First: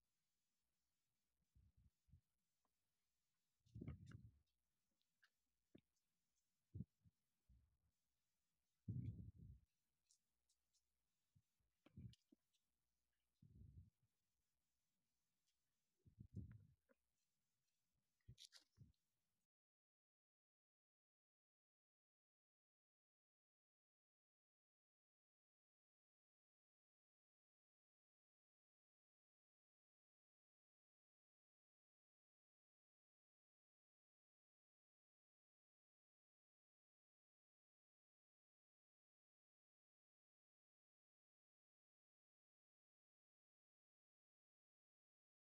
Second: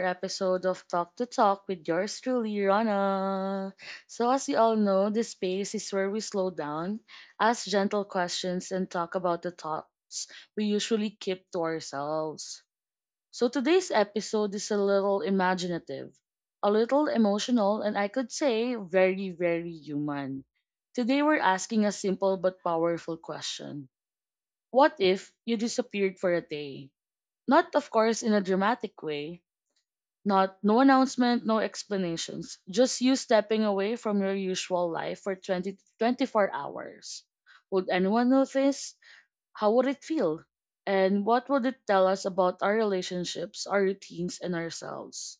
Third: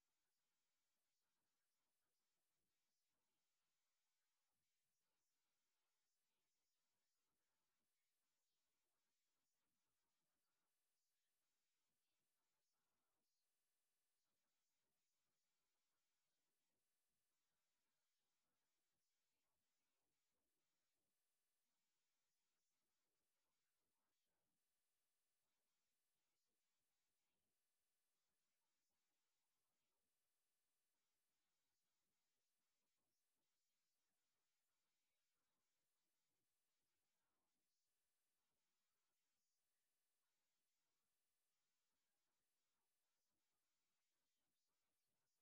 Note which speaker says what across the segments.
Speaker 1: episode of Talk to Talk with yours truly, Rana. So, as you all know, this space is where we slow down, ask gentle questions, and talk about the thoughts we usually keep to ourselves. So, today's episode is a little imaginative, a little emotional, and I could say very, very human. Today, we're asking a simple but powerful question: What if you disappeared for a day? Not, of course, in a dramatic way. Not no announcement, no explanations. Just you stepping away from your usual life for 20 to 24 hours. Would anyone notice? How would it feel? And what would it tell us about our relationships, our routines, and ourselves?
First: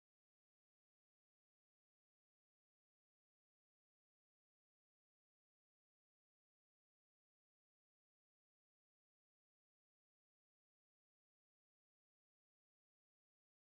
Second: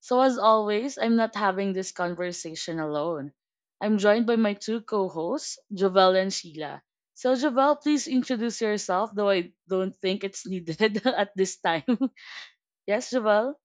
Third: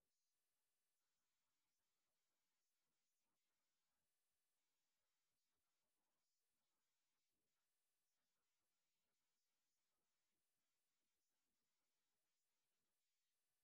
Speaker 1: So, as always, I'm not having this conversation alone. I'm joined by my two co hosts, Jovel and Sheila. So, Jovel, please introduce yourself, though I don't think it's needed at this time. Yes, Jovel.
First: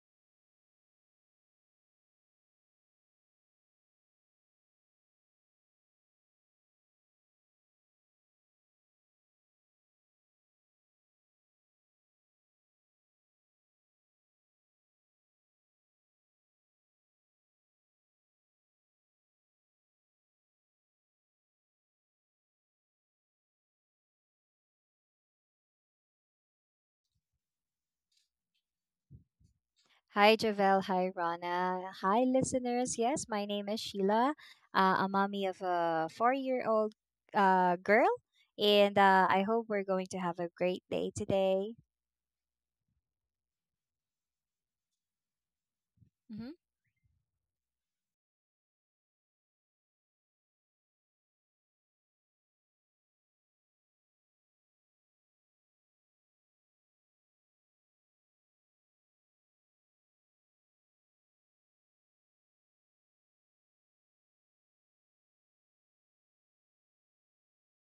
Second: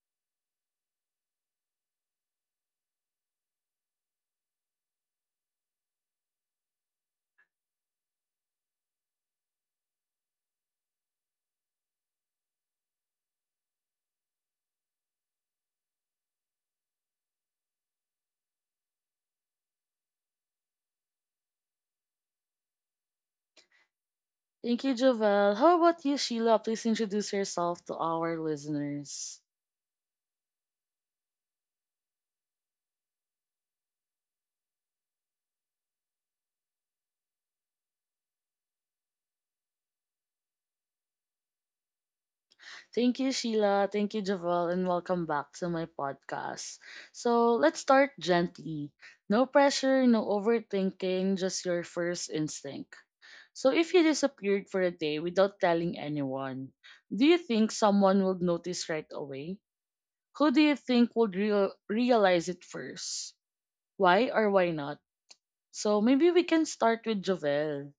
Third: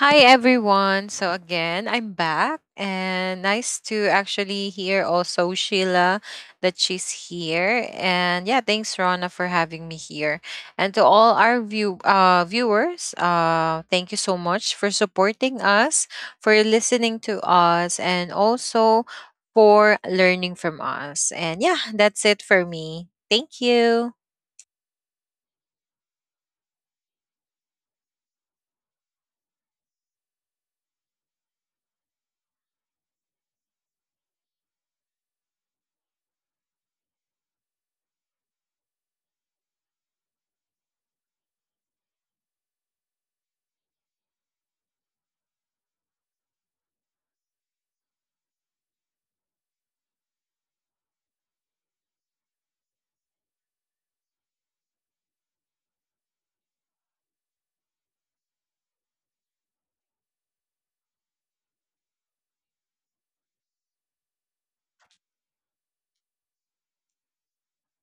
Speaker 2: Hi everyone. So again, I'm back and nice to actually hear also Sheila that she's here. And yeah, thanks Rona for having me here. And to all our viewers, thank you so much for supporting us, for listening to us and also for learning from us. And yeah, that's it for me. Thank you.
Speaker 1: Thank you, Jovel. How about you, Sheila? Please introduce yourself to our listeners.
Speaker 3: Hi, Javel. Hi, Rana. Hi, listeners. Yes, my name is Sheila. A mommy of a four-year-old girl, and I hope we're going to have a great day today.
Speaker 1: Thank you, Sheila. Thank you, Jovel, and welcome back to my
Speaker 3: Hmm
Speaker 1: podcast. So let's start gently. No pressure, no overthinking, just your first instinct. So if you disappeared for a day without telling anyone, do you think someone would notice right away? Who do you think would realize it first? Why or why not? So maybe we can start with Jovel.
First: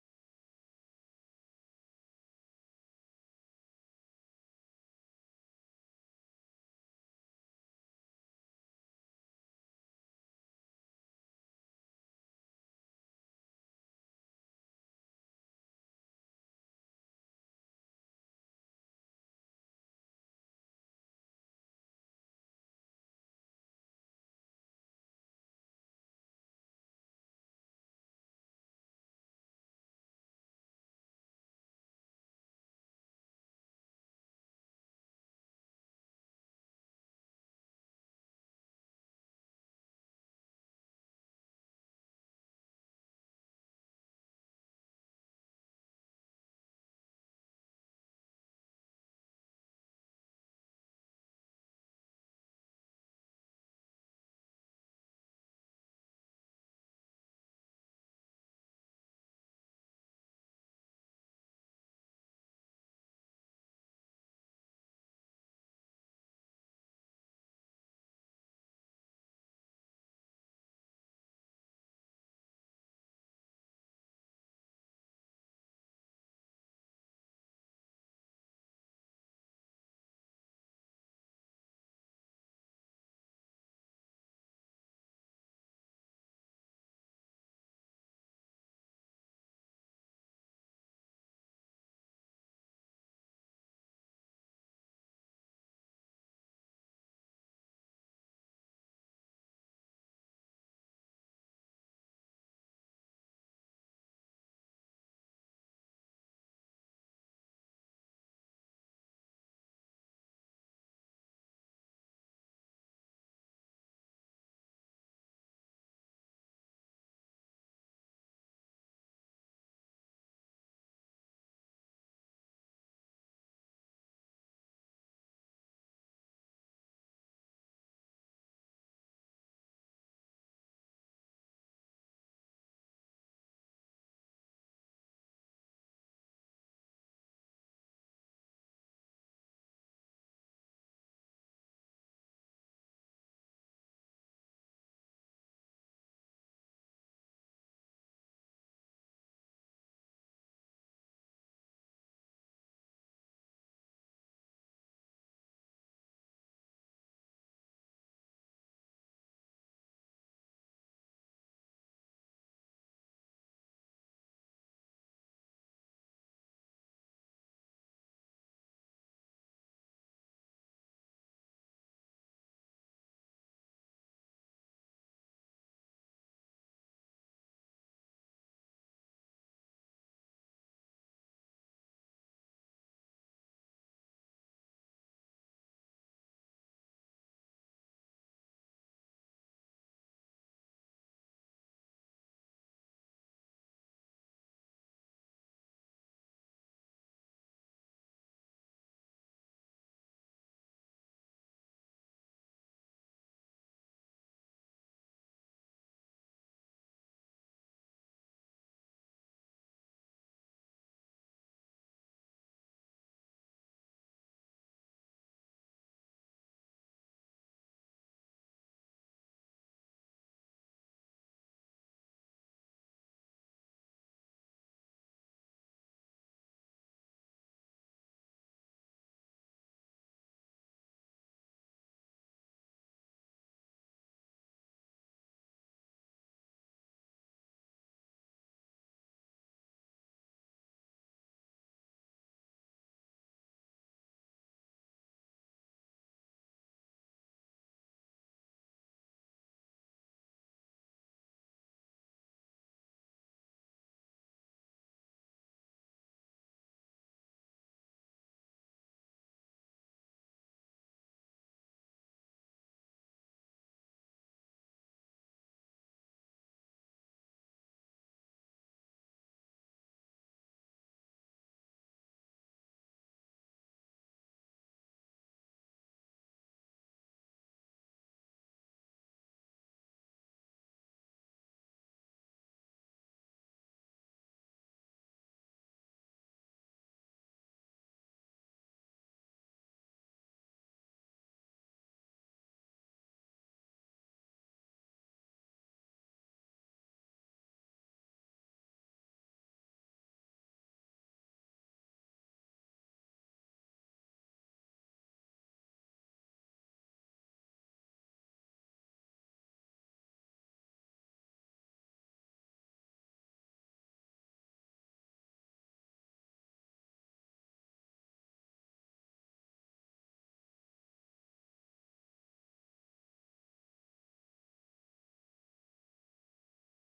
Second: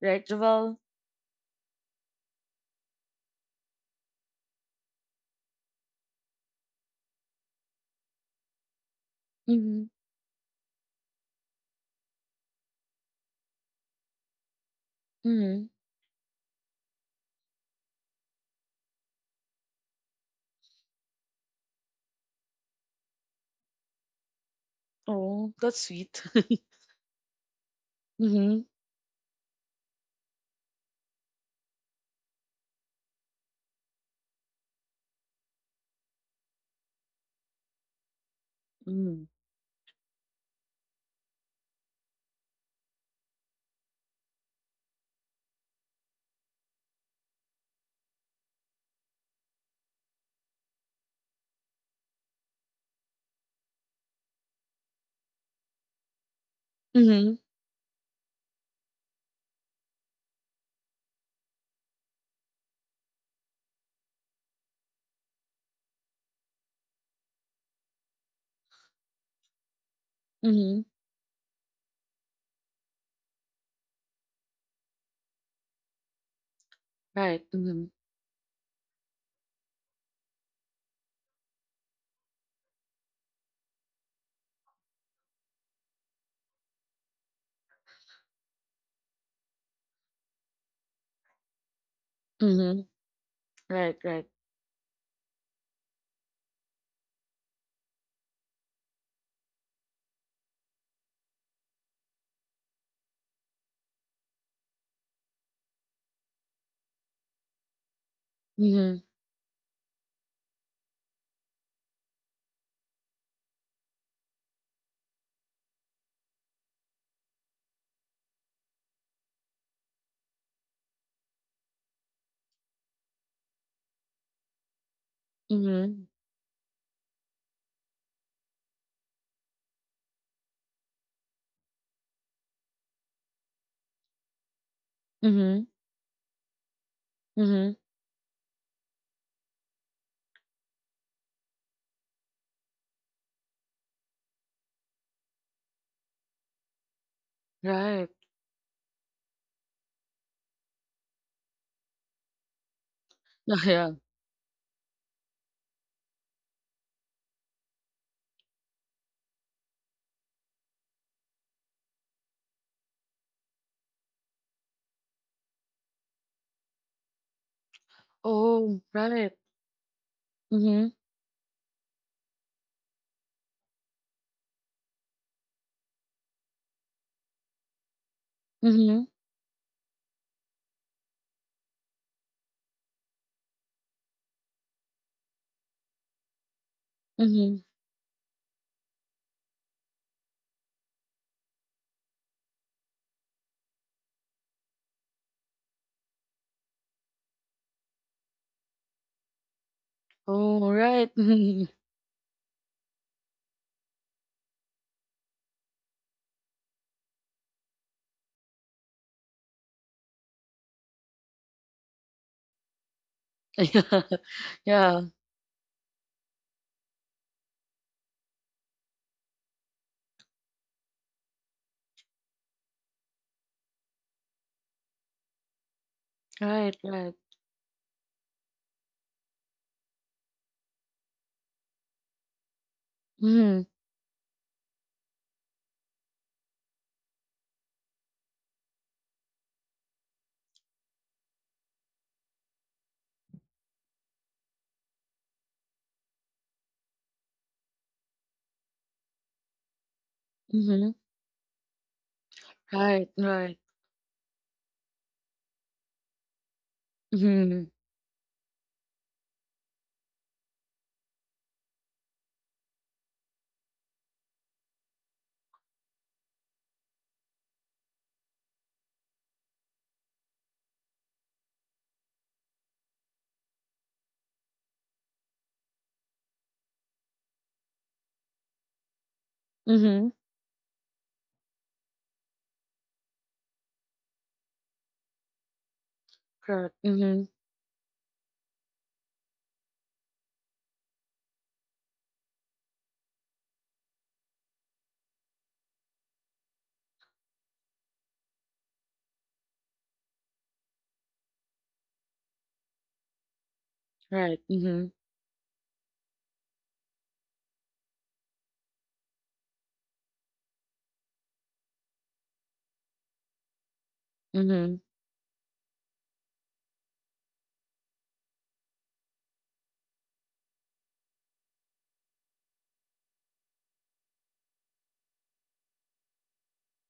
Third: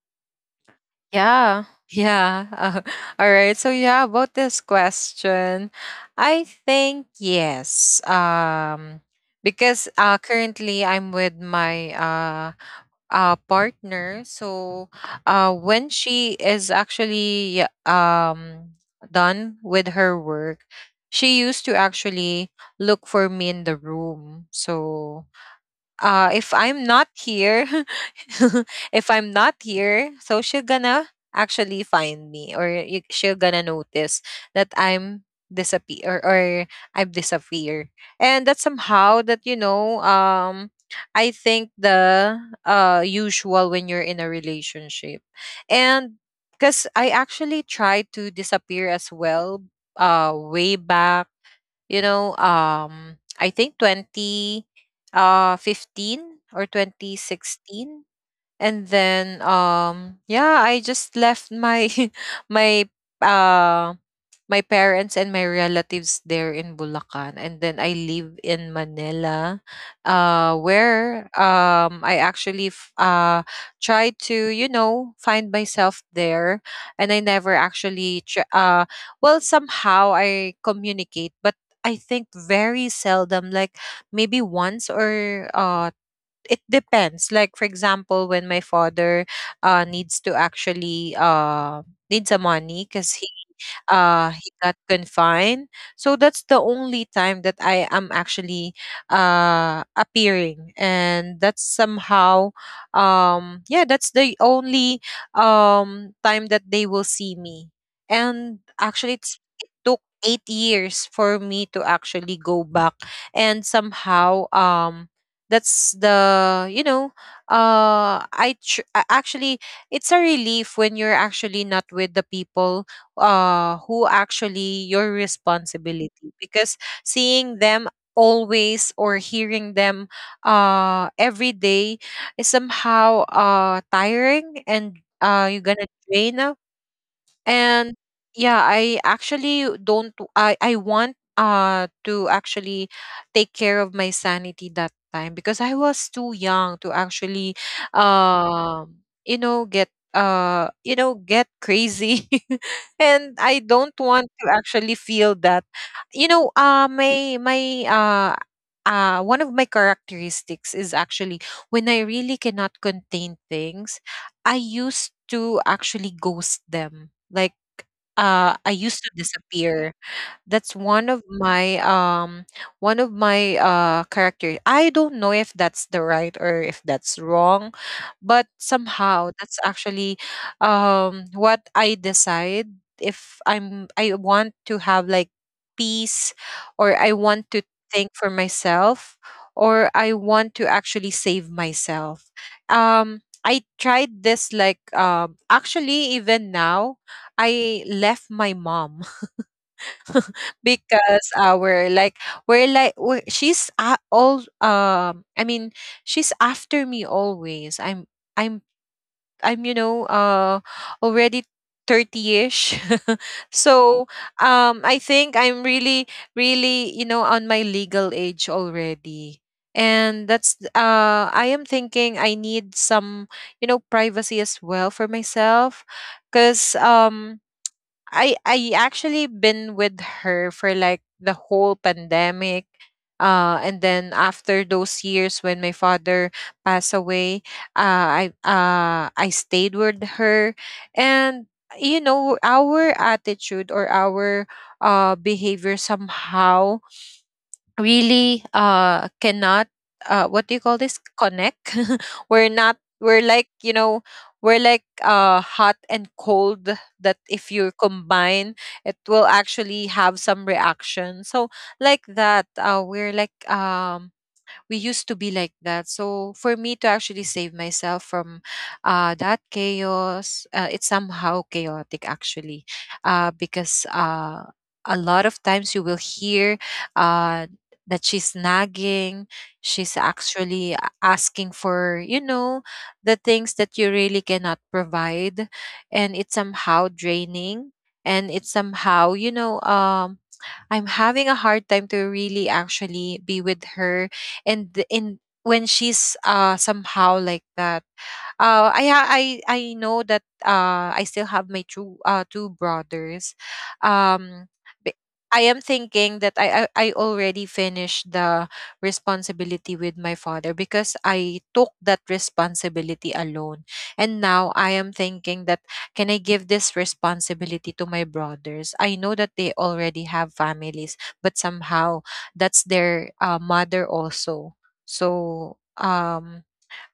Speaker 1: Right, Javel?
Speaker 2: Yeah, yeah. All right. So yeah, about this question, I think yes.
Speaker 1: Mm-hmm.
Speaker 2: Because currently I'm with my partner. So
Speaker 1: Mm-hmm.
Speaker 2: when she is actually done with her work, she used to actually look for me in the room. So
Speaker 1: Oh, that's sweet.
Speaker 2: if I'm not here,
Speaker 1: Mm-hmm.
Speaker 2: if I'm not here, so she's gonna actually find me or you, she's gonna notice that disappear or, or I've disappeared. And that's
Speaker 1: Mm.
Speaker 2: somehow that, you know, I think the usual when you're in a relationship. And because I actually tried to disappear as well way back, you know, I think 20 15 or
Speaker 1: Mm-hmm.
Speaker 2: 2016. And then yeah, I just left my my uh my parents and my relatives there in Bulacan, and then I live in Manila
Speaker 1: Mm-hmm.
Speaker 2: where I actually tried to, you know, find myself there. And I
Speaker 1: Right.
Speaker 2: never
Speaker 1: Mm-hmm.
Speaker 2: actually well, somehow I communicate, but I think very seldom, like maybe once or it depends. Like for example, when my father needs to actually needs some
Speaker 1: Mm-hmm.
Speaker 2: money because
Speaker 1: Right, right.
Speaker 2: he got confined, so that's the only time that I am actually appearing. And that's somehow, yeah, that's the only time that they will see me. And
Speaker 1: Mm-hmm.
Speaker 2: actually it's, it took 8 years for me to actually go back. And somehow, that's the, you know, actually, it's a relief when you're actually not with the people, who actually your
Speaker 1: Mm-hmm.
Speaker 2: responsibility, because seeing them always or hearing them, every day is somehow, tiring, and you're
Speaker 1: Mm-hmm.
Speaker 2: gonna drain out.
Speaker 1: Mm-hmm.
Speaker 2: And yeah, I actually don't, I want to actually take care of my sanity that time, because I was too young to actually,
Speaker 1: Right.
Speaker 2: um, get uh, get crazy. And I
Speaker 1: Yeah.
Speaker 2: don't want to actually feel that. You know, my my one of my characteristics is actually when I really cannot contain things, I used to actually ghost them. Like, I
Speaker 1: Oh,
Speaker 2: used to
Speaker 1: right.
Speaker 2: disappear. That's
Speaker 1: Mm-hmm.
Speaker 2: one of my character. I don't know if that's the right or if that's wrong, but
Speaker 1: Mm-hmm.
Speaker 2: somehow that's actually what I decide if I want to have like peace, or I want
Speaker 1: Mm-hmm.
Speaker 2: to think for myself, or I want to actually save myself. I tried this like, um, actually even now, I left my mom
Speaker 1: Oh, right.
Speaker 2: because
Speaker 1: Mhm.
Speaker 2: our like we're, she's a all I mean, she's after me always. I'm I'm you know already 30ish. So
Speaker 1: Yeah,
Speaker 2: I
Speaker 1: yeah.
Speaker 2: think I'm really you know on my legal age already. And that's I am thinking I need some, you know, privacy as well for myself, cuz
Speaker 1: Right, right.
Speaker 2: I actually been with her for like the whole pandemic.
Speaker 1: Mm-hmm.
Speaker 2: And then after those years when my father passed away, I stayed with her. And you know, our attitude or our, behavior somehow really cannot uh, what do you call
Speaker 1: Mm-hmm.
Speaker 2: this, connect. we're not
Speaker 1: Right,
Speaker 2: we're like,
Speaker 1: right.
Speaker 2: you know, we're like hot and cold, that if
Speaker 1: Mm-hmm.
Speaker 2: you combine, it will actually have some reaction. So like that, uh, we're like we used to be like that. So for me to actually save myself from, that chaos, it's somehow chaotic actually, because, a lot of times you will hear, uh, that she's nagging. She's
Speaker 1: Mm-hmm.
Speaker 2: actually asking for, you know, the things that you really cannot provide, and it's
Speaker 1: Correct.
Speaker 2: somehow
Speaker 1: Mm-hmm.
Speaker 2: draining. And it's somehow, you know, I'm having a hard time to really actually be with her and th- in when she's somehow like that. Uh, I know that I still have my two brothers.
Speaker 1: Right.
Speaker 2: Um
Speaker 1: Mm-hmm.
Speaker 2: b- I am thinking that I already finished the responsibility with my father, because I took that responsibility alone. And now I
Speaker 1: Mm-hmm.
Speaker 2: am thinking that, can I give this responsibility to my brothers? I know that they already have families, but somehow that's their, mother also. So, um,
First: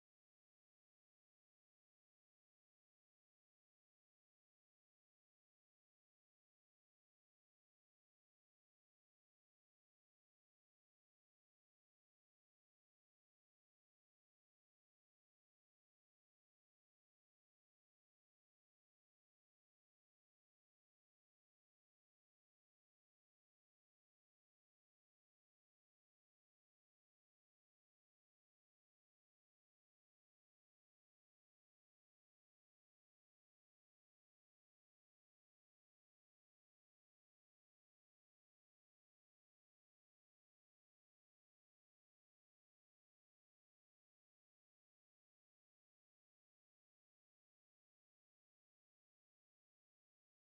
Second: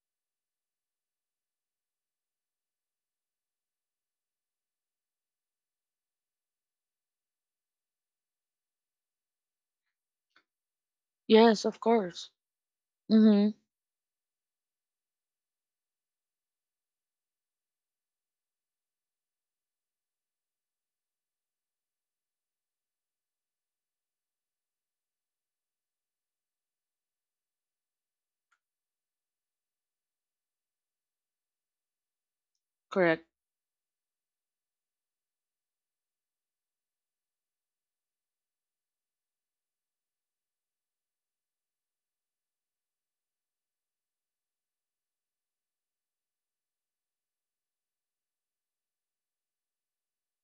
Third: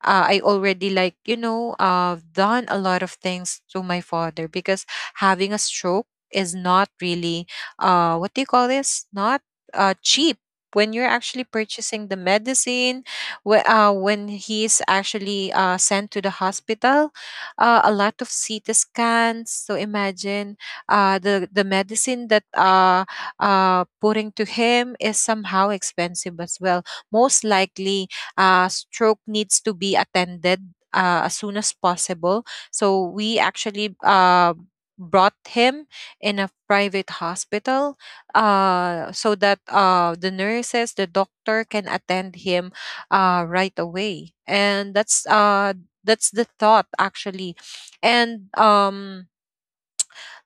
Speaker 2: I already like, you know, done a lot of things to my father, because having a stroke is not really, what do you call this? Not, cheap when you're actually
Speaker 1: Yes, of
Speaker 2: purchasing the
Speaker 1: course.
Speaker 2: medicine.
Speaker 1: Hmm.
Speaker 2: When he's actually sent to the hospital, a lot of CT scans. So imagine, the medicine that putting to him is somehow expensive as well. Most likely, stroke needs to be attended as soon as possible. So
Speaker 1: Correct.
Speaker 2: we actually brought him in a private hospital, so that the nurses, the doctor can attend him, right away. And that's the thought actually. And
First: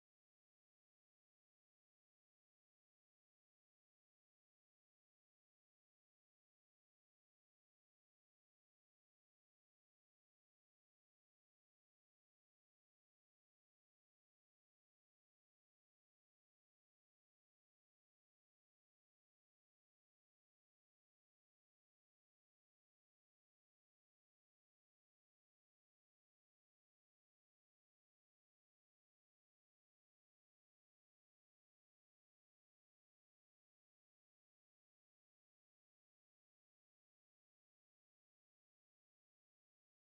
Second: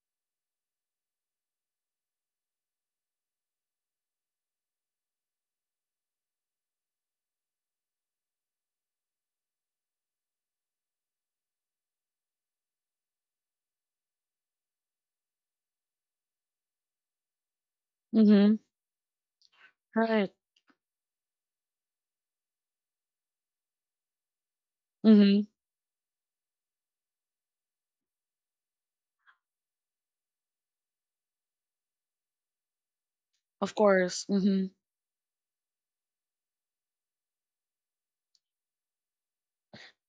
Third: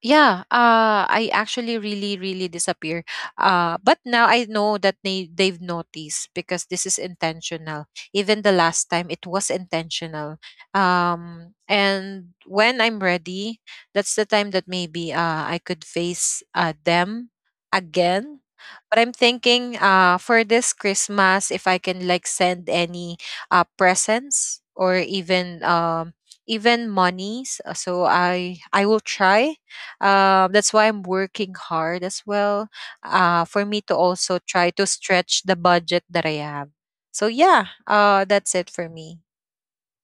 Speaker 2: yeah, I actually really, really disappear. But now I know that they they've noticed, because this is intentional. Even the last time, it was intentional. And when I'm ready, that's the time that maybe I could face them again.
Speaker 1: Mm-hmm.
Speaker 2: But I'm thinking
Speaker 1: Right.
Speaker 2: for this Christmas, if I can like send any, presents or
Speaker 1: Mm-hmm.
Speaker 2: even even monies. Uh, so I will try that's why I'm working hard as well, for
Speaker 1: Of
Speaker 2: me to
Speaker 1: course.
Speaker 2: also
Speaker 1: Mm-hmm.
Speaker 2: try to stretch the budget that I have. So yeah, that's it for me.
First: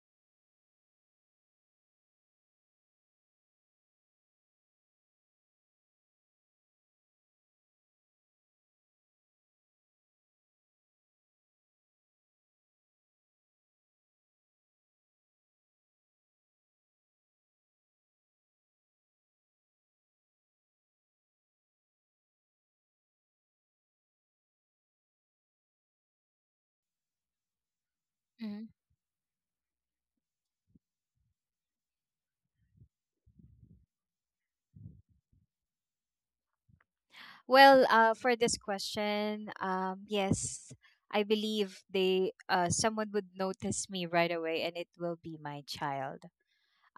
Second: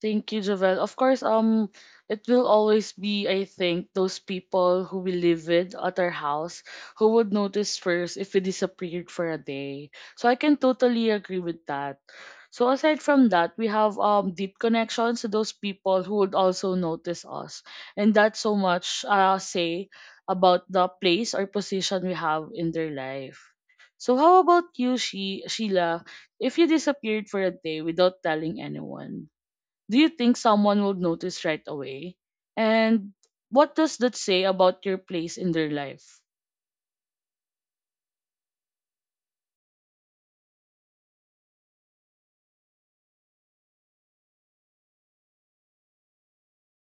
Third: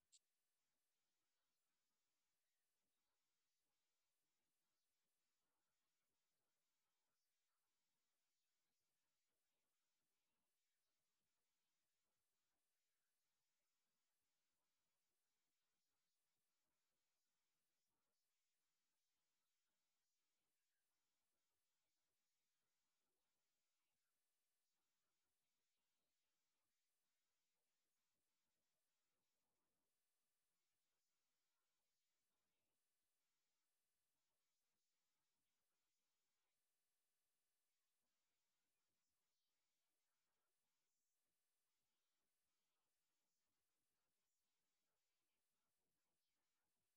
Speaker 1: Thank you, Javel. Of course, it will always be, I think, those people who we live with at our house who would notice first if we disappeared for a day. So I can totally agree with that. So aside from that, we have deep connections to those people who would also notice us, and that's so much say about the place or position we have in their life. So how about you, Sheila? If you disappeared for a day without telling
Speaker 3: hmm
Speaker 1: anyone, do you think someone would notice right away? And what does that say about your place in their life?
Speaker 3: Well, for this question, yes, I believe they someone would notice me right away, and it will be my child.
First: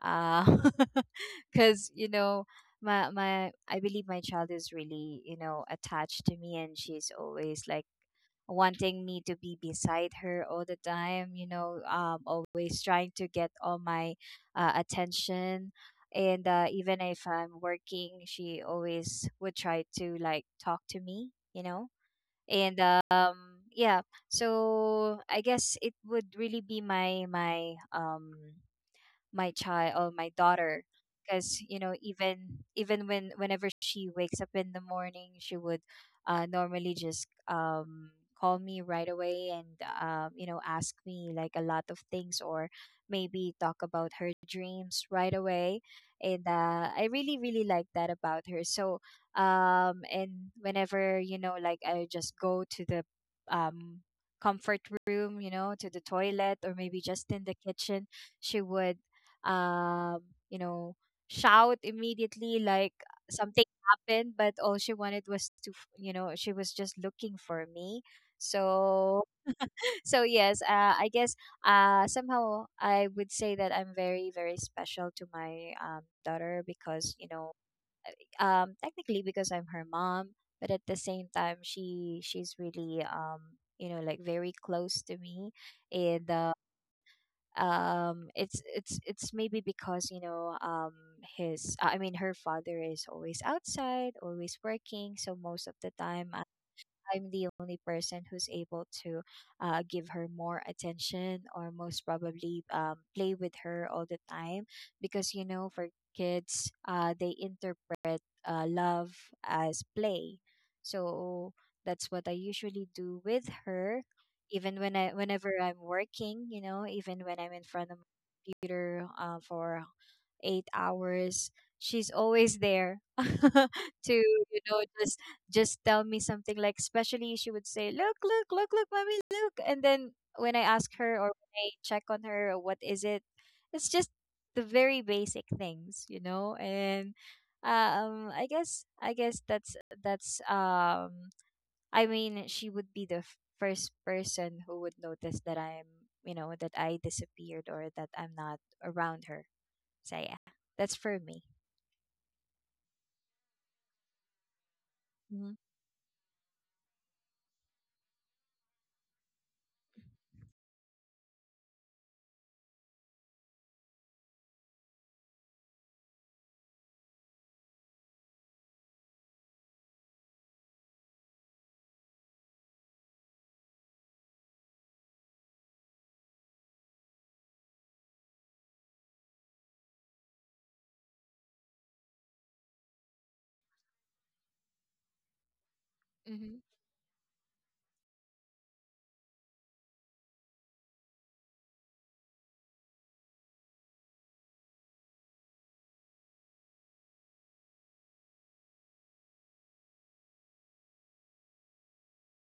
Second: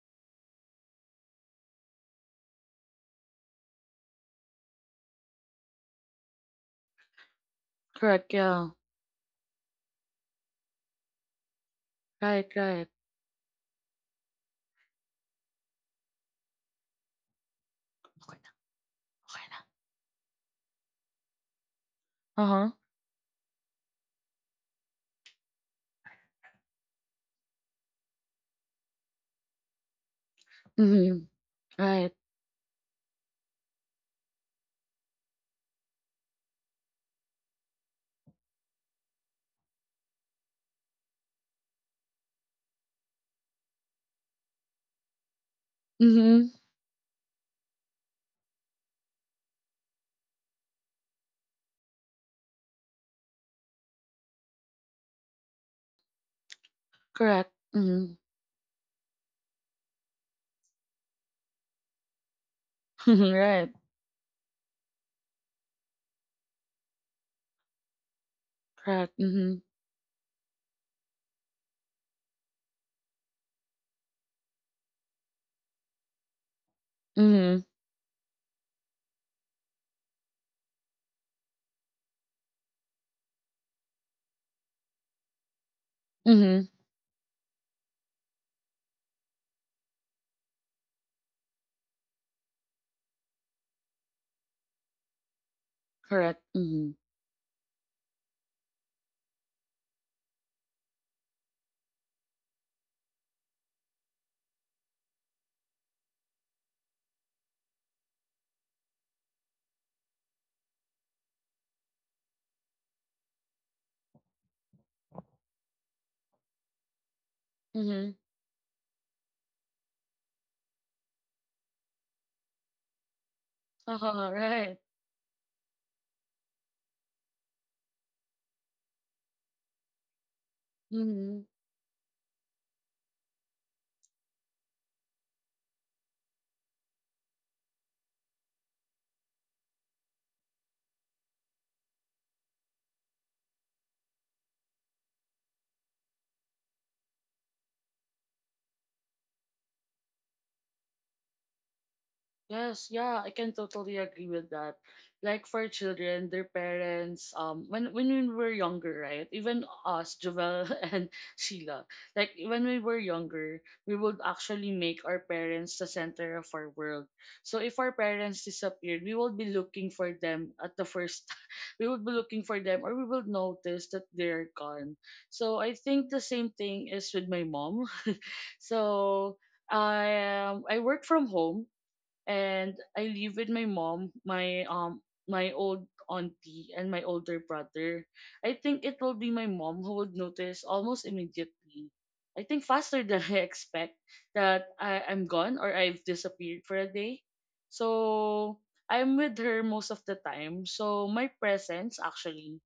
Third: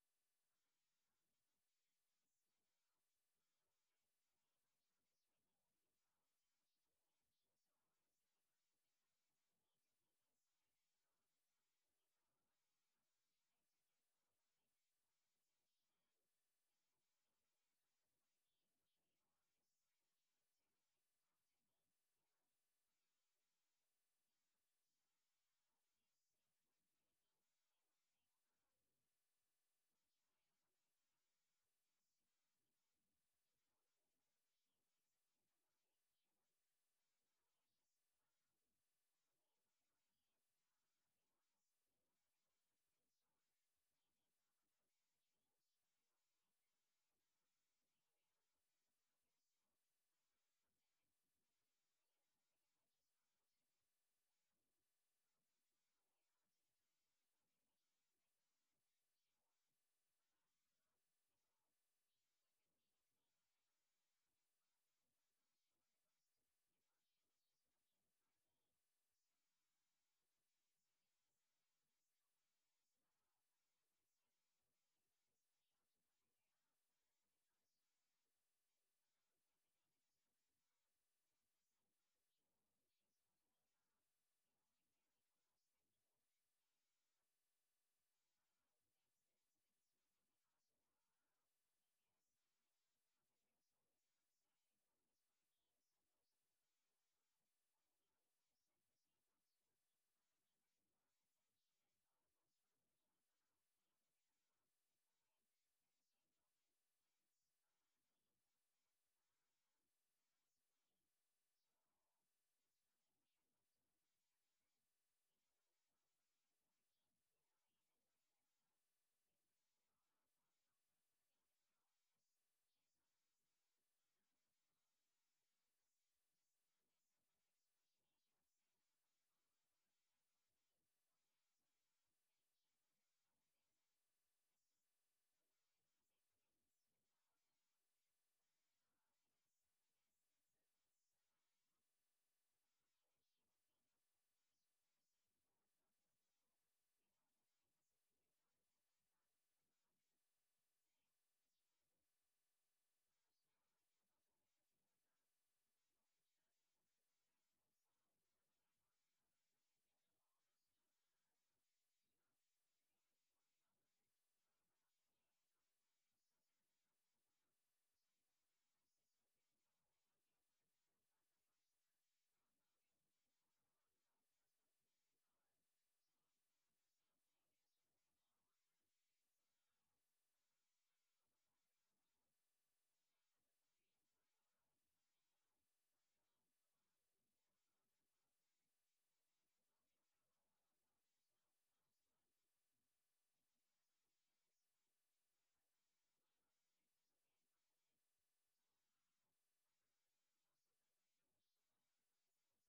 Speaker 3: Uh, because you know, my I believe my child is really, you know, attached to me, and she's always like
Speaker 1: Correct, yeah.
Speaker 3: wanting me to be beside her all the time, you know,
Speaker 1: Right, right.
Speaker 3: always trying to get all my attention. And even if I'm working,
Speaker 1: Okay na,
Speaker 3: she always
Speaker 1: okay na.
Speaker 3: would try to like talk to me, you know.
Speaker 1: Uh-huh.
Speaker 3: And yeah, so I guess it would really be my my child or my daughter,
Speaker 1: Mm-hmm.
Speaker 3: because you know,
Speaker 1: Right.
Speaker 3: even when whenever she wakes up in the morning, she would normally just, call me right away and, you know, ask me like a lot of things, or maybe talk about her dreams right away.
Speaker 1: Mm-hmm.
Speaker 3: And I really, really like that about her. So and whenever, you know, like I just go to the, um, comfort room, you know, to the toilet, or maybe just
Speaker 1: Correct.
Speaker 3: in the
Speaker 1: Mm-hmm.
Speaker 3: kitchen, she would, um, you know, shout immediately like
Speaker 1: Right.
Speaker 3: something happened, but all she wanted was to, you know, she was just looking for me.
Speaker 1: Correct.
Speaker 3: So,
Speaker 1: Mm-hmm.
Speaker 3: so yes, I guess somehow I would say that I'm very, very special to my, daughter, because, you
Speaker 1: Mm-hmm.
Speaker 3: know, technically because I'm her mom, but at the same time, she's really, you know, like very close to me, and
Speaker 1: Mm-hmm.
Speaker 3: it's maybe because, you know, his I mean her father is always outside, always working, so most of the time
Speaker 1: Correct. Mm-hmm.
Speaker 3: I'm the only person who's able to give her more attention, or most probably play with her all the time, because you know, for kids they love as play. So that's what I usually do with her, even whenever I'm working, you know, even when I'm in front of
Speaker 1: Mm-hmm.
Speaker 3: my computer for 8 hours. She's always there to,
Speaker 1: Uh-huh.
Speaker 3: you
Speaker 1: Right.
Speaker 3: know, just tell me something, like especially she would say, look, look, look, look, mommy, look. And then when I ask her, or
Speaker 1: Mm-hmm.
Speaker 3: when I check on her, what is it, it's just the very basic things, you know. And I guess that's that's um I mean, she would be the first person who would notice that I'm, you know, that I disappeared, or that I'm not around her. So yeah, that's for me.
Speaker 1: Yes, yeah, I can totally agree with that. Like
Speaker 3: Mm-hmm.
Speaker 1: for children, their parents, when we were younger, right? Even us, Jovel and Sheila, like when we were younger, we would actually make our parents the center of our world. So if our parents disappeared, we would be looking for them at the first. We would be looking for them, or we would notice that they're gone. So I think the same thing is with my mom. So I work from home and I live with my mom, my old
Speaker 3: Mm-hmm.
Speaker 1: auntie and my older brother. I think it will be my mom who would notice almost immediately. I think faster than I expect that I'm gone or I've disappeared for a day. So I'm with her most of the time. So my presence actually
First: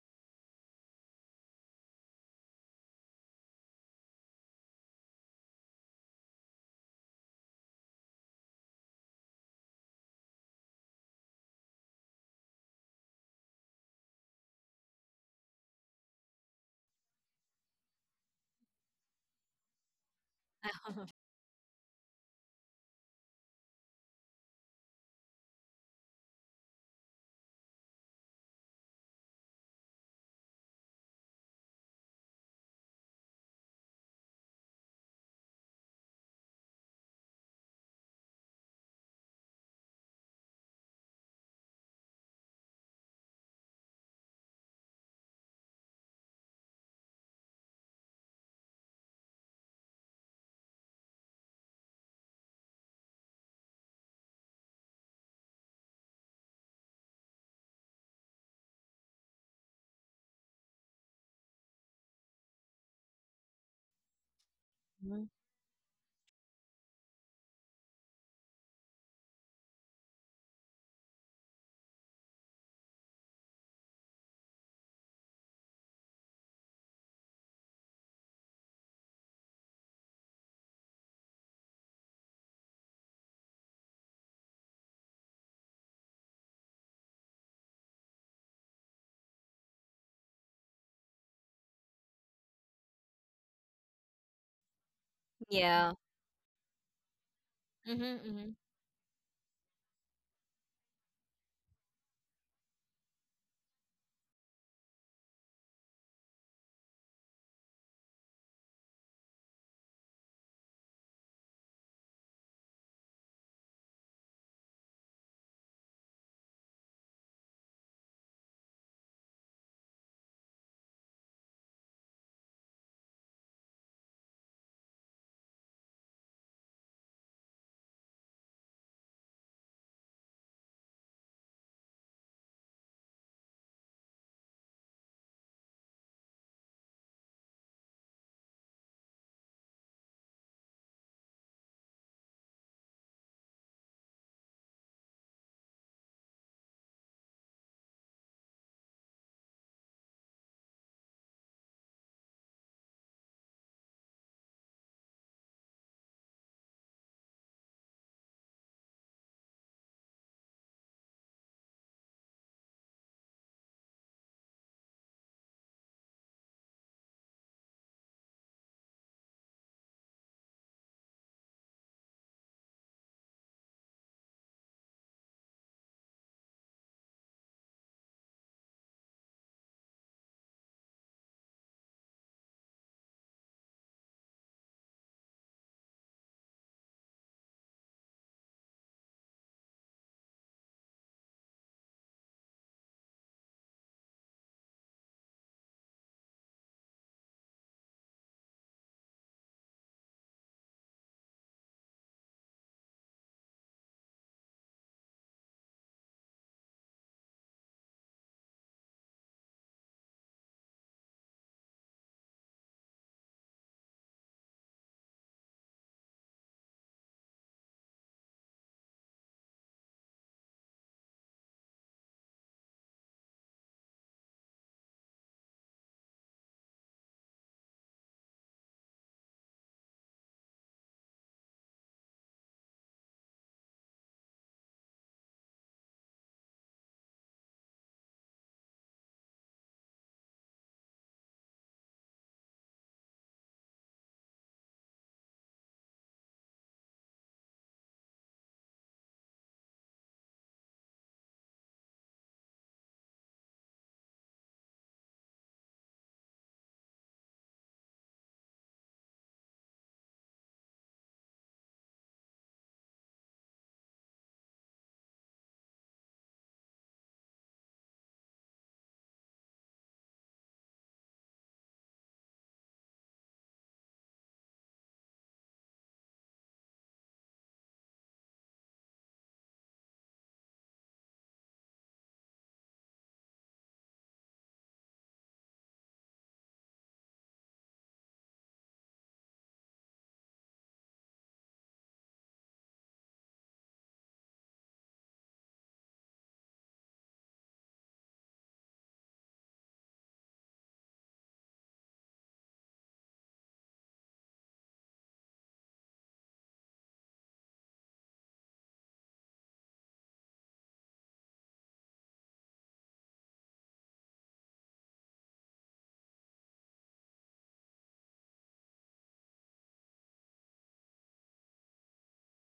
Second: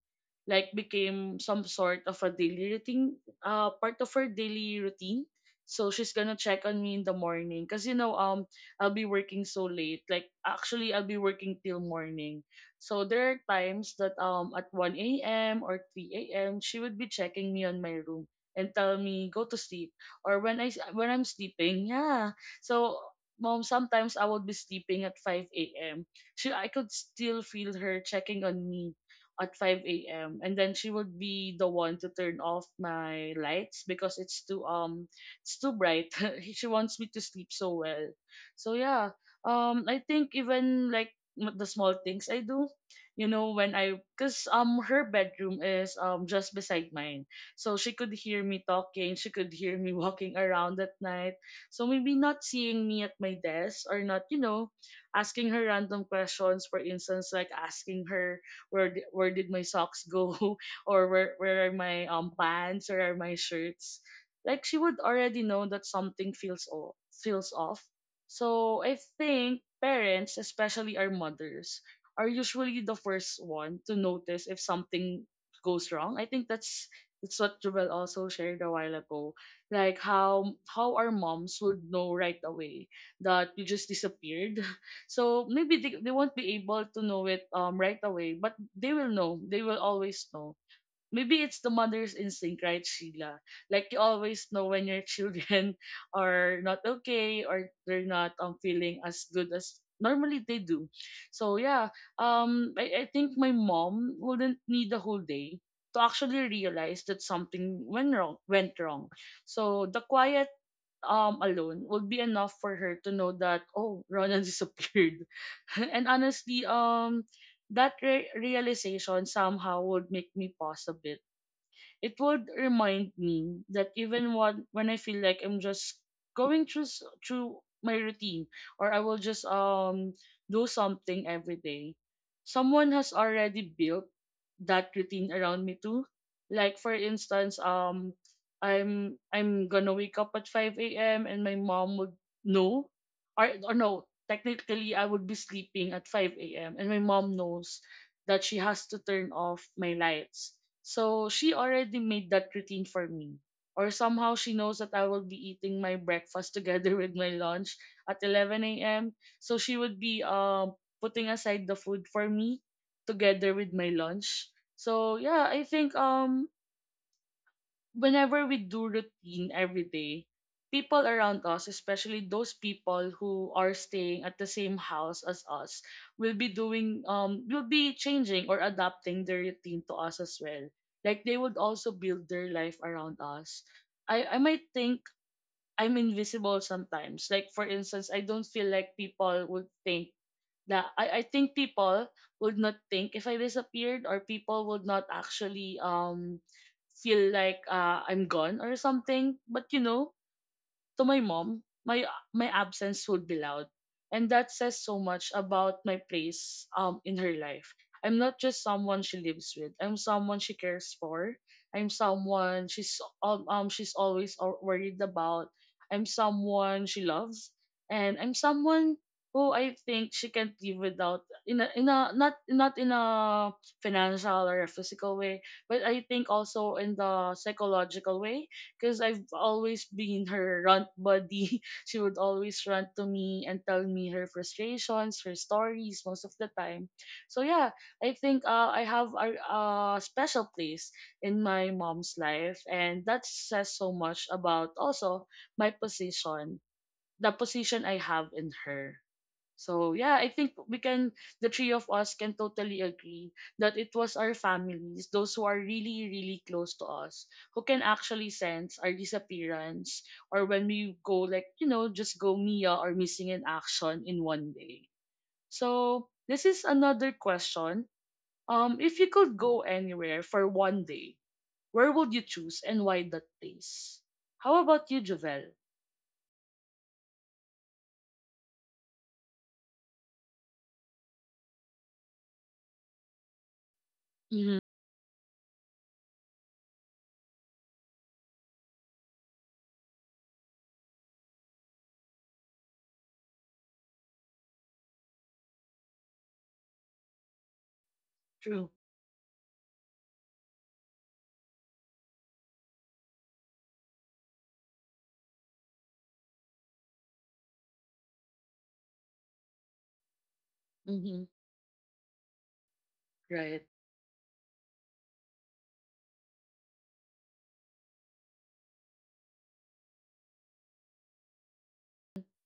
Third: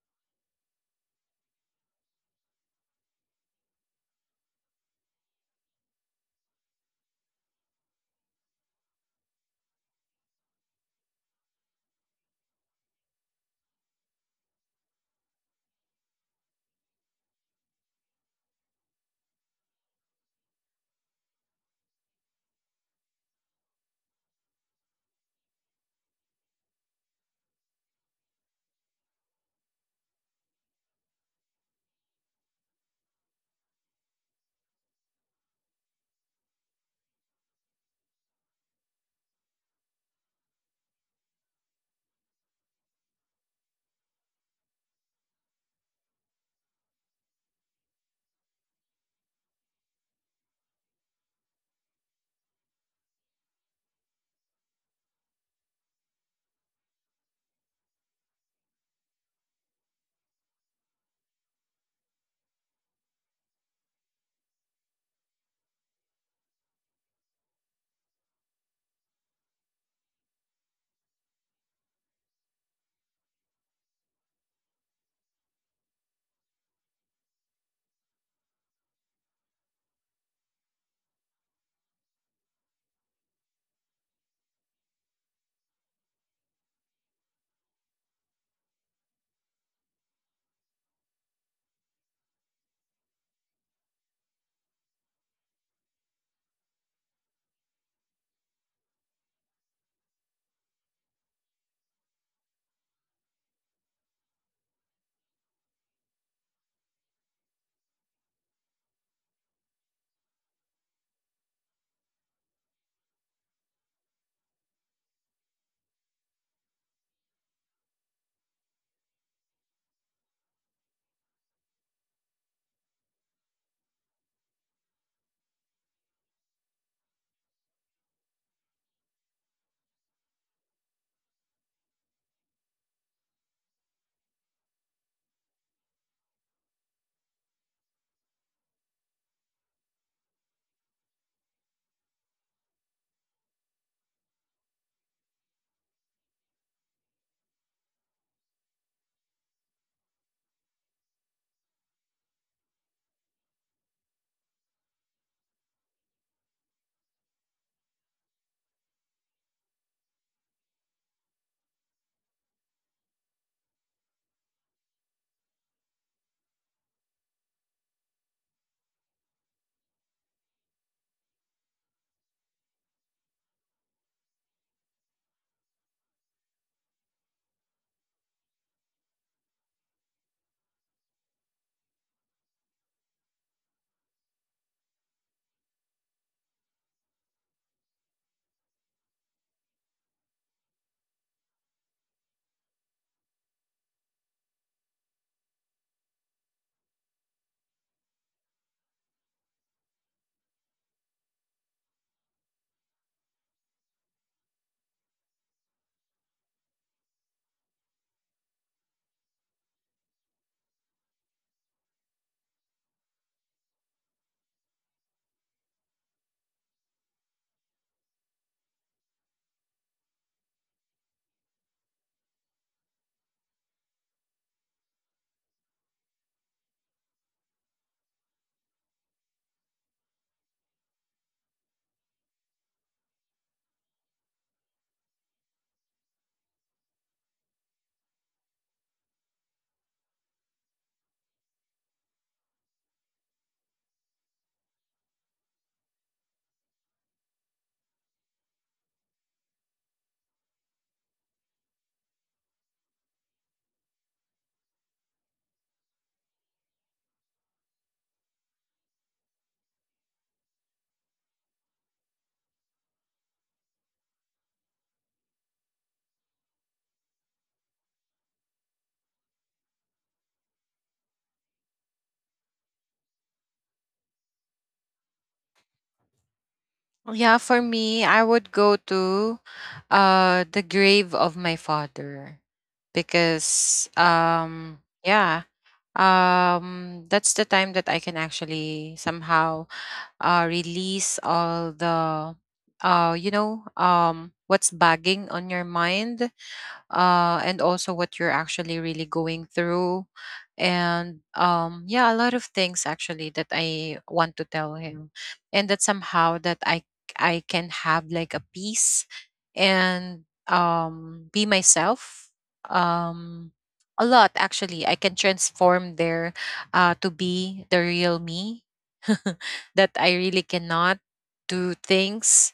Speaker 1: like became some sort of a daily routine, part of her daily routine. So she's gonna check on me in the morning. 'Cause I'll be working so late. Like actually I'll be working till morning. So there are times that at 1 a.m. or 3 a.m. she would be checking me on my room and tell me go to sleep or when I'm sleeping. Yeah. So mom sometimes I would be sleeping at 5 a.m. She I could still feel her checking on me at 5 a.m. and then she would be the one to turn off my lights because it's too bright. She wants me to sleep so well. So yeah, I think even like the small things I do, you know, cause her bedroom is just beside mine, so she could hear me talking, she could hear me walking around at night. So maybe not seeing me at my desk or not, asking her random questions. For instance, like asking her where did my socks go, or where are my pants or are my shirts. Like she would
Speaker 3: Mhm.
Speaker 1: already know that something feels off. So I think parents, especially our mothers, are usually the first one to notice if something goes wrong. I think that's what Jubel also shared a while ago. Like how our moms would know right away that you just disappeared. So maybe they won't be able to know it right away, but they will know. They will always know, maybe it's the mother's instinct, right, Sheila? Like you always know when your children
Speaker 3: Yeah.
Speaker 1: are not okay or
Speaker 3: Mm-hmm,
Speaker 1: they're not
Speaker 3: mm-hmm,
Speaker 1: feeling as good as normally they do. So yeah, I think my mom wouldn't need the whole day to actually realize that something went wrong. So the quiet alone would be enough for her to know that oh, Ronan disappeared. And honestly, that realization somehow would make me pause a bit. It would remind me that even when I feel like I'm just going through my routine or I will just do something every day, someone has already built that routine around me too. Like for instance, I'm gonna wake up at 5 a.m. and my mom would know, or no, technically I would be sleeping at 5 a.m. and my mom knows that she has to turn off my lights. So she already made that routine for me. Or somehow she knows that I will be eating my breakfast together with my lunch at 11 a.m. So she would be putting aside the food for me together with my lunch. So yeah, I think whenever we do routine every day, people around us, especially those people who are staying at the same house as us, will be changing or adapting their routine to us as well. Like they would also build their life around us. I might think I'm invisible sometimes. Like for instance, I don't feel like people would think. Yeah, I think people would not think if I disappeared, or people would not actually feel like I'm gone or something. But to my mom, my absence would be loud. And that says so much about my place in her life. I'm not just someone she lives with. I'm someone she cares for. I'm someone she's always worried about. I'm someone she loves, and I'm someone who I think she can't live without in a not not in a financial or a physical way, but I think also in the psychological way because I've always been her runt buddy. She would always run to me and tell me her frustrations, her stories most of the time. So yeah, I think I have a special place in my mom's life, and that says so much about also my position, the position I have in her. So yeah, I think we can the three of us can totally agree that it was our families, those who are really, really close to us, who can actually sense our disappearance or when we go like, just go Mia or missing in action in one day. So this is another question. If you could go anywhere for one day, where would you choose and why that place? How about you, Javel?
Speaker 2: Yeah, for me, I would go to, the grave of my father, because
Speaker 1: Mm-hmm.
Speaker 2: yeah, that's the time that I can actually somehow, release all the, you know what's bagging on your mind, and also what you're
Speaker 1: True.
Speaker 2: actually really going through. And yeah, a lot of things actually that I want to tell him, and that somehow that I can have like a peace, and
Speaker 1: Mm-hmm.
Speaker 2: be myself. Um,
Speaker 1: Right.
Speaker 2: a lot actually, I can transform there, to be the real me. That I really cannot do things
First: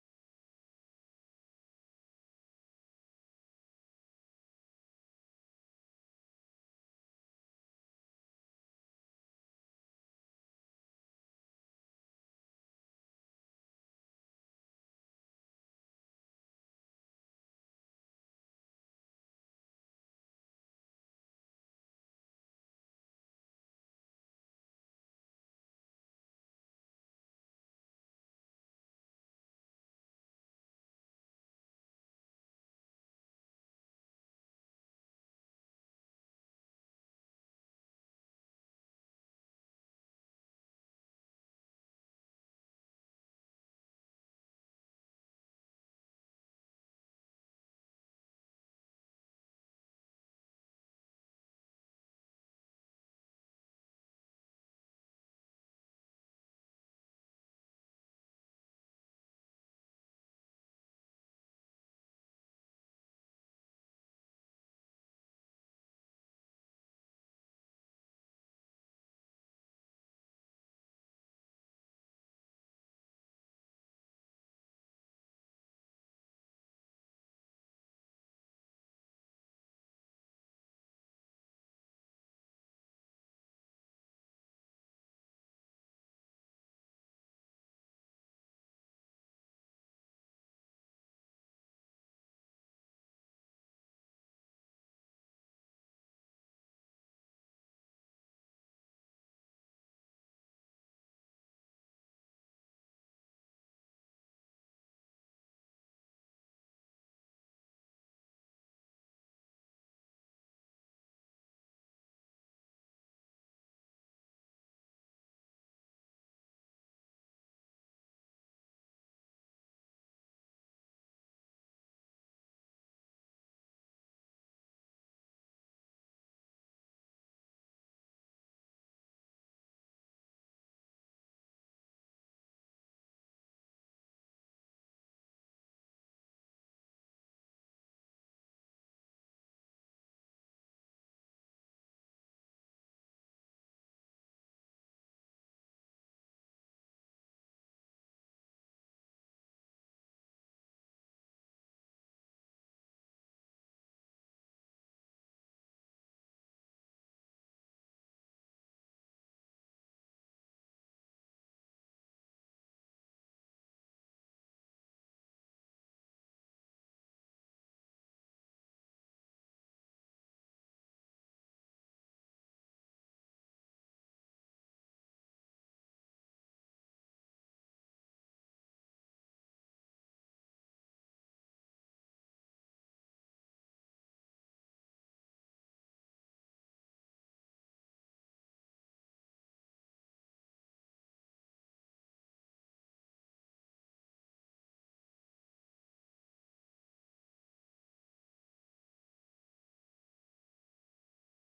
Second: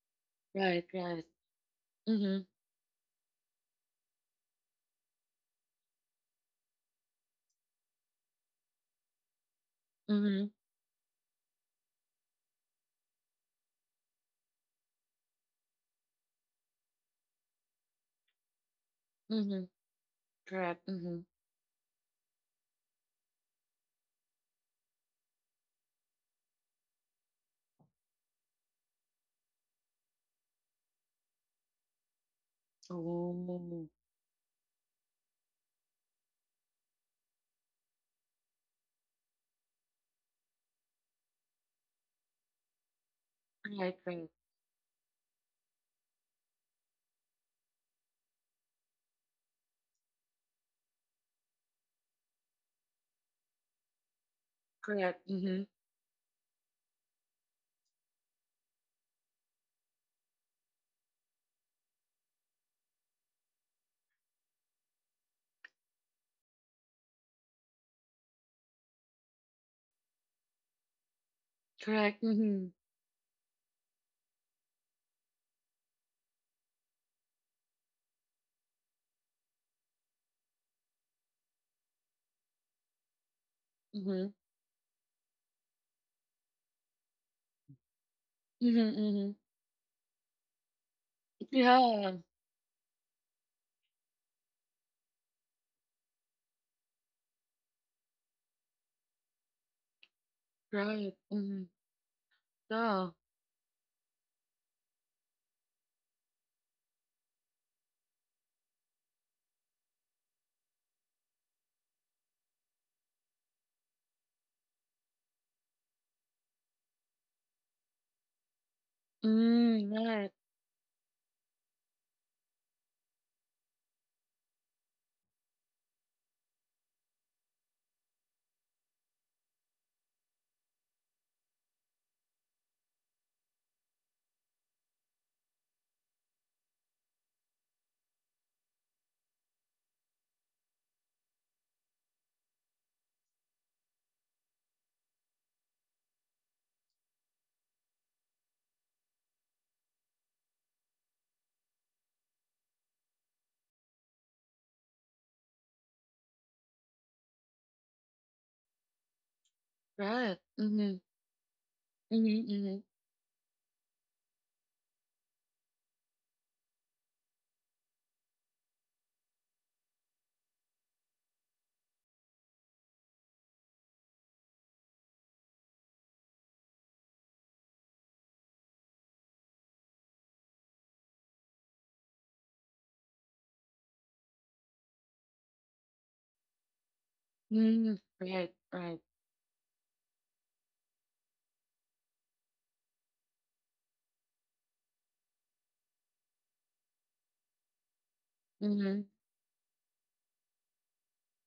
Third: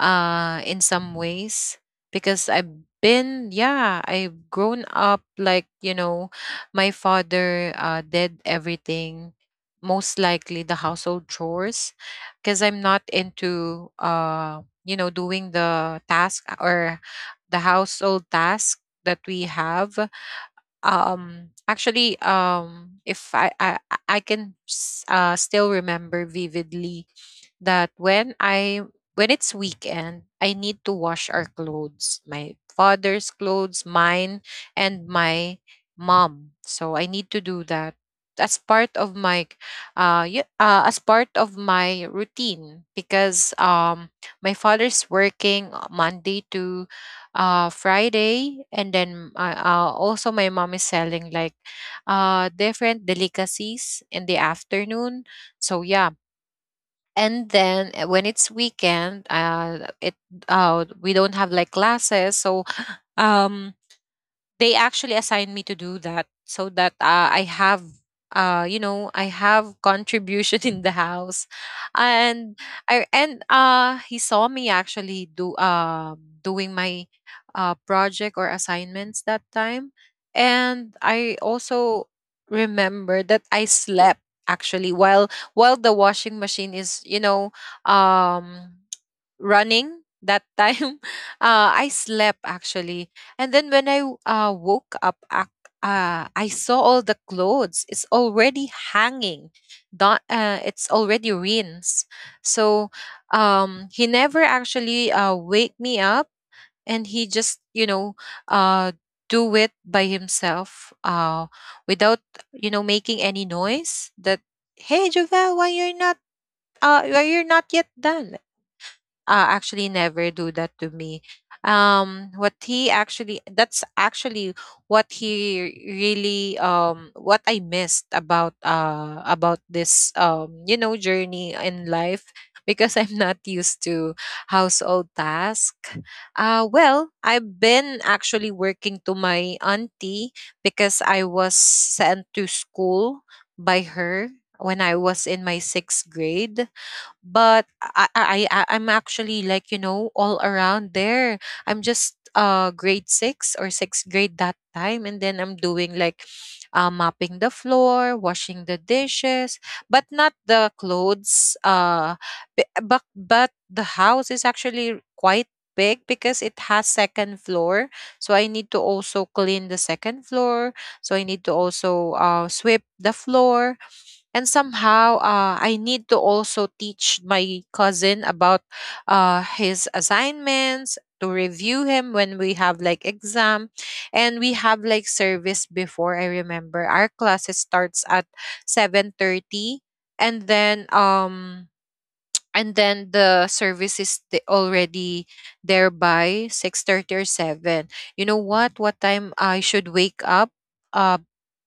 Speaker 2: in
Speaker 1: Right.
Speaker 2: some
Speaker 1: Right.
Speaker 2: ways because I've been yeah, I've grown up like, you know, my father did everything, most
Speaker 1: Mm-hmm.
Speaker 2: likely the household chores, because I'm not into, uh, you know, doing the task or the household task that we
Speaker 1: Mm-hmm.
Speaker 2: have.
Speaker 1: Correct. Mm-hmm.
Speaker 2: Um, actually, if I can still remember vividly that when it's weekend, I need to wash our clothes, my father's
Speaker 1: Oh,
Speaker 2: clothes, mine, and my mom. So I need to do that as part of my as part of my routine, because
Speaker 1: right, right.
Speaker 2: my father's working Monday to Friday, and then also my mom is selling like different delicacies in the
Speaker 1: Correct.
Speaker 2: afternoon.
Speaker 1: Mm-hmm.
Speaker 2: So yeah, and then when it's weekend, uh, it we don't have like classes, so um they actually assigned me to do that, so that I have, uh, you know, I have contribution in the house.
Speaker 1: Correct.
Speaker 2: And
Speaker 1: Mm-hmm.
Speaker 2: I and he saw me actually do doing my project or assignments that time. And I also remember that I slept
Speaker 1: Mm-hmm.
Speaker 2: actually while the washing machine is, you know, um
Speaker 1: Mm-hmm. Mm-hmm.
Speaker 2: running that time. Uh, I
Speaker 1: Yeah.
Speaker 2: slept actually, and then when I woke up, I saw all the clothes it's already hanging, not it's
Speaker 1: Right.
Speaker 2: already
Speaker 1: Mm-hmm.
Speaker 2: rinsed. So
Speaker 1: Yeah.
Speaker 2: um, he never actually wake me up, and he just, you know, uh, do it by himself without, you know, making any noise that, hey Jovel, why you're not, uh, why you're not yet done. Uh, actually
Speaker 1: Mm,
Speaker 2: never
Speaker 1: right.
Speaker 2: do that to me. What he actually, that's actually what he really what I missed about this you know journey in life, because I'm not used to household task. Uh, well, I've been actually working to my auntie because I was sent to school by her when I was in my sixth grade. But I'm actually like, you know, all around there. I'm just grade six or sixth grade that time, and then I'm doing like, mopping the floor, washing the dishes, but not
Speaker 1: Right.
Speaker 2: the
Speaker 1: Mm-hmm.
Speaker 2: clothes. Uh, b-
Speaker 1: Mm-hmm.
Speaker 2: but but the house is actually quite big because it has second floor, so I need to also clean the second floor. So I need to also sweep the floor, and somehow I need to also teach my cousin about his assignments, to review him when we have like exam. And we have like service before. I remember our classes
Speaker 1: Mm-hmm.
Speaker 2: starts at
Speaker 1: Mm-hmm. Right. Right.
Speaker 2: 7:30, and then the service is the already there by 6:30 or 7. You know what
Speaker 1: Mm-hmm.
Speaker 2: time I should wake up? uh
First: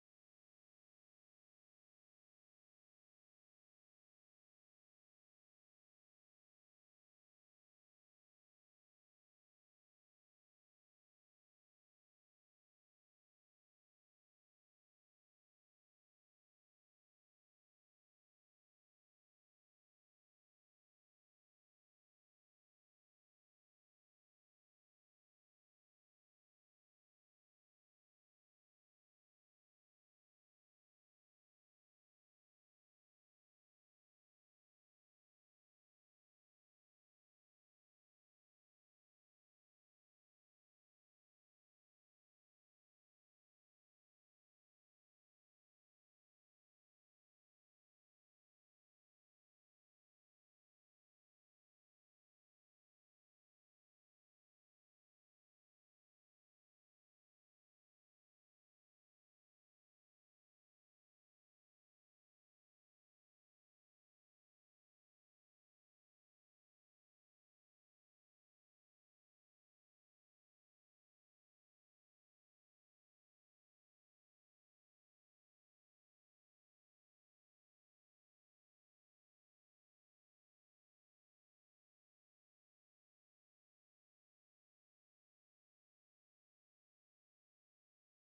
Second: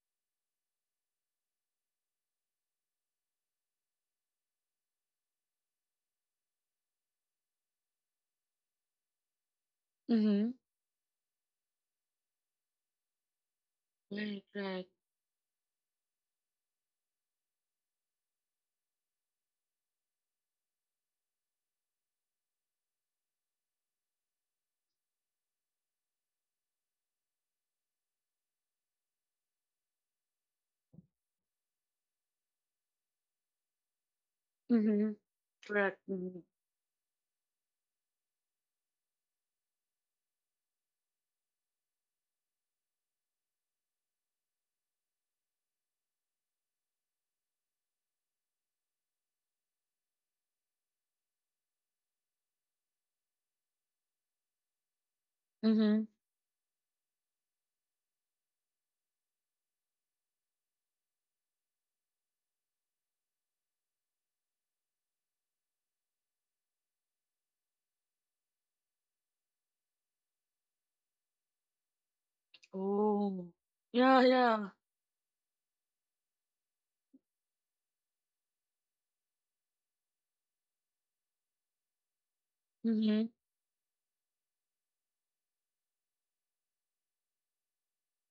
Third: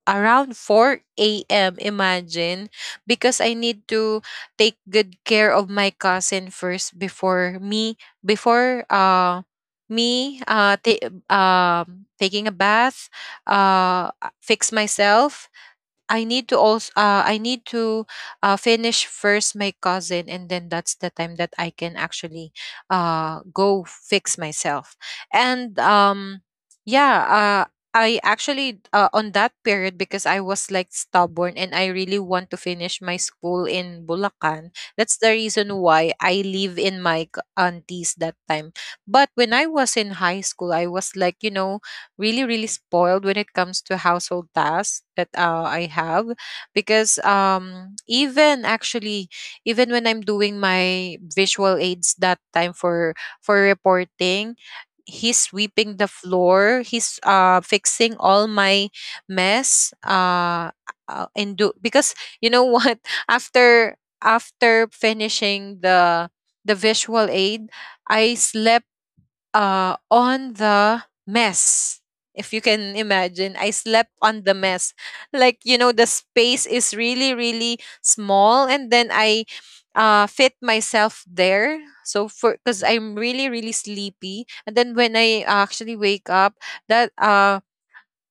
Speaker 2: Around 4 a.m, imagine, because I need to take good care of my cousin first, before me, before
Speaker 1: Mm-hmm.
Speaker 2: taking a bath, uh
Speaker 1: Right.
Speaker 2: fix
Speaker 1: Right.
Speaker 2: myself. I need to also I need to finish first my cousin, and then that's the time that I can actually go fix myself. And yeah, uh I actually on that period, because I was like stubborn and I really want to finish my school in Bulacan.
Speaker 1: Mm-hmm.
Speaker 2: That's the reason
Speaker 1: Correct.
Speaker 2: why
Speaker 1: Mm-hmm.
Speaker 2: I live in my aunties that time. But when I was in high school, I was like, really really spoiled when it comes to household tasks that I have, because even actually even when I'm doing my visual aids that time for reporting, he's
Speaker 1: Mm-hmm.
Speaker 2: sweeping the floor, he's fixing all my mess. And do, because you know what, after finishing the visual aid, I slept on the mess. If you can
Speaker 1: Oh.
Speaker 2: imagine, I slept
Speaker 1: Yeah.
Speaker 2: on the
Speaker 1: Yeah.
Speaker 2: mess. Like, you know, the space is really, really small. And then I fit myself there. So, for Because I'm
Speaker 1: Mm-hmm.
Speaker 2: really, really sleepy. And then when I actually wake up, that,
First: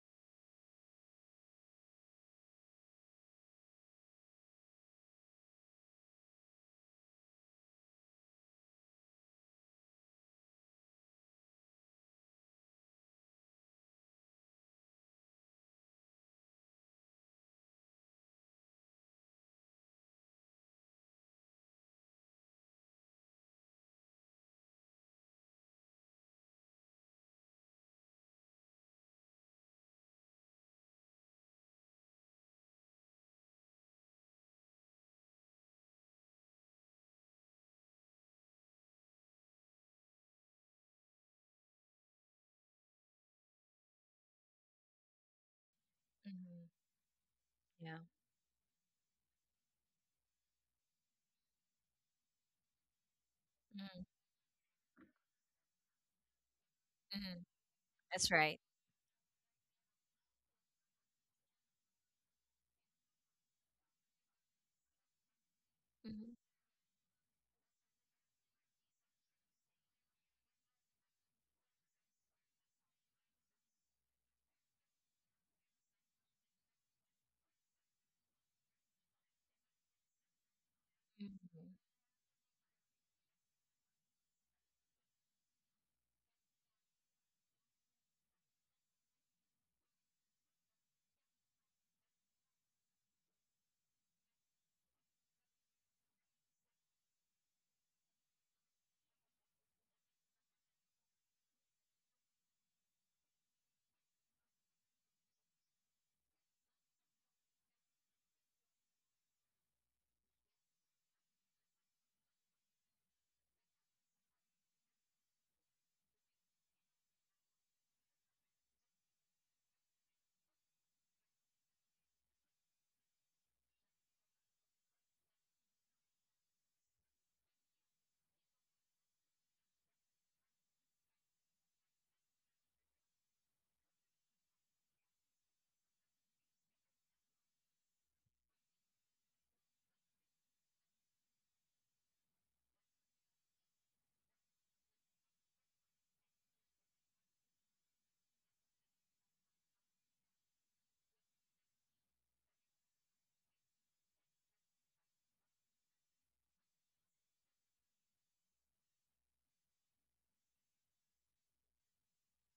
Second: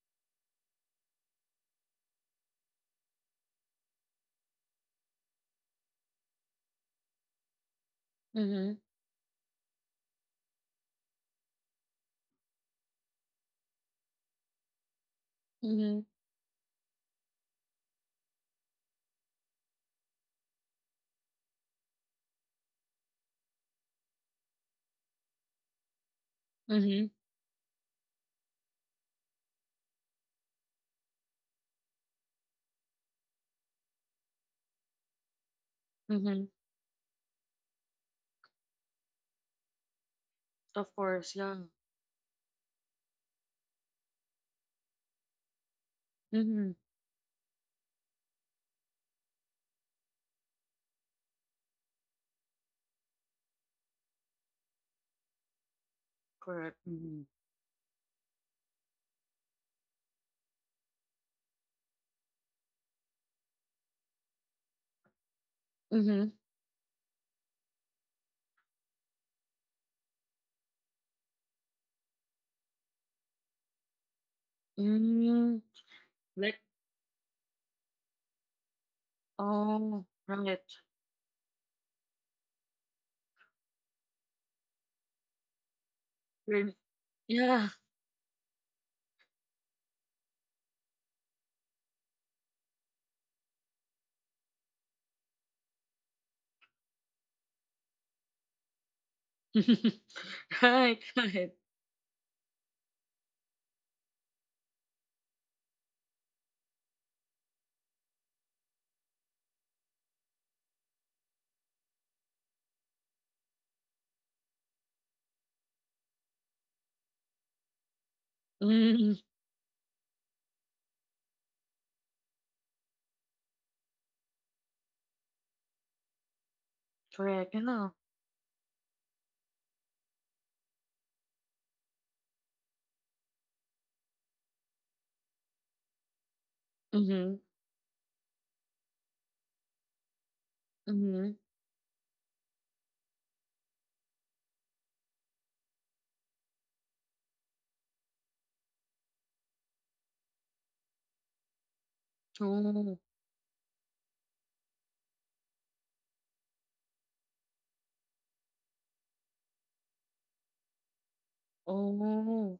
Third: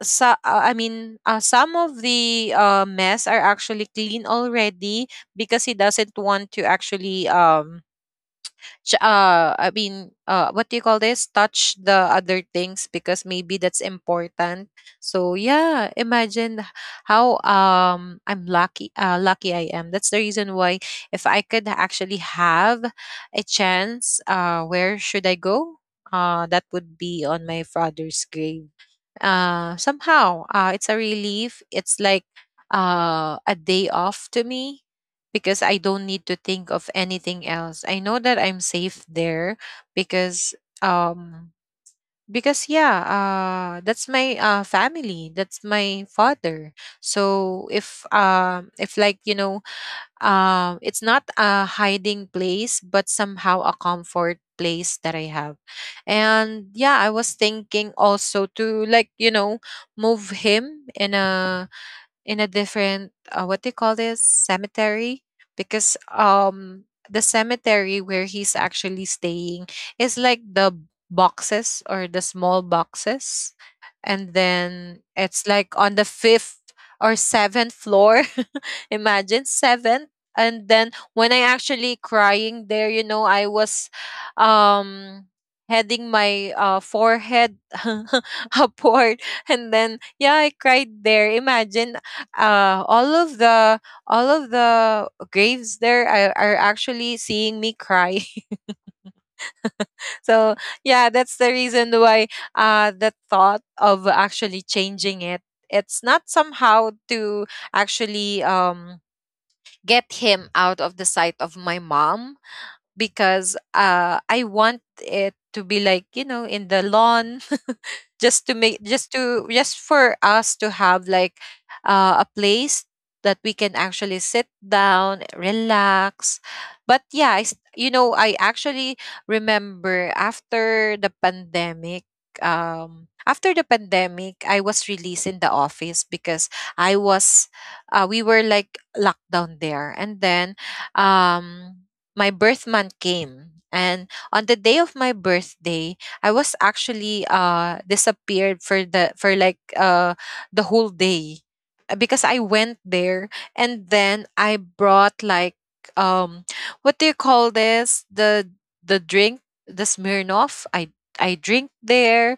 Speaker 2: so, I mean, some of the mess are actually clean already, because he doesn't want to actually
Speaker 1: Mm-hmm.
Speaker 2: what do you call this, touch the other things, because maybe that's important. So
Speaker 1: Mm-hmm.
Speaker 2: yeah, imagine how I'm lucky lucky I am That's the reason why, if I could actually have a chance, where should I go? That
Speaker 1: Mm-hmm.
Speaker 2: would be on my father's grave. Somehow it's a relief, it's like a day off to me, because I don't need
Speaker 1: Mm-hmm.
Speaker 2: to think of anything else. I know that I'm safe there, because
Speaker 1: Of course. Yeah.
Speaker 2: um yeah, that's my family, that's my
Speaker 3: mm-hmm.
Speaker 1: Mm-hmm.
Speaker 2: father. So
Speaker 3: Yeah.
Speaker 2: if like you know, it's not a hiding place, but somehow a
Speaker 3: Mm-hmm,
Speaker 2: comfort place that I have.
Speaker 1: Correct.
Speaker 2: And yeah,
Speaker 1: Mm-hmm.
Speaker 2: I
Speaker 3: mm-hmm.
Speaker 2: was thinking
Speaker 3: That's
Speaker 2: also
Speaker 3: right.
Speaker 2: to, like you know, move him in a, in a different what they call this, cemetery, because
Speaker 1: Mm-hmm.
Speaker 3: Mm-hmm.
Speaker 2: the cemetery where he's actually staying is like the boxes, or the small boxes, and then it's
Speaker 1: Mm,
Speaker 2: like on the
Speaker 1: like,
Speaker 2: fifth or seventh floor. Imagine,
Speaker 1: oh,
Speaker 2: seventh.
Speaker 1: right.
Speaker 2: And then when I
Speaker 3: Mm-hmm.
Speaker 2: actually crying there, you know, I was um heading my
Speaker 1: Right. Yeah.
Speaker 2: forehead upward. And then yeah, I cried there. Imagine, all of the, graves there are actually seeing me cry. So
Speaker 1: Right,
Speaker 2: yeah,
Speaker 1: right.
Speaker 2: that's the reason why, the thought of actually changing it. It's not somehow to actually get him out of the sight of my mom, because I want it to be like you know, in the lawn. Just to make,
Speaker 1: Mm,
Speaker 2: just to, just for us to have like a place that we can actually sit down, relax. But
Speaker 1: correct,
Speaker 2: yeah,
Speaker 1: you know.
Speaker 2: you know, I actually remember, after the pandemic, after the pandemic, I was released in the office, because I
Speaker 1: Mm-hmm,
Speaker 2: was we were like locked down there. And then
Speaker 1: mm-hmm.
Speaker 2: um my birth month came, and on the day of my birthday I was actually disappeared for the, for like the whole day, because I
Speaker 1: Oh,
Speaker 2: went there. And then I brought like, um what do you call this, the drink, the Smirnoff. I drink there,
Speaker 1: oh,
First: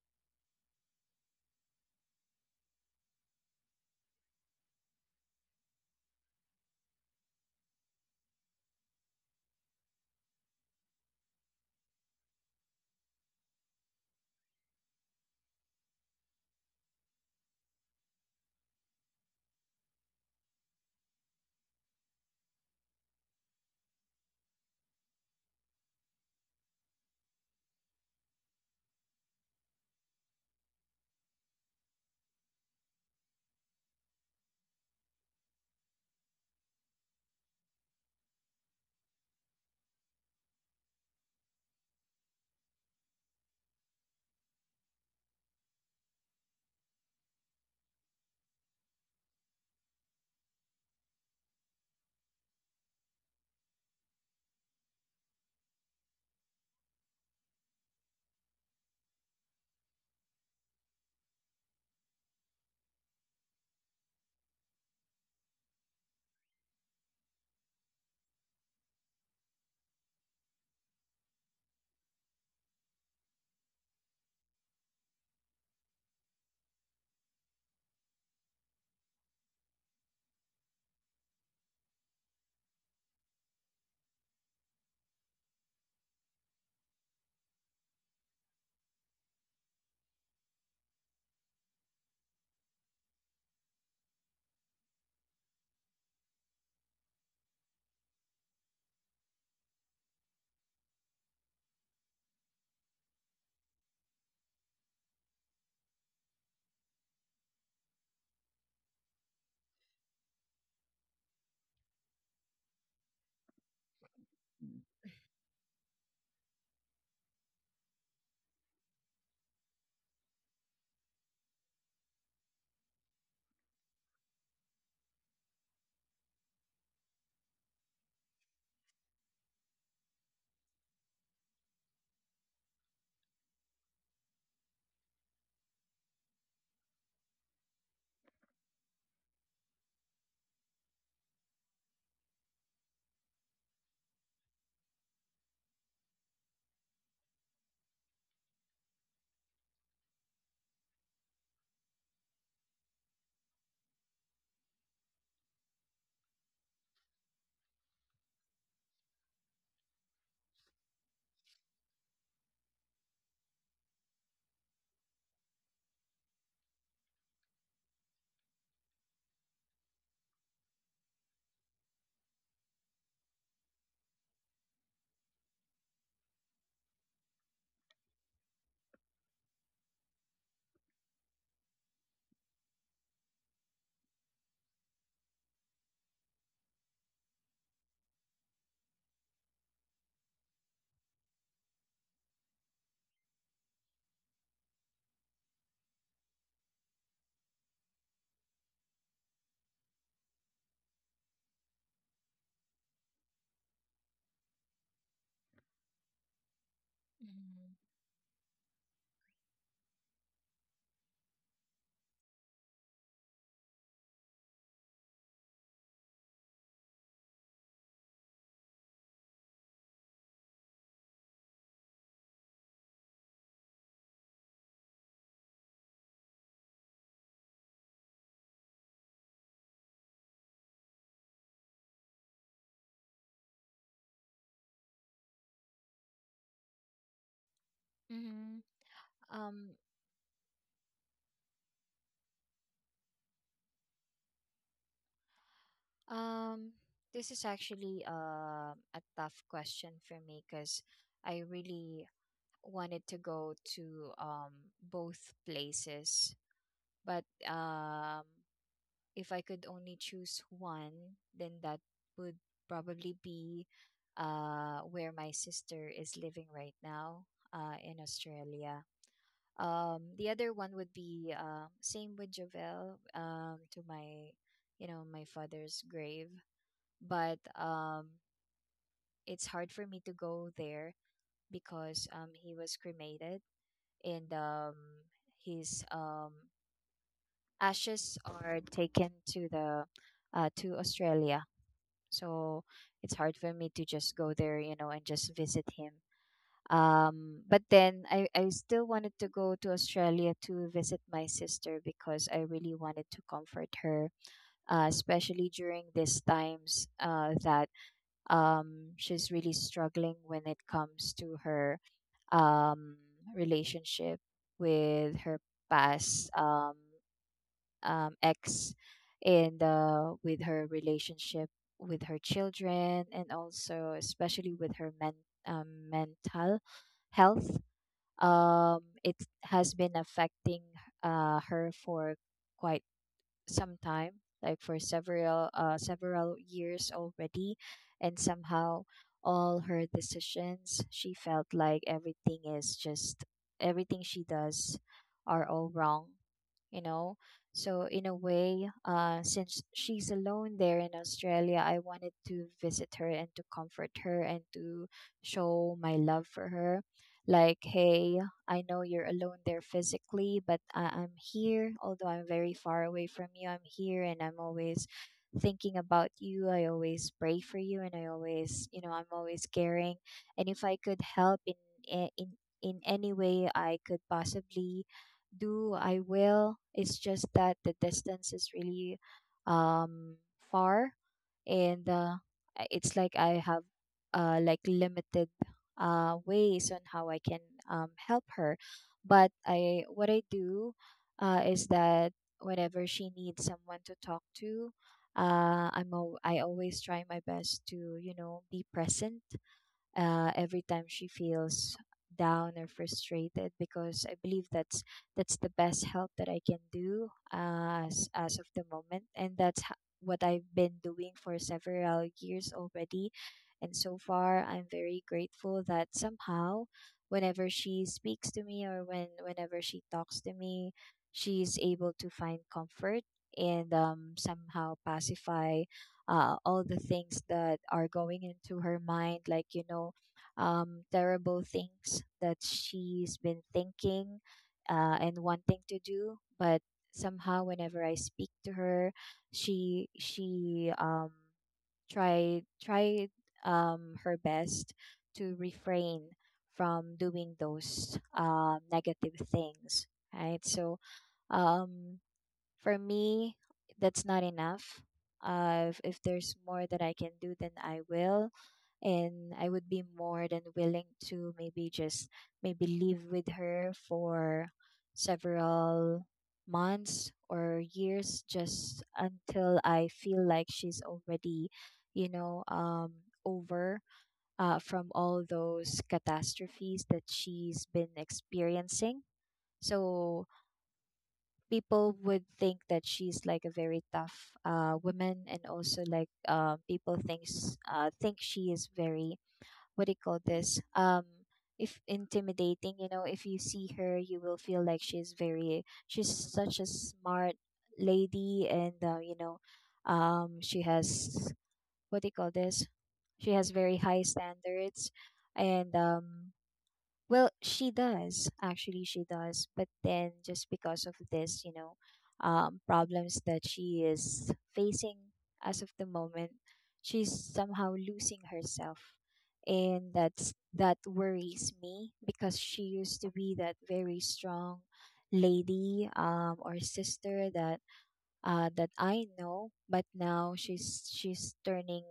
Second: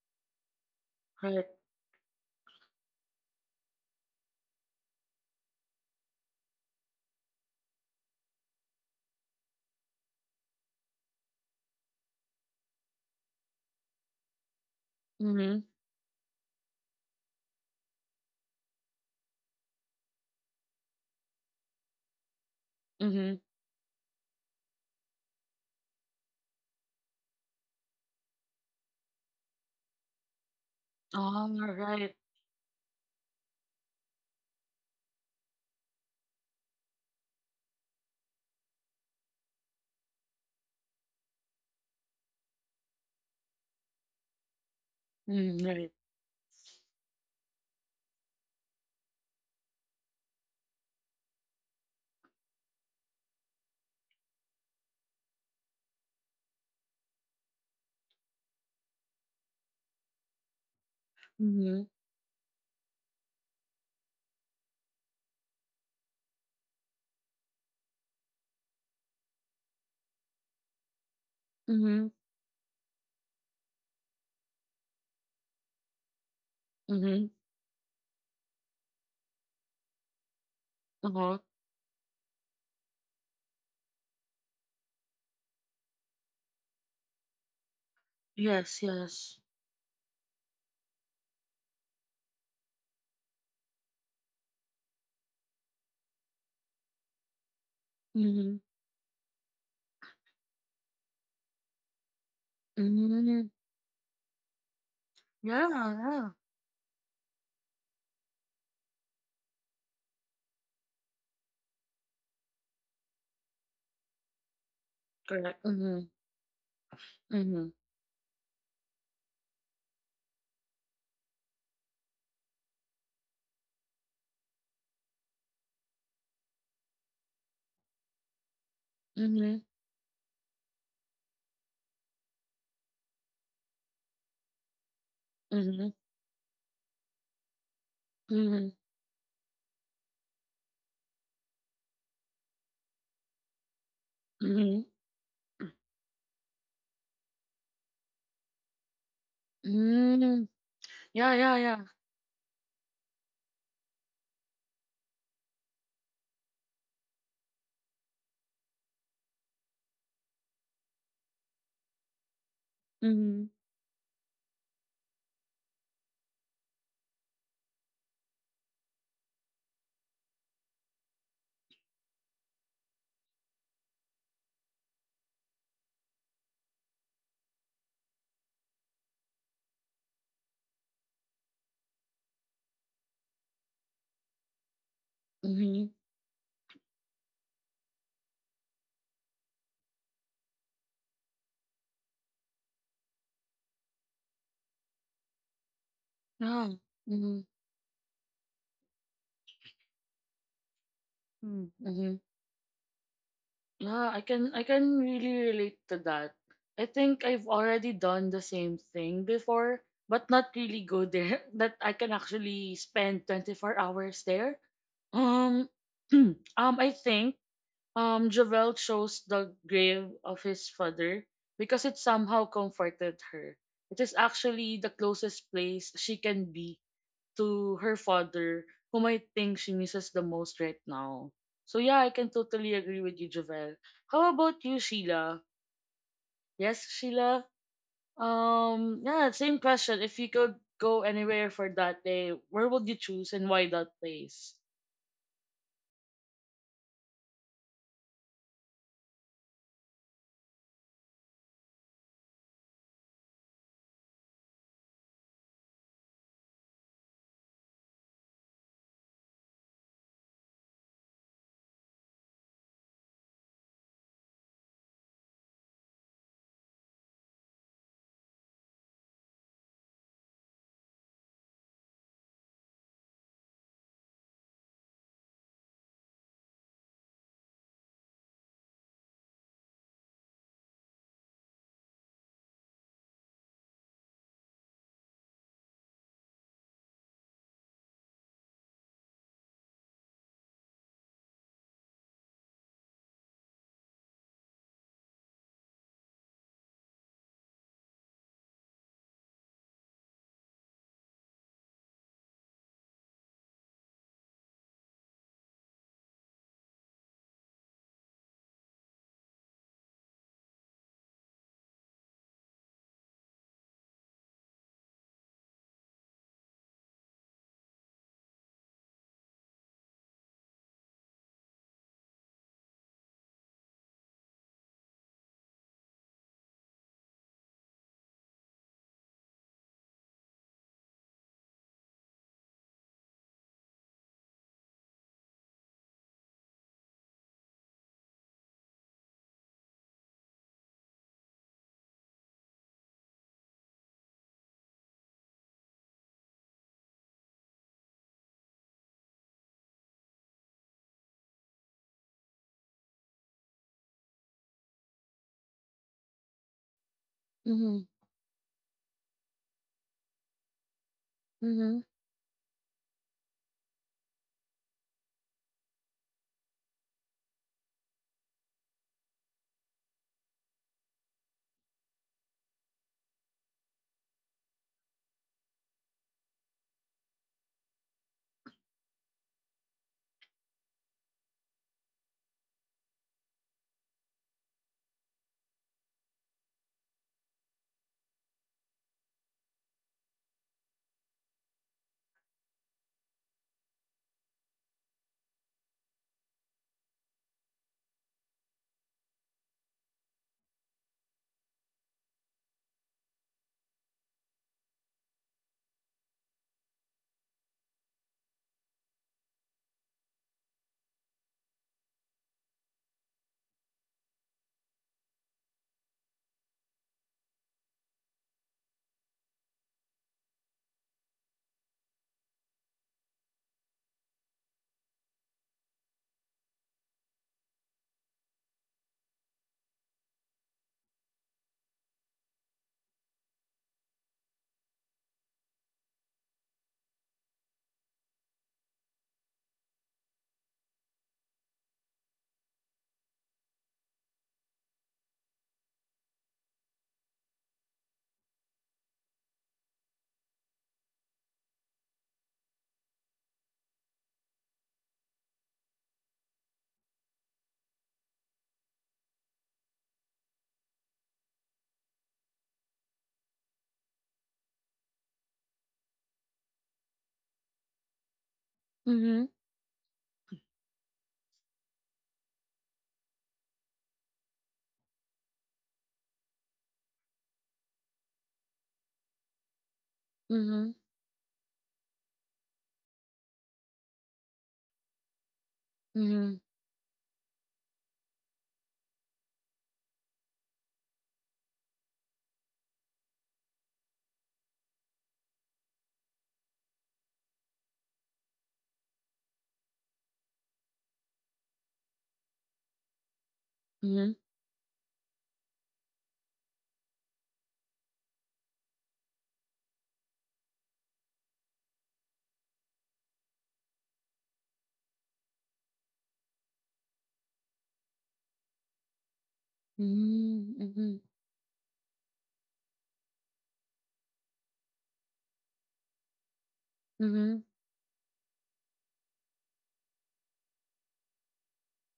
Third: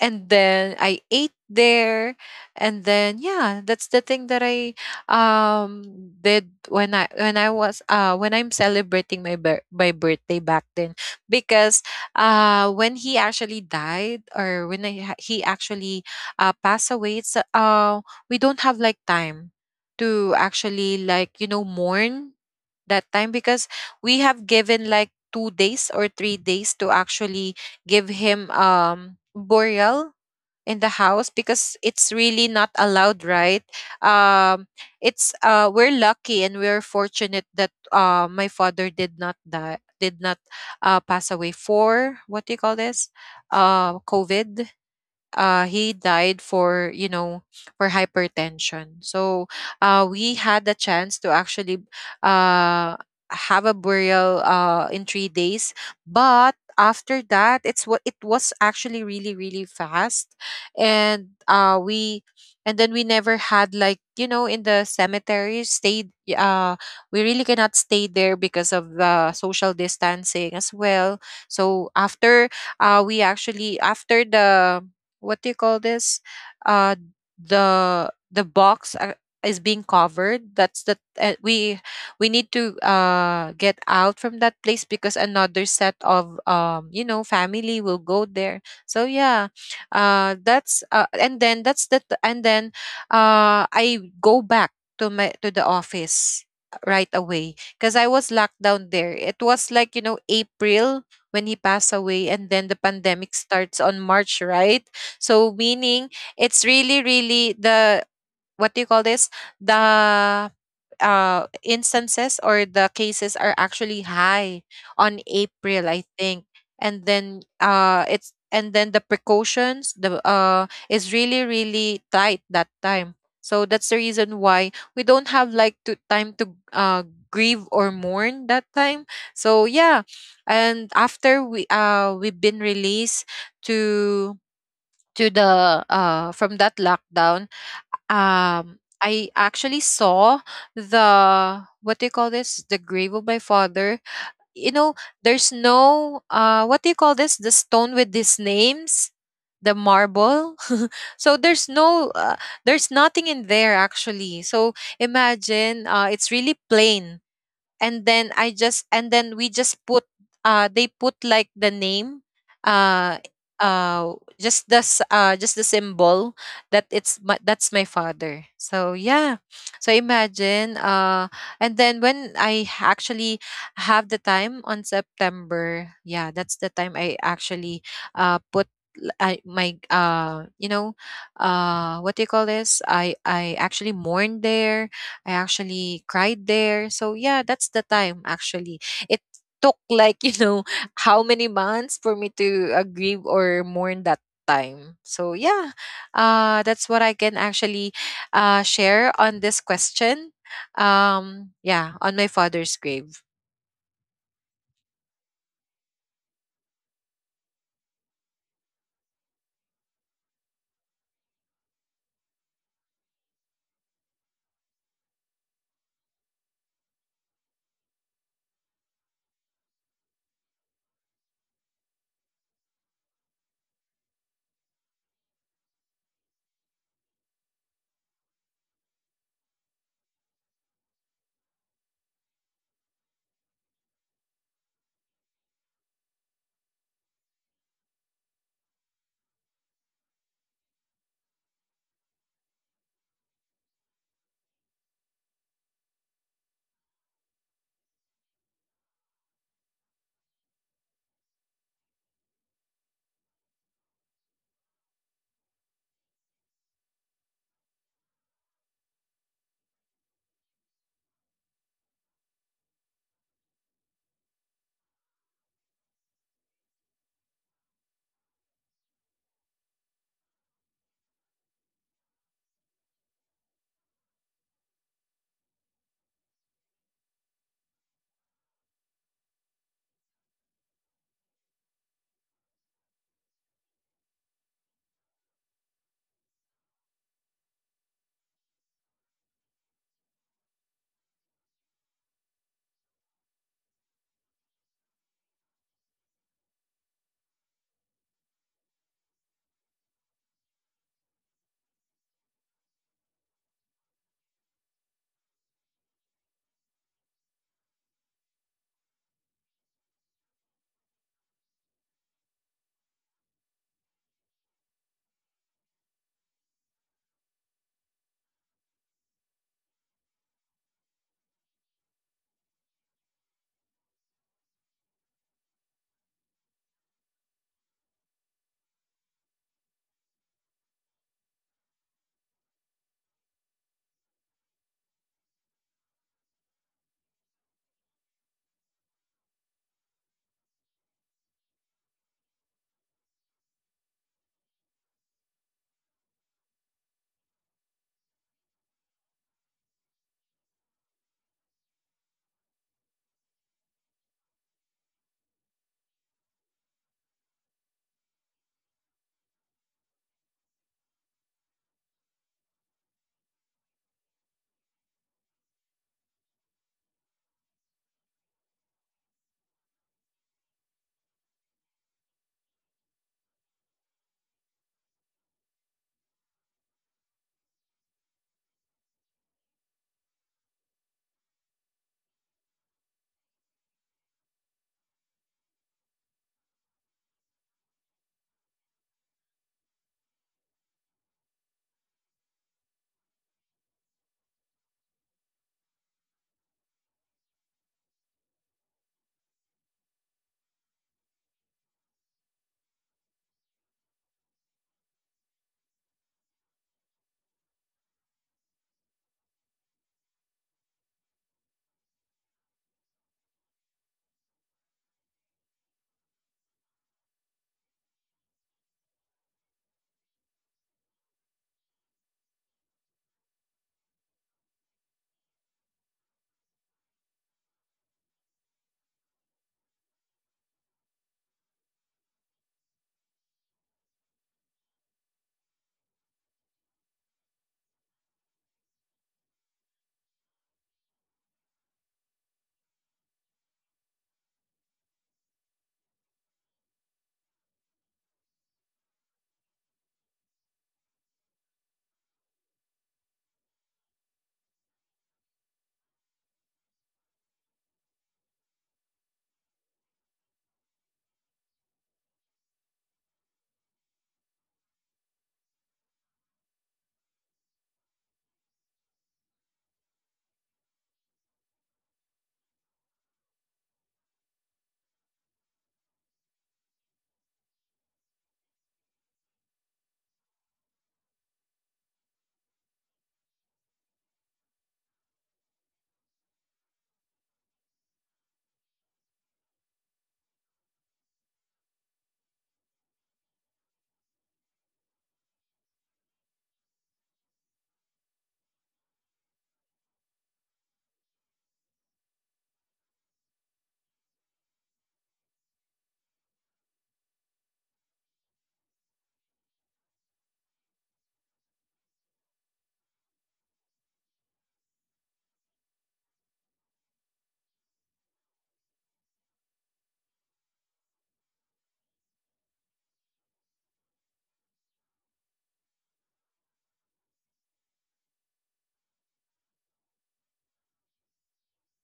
Speaker 2: and then I ate
Speaker 1: right.
Speaker 2: there. And then yeah, that's the thing that I um did when I was when I'm celebrating my my birthday back then. Because when he actually died, or when he
Speaker 1: Mm-hmm,
Speaker 2: actually passed away, it's we don't have like time to actually, like you know, mourn that time,
Speaker 1: mm-hmm.
Speaker 2: because we have given like 2 days or 3 days to actually give him burial in the house,
Speaker 1: Oh,
Speaker 2: because it's
Speaker 1: right.
Speaker 2: really not allowed, right? um it's we're lucky and we're fortunate that my father did not die, did not pass away for, what do you call this, covid.
Speaker 1: Mm,
Speaker 2: He
Speaker 1: right.
Speaker 2: died for, you know, for hypertension. So we had the chance to actually uh have a burial in 3 days. But after that, it's what, it was actually really really fast. and uh
Speaker 1: Mm-hmm,
Speaker 2: we and then we never had like you know, in the cemetery stayed. uh we really cannot stay there because of the social distancing as well. So
Speaker 1: mm-hmm,
Speaker 2: after we actually, after the, what do you call this? Uh,
Speaker 1: mm-hmm.
Speaker 2: the box is being covered. That's the
Speaker 1: Oh,
Speaker 2: we need to get out from that place, because another set of, you know, family will go there.
Speaker 1: yes,
Speaker 2: So
Speaker 1: yes.
Speaker 2: yeah, that's and then that's the and then I go back to my to the office right away, because I was locked
Speaker 1: Mm-hmm,
Speaker 2: down there. It was like you know, April when he passed away, and then the pandemic
Speaker 1: mm-hmm.
Speaker 2: starts on March, right? So
Speaker 1: Yeah,
Speaker 2: meaning,
Speaker 1: yeah.
Speaker 2: it's really, really the, what do you call this, the instances or the cases are actually high on
Speaker 1: Correct.
Speaker 2: April, I
Speaker 1: Mm-hmm,
Speaker 2: think. And then
Speaker 1: mm-hmm,
Speaker 2: the precautions, the is really, really tight that time. So that's the reason why we don't have like to time to grieve or mourn that time.
Speaker 1: mm-hmm,
Speaker 2: So yeah. And after we we've been released to the
Speaker 1: mm-hmm,
Speaker 2: from that lockdown,
Speaker 1: mm-hmm,
Speaker 2: I actually saw the, what do you call this, the grave of my father. You
Speaker 1: mm-hmm.
Speaker 2: know, there's no, what do you call this, the stone with these names, the
Speaker 1: Mm,
Speaker 2: marble.
Speaker 1: yeah,
Speaker 2: So
Speaker 1: yeah,
Speaker 2: there's
Speaker 1: yeah.
Speaker 2: no, there's nothing in there actually. So imagine it's really plain. And then we just put they put like the name, uh
Speaker 1: Mm-hmm.
Speaker 2: uh just the just the symbol that it's my, that's my father. So yeah, so imagine and then when I actually have the time on September, yeah, that's the time I actually put my you know, what do you call this, I actually mourn there. I actually
Speaker 1: Mhm.
Speaker 2: cried there. So yeah, that's the time actually. It took like, you know, how many months for me to grieve or mourn that time. So yeah,
Speaker 1: Yeah.
Speaker 2: that's what I can
Speaker 1: Mhm.
Speaker 2: actually share on this question.
Speaker 1: Mm.
Speaker 2: Yeah, on
Speaker 1: Mhm.
Speaker 2: my father's grave.
Speaker 1: Yeah, I can really relate to that. I think I've already done the same thing before, but not really go there that I can actually spend 24 hours there. Um I think Javel chose the grave of his father because it somehow comforted her. It is actually the closest place she can be to her father, whom I think she misses the most right now. So yeah, I can totally agree with you, Javel. How about you, Sheila? Yes, Sheila.
Speaker 3: Mm-hmm.
Speaker 1: Yeah, same
Speaker 3: Um,
Speaker 1: question. If you could go anywhere for that day, where would you choose and why that place?
Speaker 3: um, this is actually a tough question for me, because I really wanted to go to both places, but if I could only choose one, then that would probably be where my sister is living right now, in Australia. The other one would be, same with Javel, to my, you know, my father's grave, but it's hard for me to go there because he was cremated, and his, ashes are taken to the, to Australia. So it's hard for me to just go there, you know, and just visit him. But then I still wanted to go to Australia to visit my sister, because I really wanted to comfort her, especially during these times that she's really struggling when it comes to her, um, relationship with her past, ex, and with her relationship with her children, and also especially with her mental health. It has been affecting her for quite some time, like for several, several years already, and somehow all her decisions, she felt like everything is just everything she does are all wrong, you know. So in a way, since she's alone there in Australia, I wanted to visit her and to comfort her, and to show my love for her. Like,
Speaker 1: Mhm.
Speaker 3: hey, I know you're alone there physically, but I'm here.
Speaker 1: Mhm.
Speaker 3: Although I'm very far away from you, I'm here, and I'm always thinking about you. I always pray for you, and I always, you know, I'm always caring. And if I could help in a- in in any way I could possibly do, I will. It's just that the distance is really, um far, and it's like I have like limited, ways on how I can, help her. But I what I do, is that whenever she needs someone to talk to, I'm I always try my best to, you know, be present, every time she feels down or frustrated, because I believe that's the best help that I can do, as of the moment, and that's what I've been doing for several years already. And so far, I'm very grateful that somehow, whenever she speaks to me, or whenever she talks to me, she's able to find comfort, and, somehow pacify, all the things that are going into her mind, like, you know, terrible things that she's been thinking, and wanting to do. But somehow, whenever I speak to her, she, she, um, tried, her best to refrain from doing those, negative things, right? So, um for me, that's not enough. If, there's more that I can do, then I will. And I would be more than willing to maybe just maybe live with her for several months or years, just
Speaker 1: Mhm.
Speaker 3: until I feel like she's already, you know, over from all those catastrophes that she's been experiencing. So
Speaker 1: Mhm.
Speaker 3: people would think that she's like a very tough, woman, and also like people think she is very, what do you call this, if intimidating, you know, if you see her, you will feel like she's such a smart lady, and you know, she has, what do you call this, she has very high
Speaker 1: Mhm.
Speaker 3: standards. And well, she does. Actually, she does. But then, just because of this, you know, problems that she is facing as of the moment, she's somehow losing herself. And that
Speaker 1: Mhm.
Speaker 3: worries me, because she used to be that very strong lady, or sister
Speaker 1: Mhm.
Speaker 3: that, that I know, but now she's turning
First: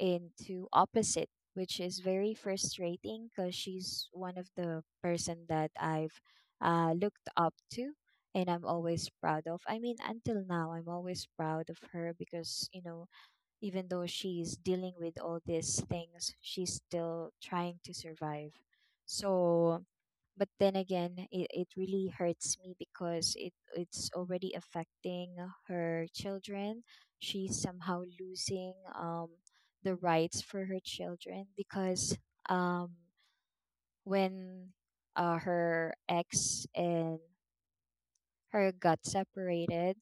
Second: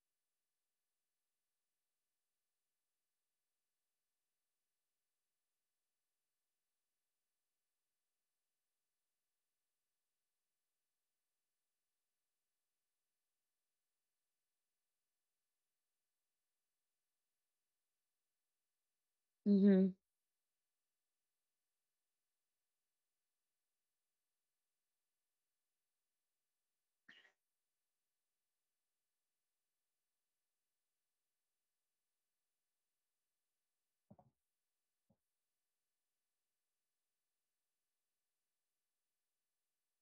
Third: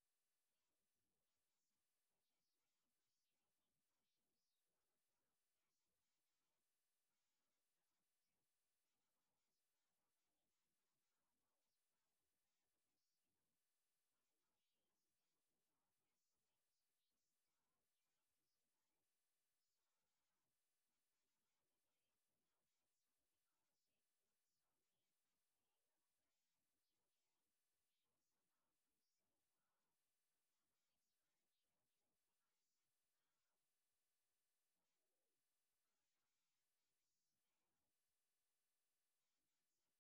Speaker 3: into opposite, which is very frustrating, because she's one of the person that I've, looked up to and I'm always proud of. I mean, until now, I'm always proud of her, because you know, even though she's dealing with all these things, she's still trying to survive. So,
Speaker 1: Mhm.
Speaker 3: but then again, it really hurts me, because it's already affecting her children. She's somehow losing, the rights for her children, because um when her ex and her got separated.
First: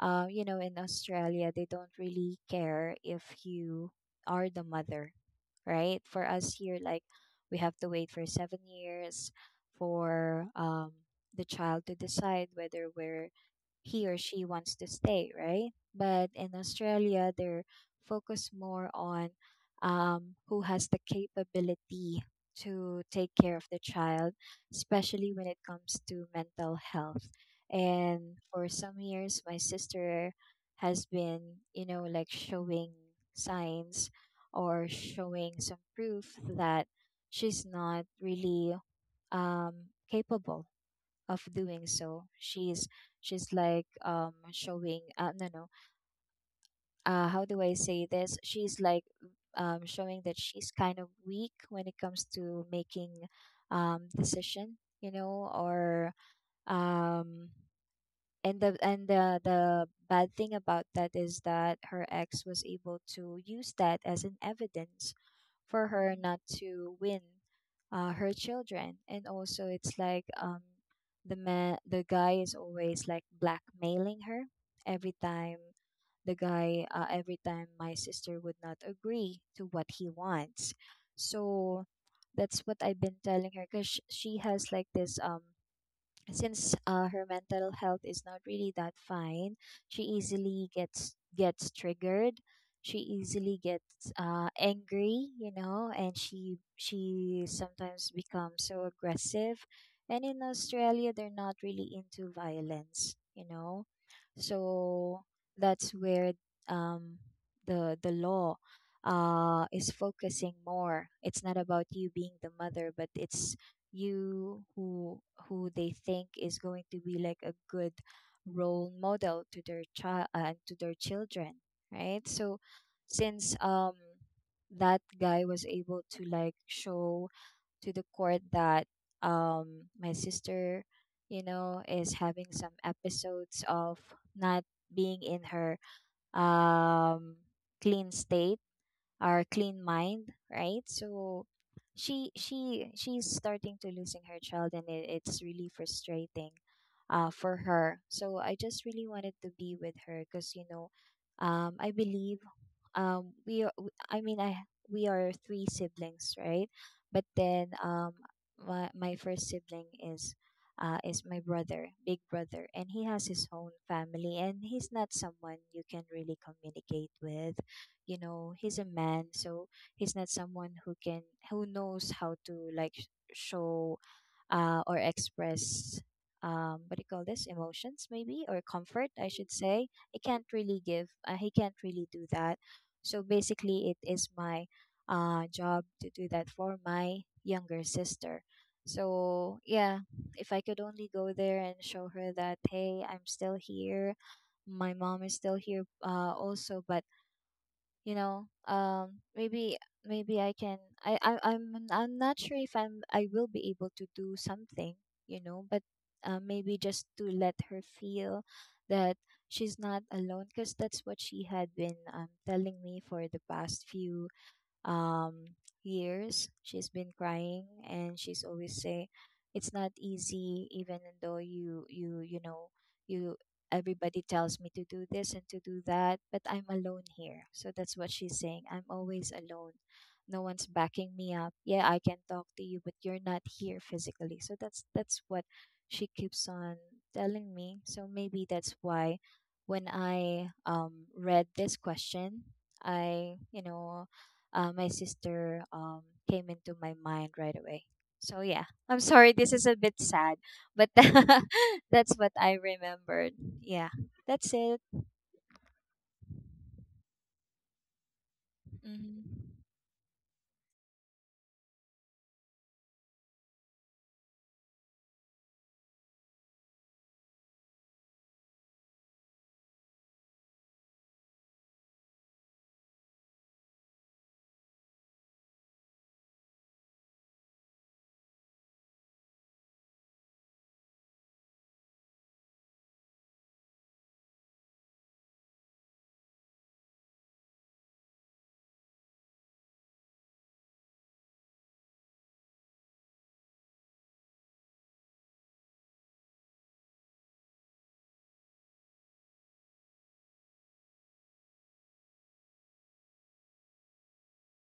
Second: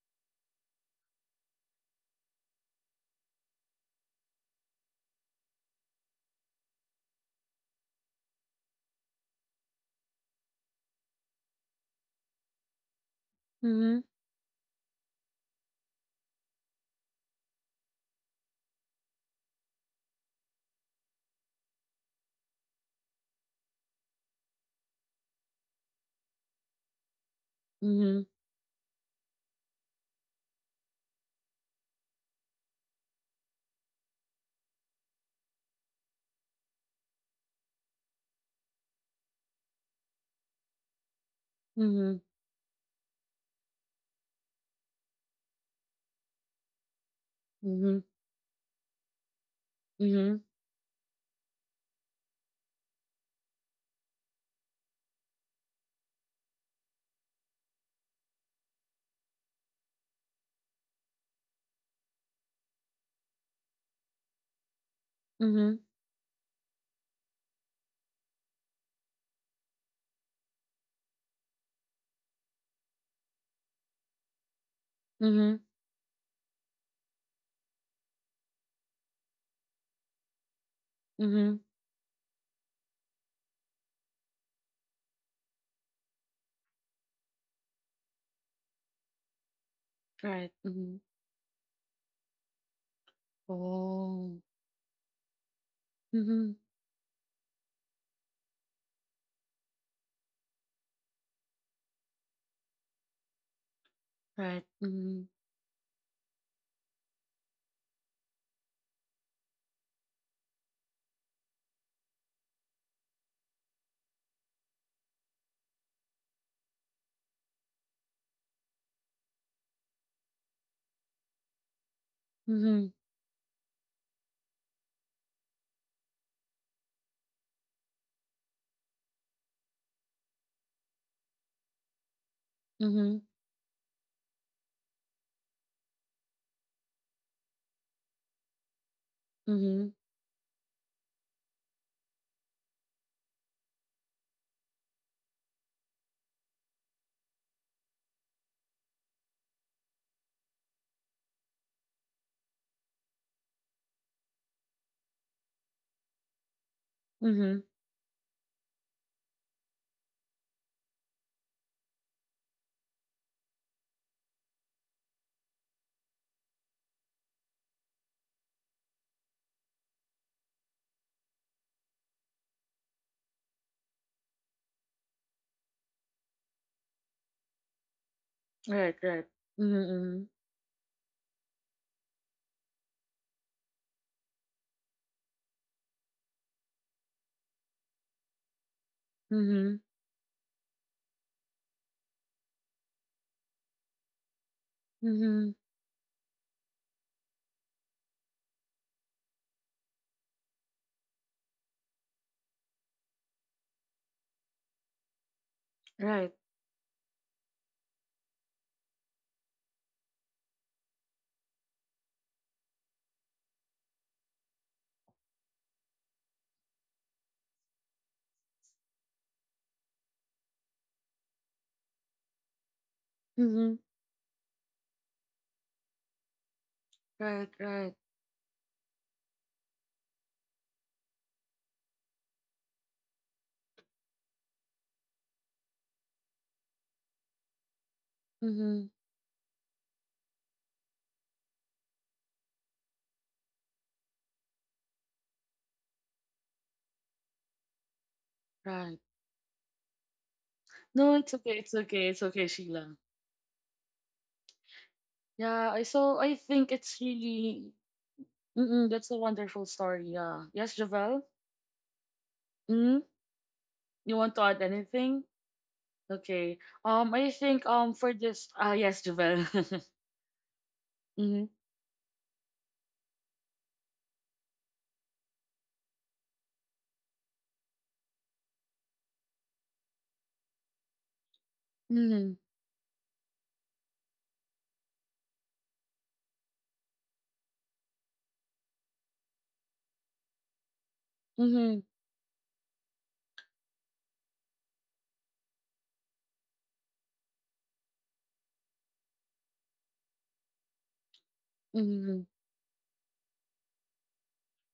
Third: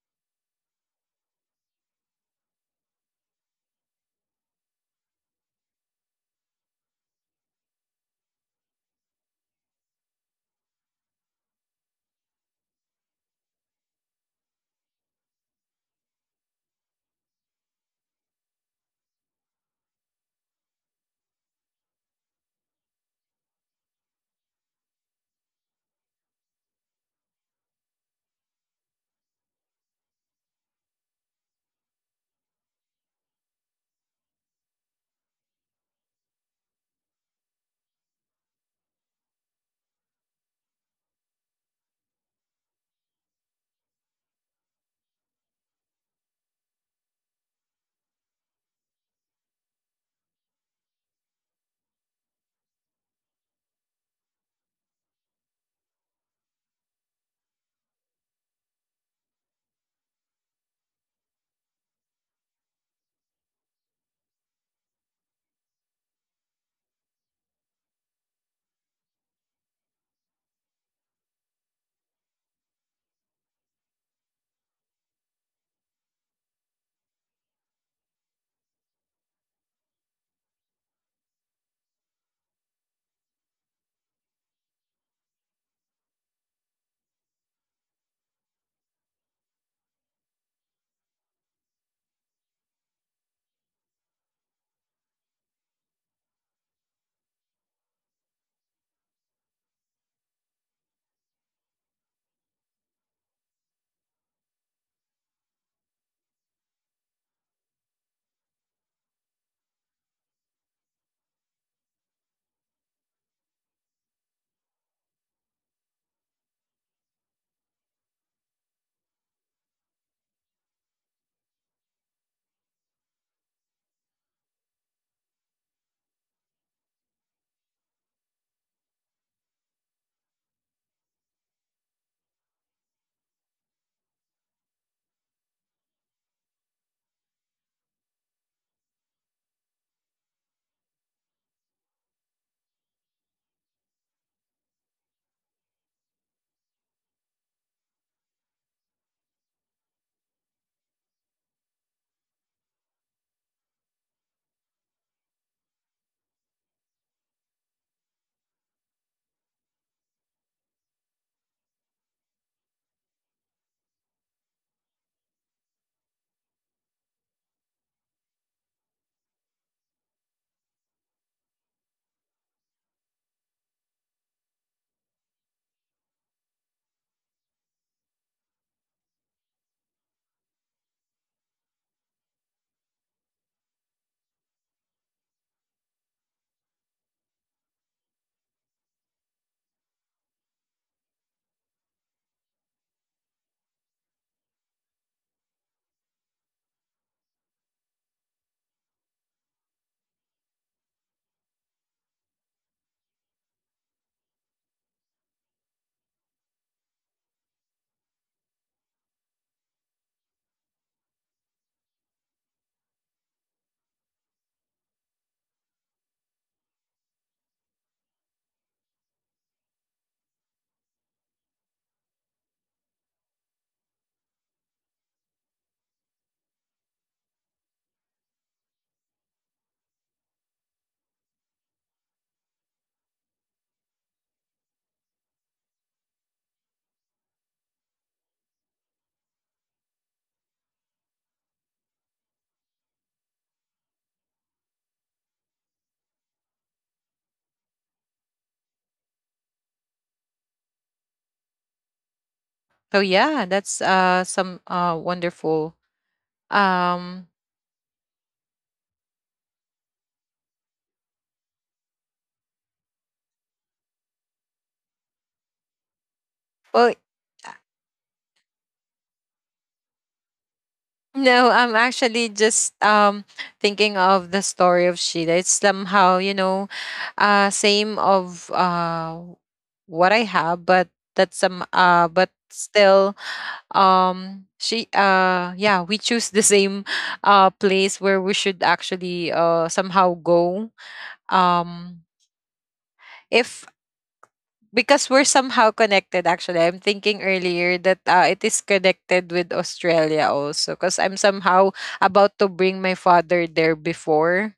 Speaker 3: You know, in Australia, they don't really care if you are the mother, right? For us here, like we have to wait for 7 years for, the child to decide whether we're,
Speaker 1: Mhm.
Speaker 3: he or she wants to stay, right? But in Australia, they're focused more on, who has the capability to take care of the child, especially when it comes to mental health.
Speaker 1: Mhm.
Speaker 3: And for some years, my sister has been, you know, like showing signs, or showing some proof that she's not really, um, capable of doing
Speaker 1: Mhm.
Speaker 3: so. She's like showing no no how do I
Speaker 1: Mhm. Mhm.
Speaker 3: say this? She's like showing that
Speaker 1: Mhm.
Speaker 3: she's kind of weak when it comes to making decision, you know, or um and the bad thing about that is that her ex was able to use that as an evidence
Speaker 1: Mhm. Mhm.
Speaker 3: for her not to win her children. And also it's like the guy is always like blackmailing her every time.
Speaker 1: Mhm.
Speaker 3: The guy uh, every time my sister would not agree to what he wants.
Speaker 1: Mhm.
Speaker 3: So that's what I've been telling her, because she has like this since her mental health is not really that fine, she
Speaker 1: Right.
Speaker 3: easily
Speaker 1: Mhm.
Speaker 3: gets triggered. She easily gets
Speaker 1: Oh.
Speaker 3: angry, you know, and she
Speaker 1: Mhm.
Speaker 3: sometimes becomes so aggressive. And in Australia they're not really into violence, you know,
Speaker 1: Right.
Speaker 3: so
Speaker 1: Mhm.
Speaker 3: that's where um, the law is focusing more. It's not about you being the mother, but it's you who they think is going to be like a good role model to their child and to their children, right? So
Speaker 1: Mhm.
Speaker 3: since that guy was able to like show to the court that my sister, you know, is having some
Speaker 1: Mhm.
Speaker 3: episodes of not being in her um clean state, our clean
Speaker 1: Mhm.
Speaker 3: mind, right? So she she's starting to losing her child, and it's really frustrating for her. So I just really wanted to be with her because, you know, I believe we are, w- I mean I we are three siblings, right? But
Speaker 1: Mhm.
Speaker 3: then my first sibling is my brother, big brother, and he has his own family, and he's not someone you can really communicate with. You know, he's a man, so he's not someone who can who knows how to like sh- show or express what do you call this, emotions maybe, or
Speaker 1: Right.
Speaker 3: comfort, I
Speaker 1: Right.
Speaker 3: should say. He
Speaker 1: Mhm.
Speaker 3: can't really give, he can't really do that. So basically it is my job to do that for my younger sister. So
Speaker 1: Mhm.
Speaker 3: yeah, if I could only go there and show her that, hey, I'm still here, my
Speaker 1: Mhm.
Speaker 3: mom is still
Speaker 1: Mhm.
Speaker 3: here also. But you know, maybe maybe I can, i, I i'm I'm not sure if I will be able to do something, you know, but
Speaker 1: Right.
Speaker 3: maybe just to let her feel that she's not alone, because that's what she had been telling me for the past few um, years. She's been crying, and she's always saying, "It's not easy, even though you you know you.
Speaker 1: Mhm.
Speaker 3: Everybody tells me to do this and to do that, but I'm alone here."
Speaker 1: Right.
Speaker 3: So that's
Speaker 1: Right.
Speaker 3: what she's saying. "I'm always alone. No one's backing me up. Yeah, I can talk to you, but you're not here physically." So that's what she keeps on telling me. So maybe that's
Speaker 1: Mhm.
Speaker 3: why when I read this question, I, you know, my sister came into my mind right away. So yeah, I'm
Speaker 1: Right.
Speaker 3: sorry, this is a bit sad, but
Speaker 1: No, it's okay. It's okay.
Speaker 3: that's
Speaker 1: It's
Speaker 3: what I
Speaker 1: okay, Sheila.
Speaker 2: So
Speaker 3: remembered.
Speaker 2: yeah, that's
Speaker 3: Yeah, that's
Speaker 2: some
Speaker 3: it.
Speaker 1: Yeah.
Speaker 2: wonderful
Speaker 1: I So I think it's
Speaker 2: um
Speaker 1: really. Mm-mm, that's a
Speaker 3: Mhm.
Speaker 1: wonderful story. Yeah. Yes, Javel. Mm. You want to add anything? Okay.
Speaker 2: well.
Speaker 1: I think. For this. Ah. Yes, Javel. Mhm.
Speaker 2: No, I'm actually just thinking of the story of Sheila. It's somehow, you know, same of what I have, but that's some. But
Speaker 1: Mhm.
Speaker 2: still, she. Yeah, we choose the same place where we should actually somehow go.
Speaker 1: Mhm.
Speaker 2: Um, if because we're somehow connected. Actually, I'm thinking earlier that it is connected with Australia also, because I'm somehow
Speaker 1: Mhm.
Speaker 2: about to bring my father there before,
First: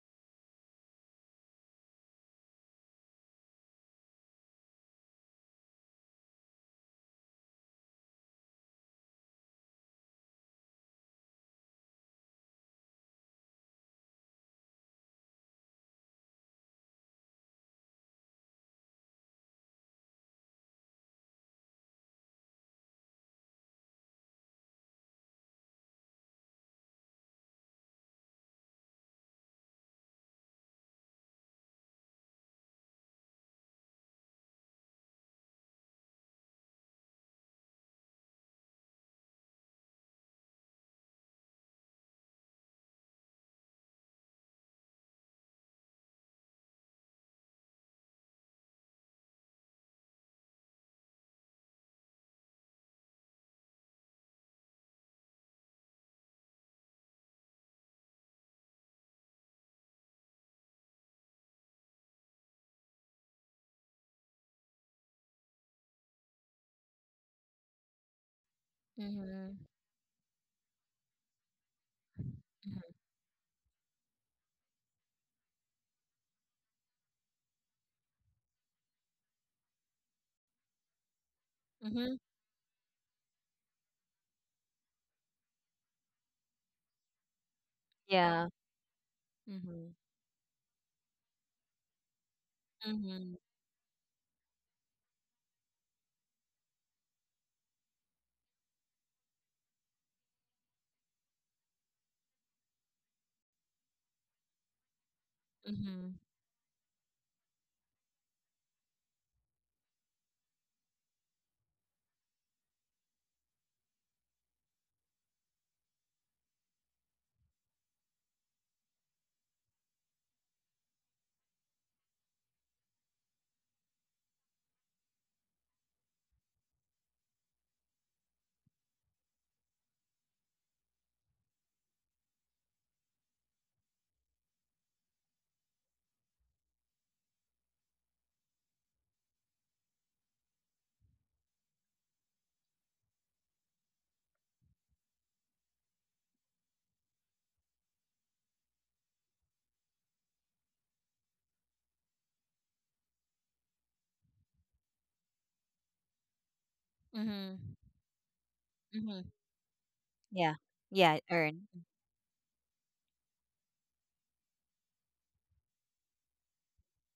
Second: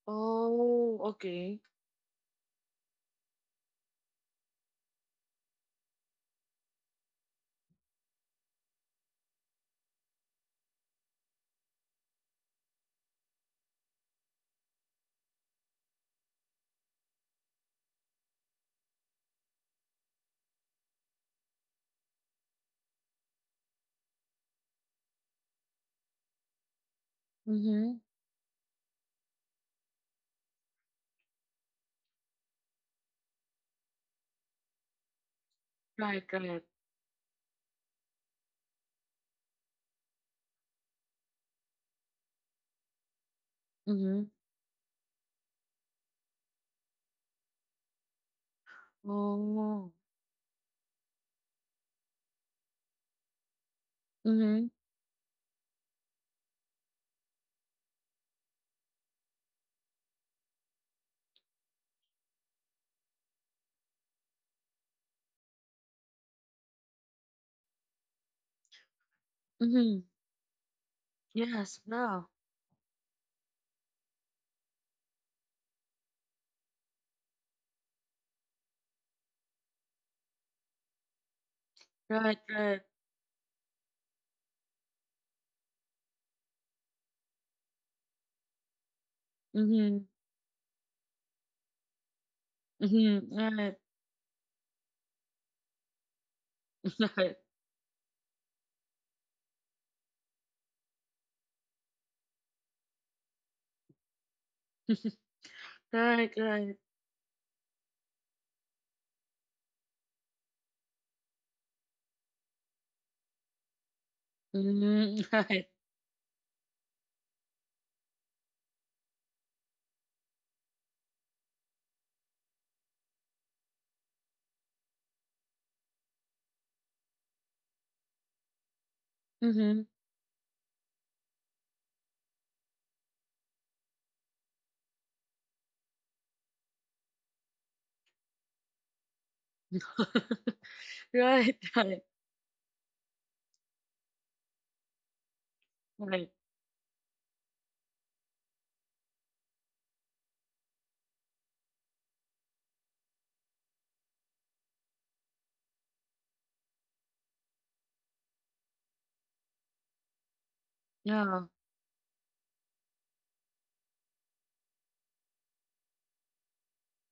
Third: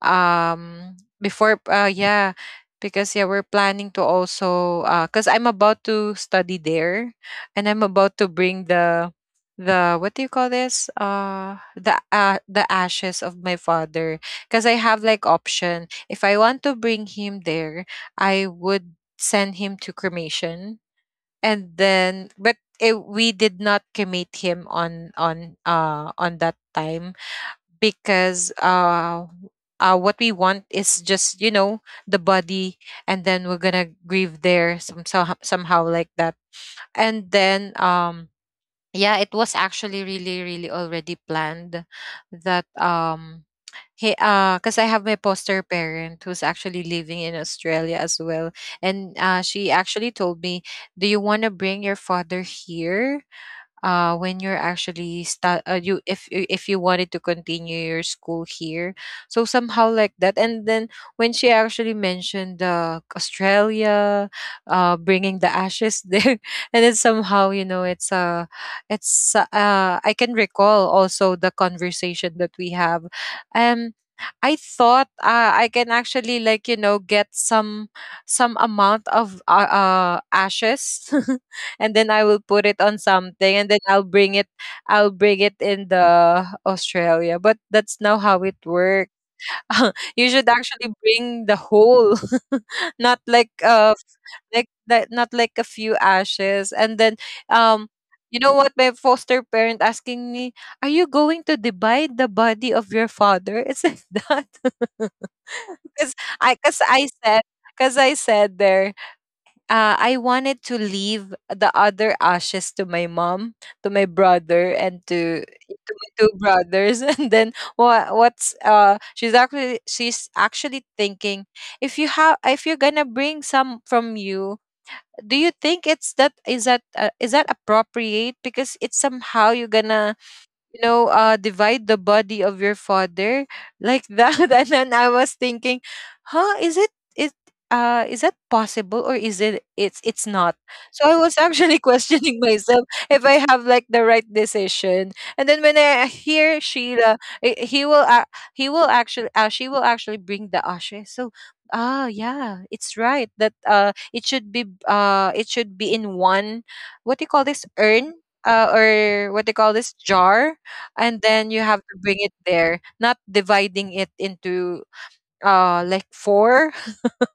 Speaker 2: um
Speaker 1: Oh. Okay.
Speaker 2: yeah, because yeah we're planning to also because I'm about to study there, and I'm about to bring the, what do you call this, the ashes of my father. Because I have like option, if I want to bring him there, I would send him to cremation. And then but we did not cremate him on on that time,
Speaker 1: Mhm.
Speaker 2: because what we want is just, you know, the body, and then we're gonna grieve there some, somehow, somehow like that.
Speaker 1: Right, right.
Speaker 2: And then yeah, it was actually really really already planned that he
Speaker 1: Mhm.
Speaker 2: because I have my poster parent who's actually living in Australia as well. And she actually
Speaker 1: Oh,
Speaker 2: told me, "Do you want to bring your father here when you're
Speaker 1: mhm.
Speaker 2: actually if you wanted to continue your school here?" So somehow like that, and then when she actually mentioned Australia, bringing the ashes there, and then somehow, you know, it's
Speaker 3: Mhm.
Speaker 2: I
Speaker 1: Mhm.
Speaker 2: can recall also the
Speaker 1: Yes,
Speaker 2: conversation
Speaker 1: no.
Speaker 2: that we
Speaker 3: Mhm.
Speaker 2: have. um I thought I can actually, like you know, get some amount of ashes, and then I
Speaker 3: Mhm.
Speaker 2: will
Speaker 1: Right,
Speaker 2: put it on
Speaker 1: right.
Speaker 2: something and then I'll bring it, I'll bring it in the Australia. But that's not how it
Speaker 3: Yeah.
Speaker 2: works.
Speaker 3: Mhm.
Speaker 2: You
Speaker 1: Mhm.
Speaker 2: should actually bring the whole, not like
Speaker 1: Mhm.
Speaker 3: Mhm.
Speaker 1: Right,
Speaker 2: like that, not like a few ashes. And then
Speaker 1: right.
Speaker 2: um you know what my foster parent asking me, are you going to divide the body of your father? It's like that. Because
Speaker 3: Mhm.
Speaker 1: Right,
Speaker 2: I because
Speaker 1: right.
Speaker 2: I said, there, I wanted to leave the other ashes to my mom, to my brother,
Speaker 1: Mhm.
Speaker 2: and to
Speaker 1: Right.
Speaker 2: my two brothers. And then what? What's uh? She's actually thinking, if you're gonna bring some from you, do you think it's that is that is that appropriate? Because it's somehow
Speaker 1: Mhm.
Speaker 2: you're gonna divide the body of your father like that. And then I was thinking, huh, is it it is that possible, or is it it's not? So I was
Speaker 1: Right,
Speaker 2: actually
Speaker 1: right.
Speaker 2: questioning myself if I have like the right decision. And then when I
Speaker 1: Right.
Speaker 2: hear Sheila, I- he will actually she will actually bring the ashes. So yeah, it's right that it should be in one, what do you call this,
Speaker 3: Mhm.
Speaker 2: urn? Or what
Speaker 3: Mhm.
Speaker 2: they call this, jar,
Speaker 3: Yeah.
Speaker 2: and
Speaker 3: Yeah.
Speaker 2: then you
Speaker 1: Yeah.
Speaker 2: have
Speaker 3: Earn.
Speaker 2: to bring it there, not dividing it into like four.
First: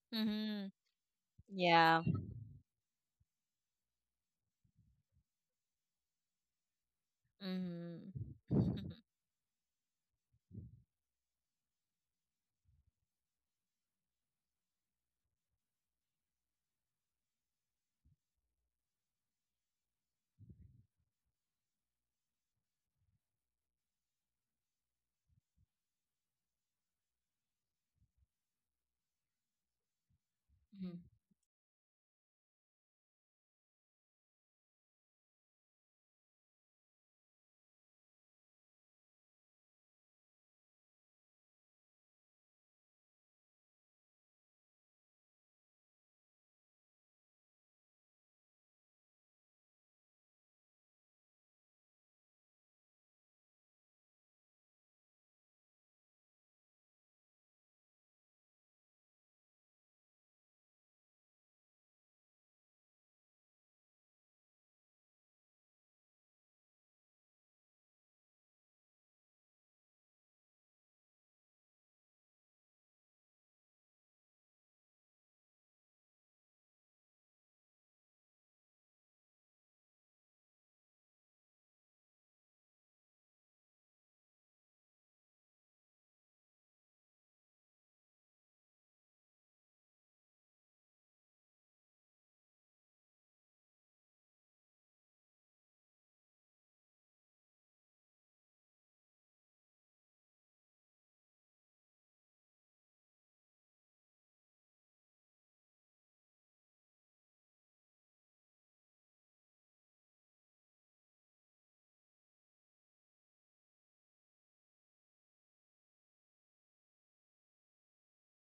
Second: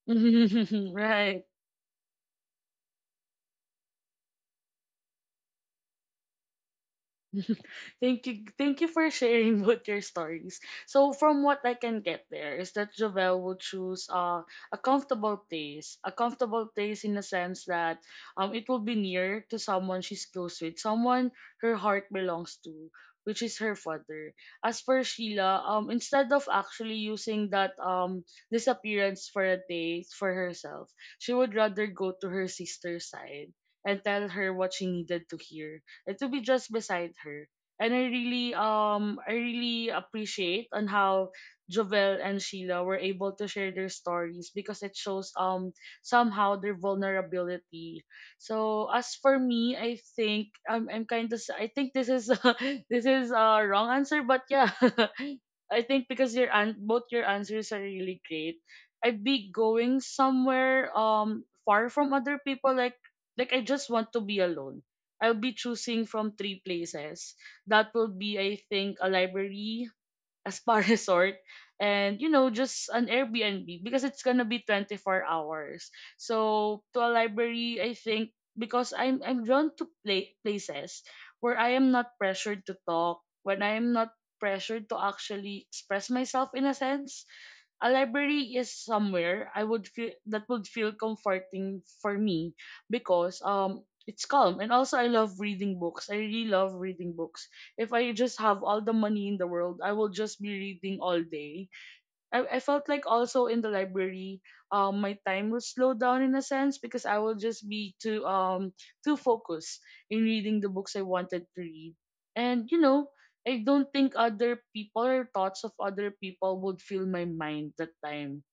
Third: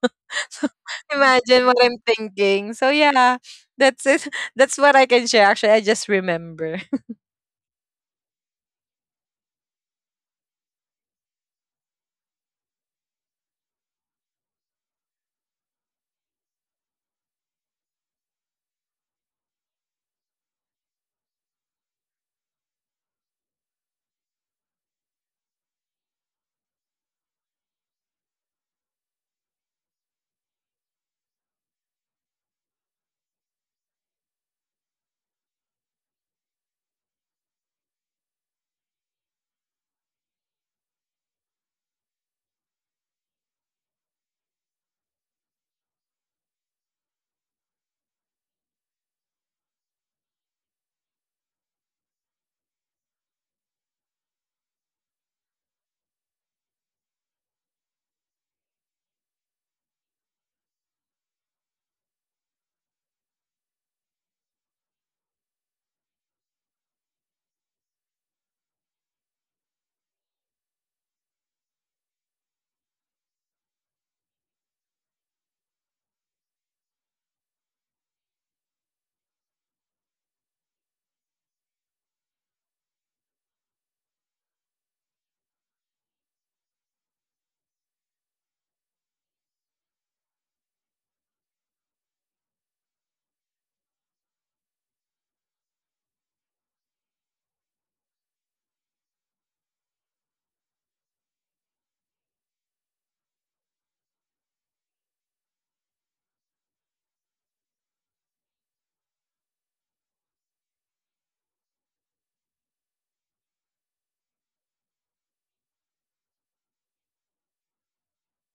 Speaker 2: So
Speaker 3: Mhm.
Speaker 1: Mhm. Right.
Speaker 2: imagine what I'm
Speaker 3: Yeah.
Speaker 2: thinking. So yeah, that's it. That's what I can share. Actually, I just remember.
Speaker 3: Mhm.
Speaker 1: Thank you, thank you
Speaker 3: Mhm.
Speaker 1: for sharing both your stories. So from what I can get, there is that Jovel will choose a comfortable place, a comfortable place in the sense that it will be near to someone she's close with, someone her heart belongs to, which is her father. As for Sheila, instead of actually using that disappearance for a day for herself, she would rather go to her sister's side and tell her what she needed to hear and to be just beside her. And I really appreciate on how Jovel and Sheila were able to share their stories because it shows somehow their vulnerability. So as for me, I think I'm kind of I think this is this is a wrong answer, but yeah, I think because your an- both your answers are really great. I'd be going somewhere far from other people, like I just want to be alone. I'll be choosing from three places. That will be, I think, a library, a spa resort, and you know, just an Airbnb because it's gonna be 24 hours. So to a library, I think because I'm drawn to play places where I am not pressured to talk, when I am not pressured to actually express myself in a sense. A library is somewhere I would feel that would feel comforting for me because it's calm, and also I love reading books. I really love reading books. If I just have all the money in the world, I will just be reading all day. I felt like also in the library, my time will slow down in a sense because I will just be too too focused in reading the books I wanted to read, and you know, I don't think other people or thoughts of other people would fill my mind that time.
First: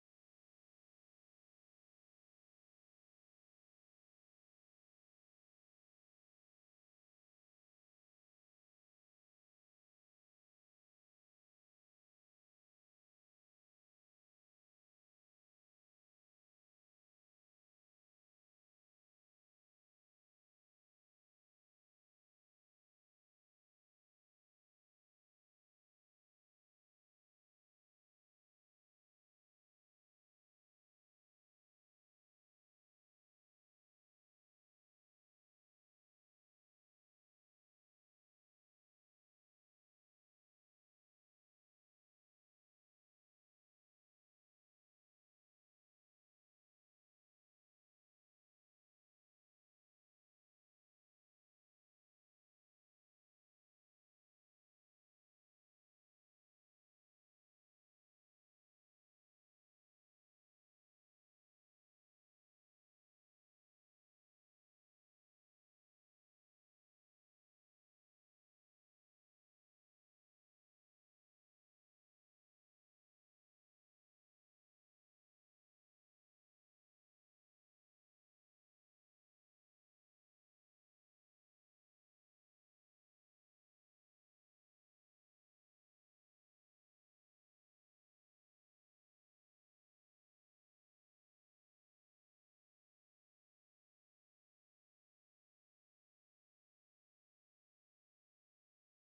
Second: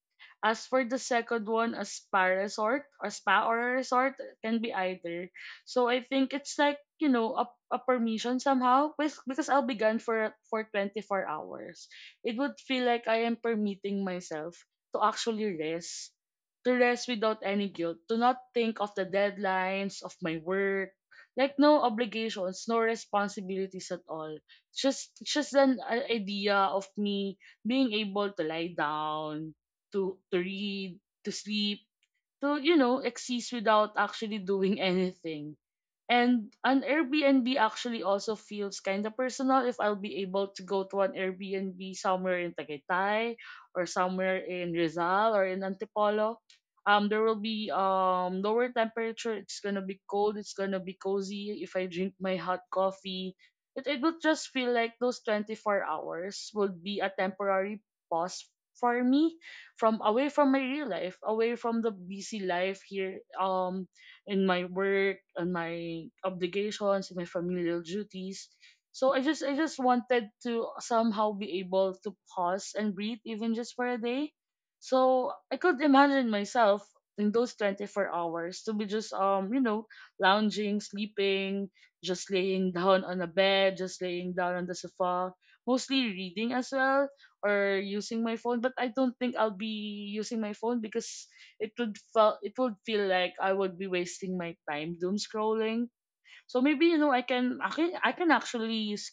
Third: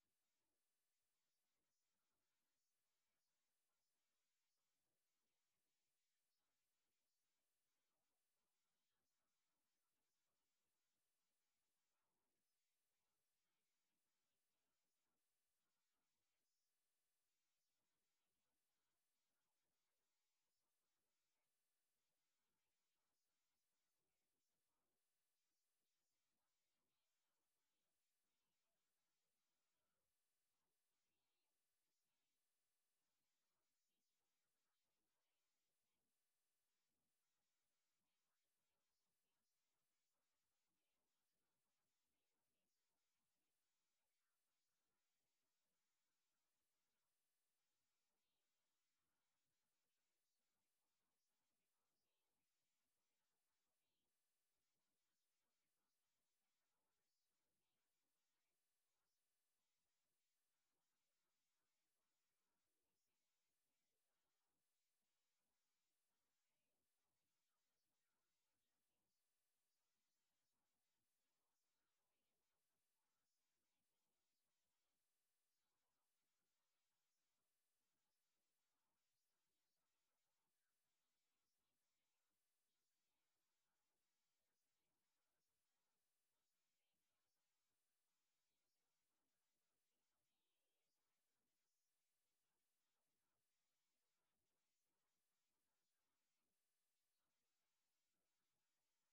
Speaker 1: As for the second one, a spa resort, a spa or a resort can be either. So I think it's like, you know, a permission somehow with, because I'll be gone for 24 hours. It would feel like I am permitting myself to actually rest, to rest without any guilt, to not think of the deadlines of my work, like no obligations, no responsibilities at all. It's just an idea of me being able to lie down, to read, to sleep, to you know, exist without actually doing anything. And an Airbnb actually also feels kind of personal if I'll be able to go to an Airbnb somewhere in Tagaytay or somewhere in Rizal or in Antipolo. There will be lower temperature. It's gonna be cold. It's gonna be cozy. If I drink my hot coffee, it will just feel like those 24 hours would be a temporary pause for me from away from my real life, away from the busy life here, in my work and my obligations, and my familial duties. So I just wanted to somehow be able to pause and breathe even just for a day. So I could imagine myself in those 24 hours to be just you know, lounging, sleeping, just laying down on a bed, just laying down on the sofa, mostly reading as well, or using my phone, but I don't think I'll be using my phone because it would feel, it would feel like I would be wasting my time doom scrolling. So maybe, you know, I can I can, I can actually s-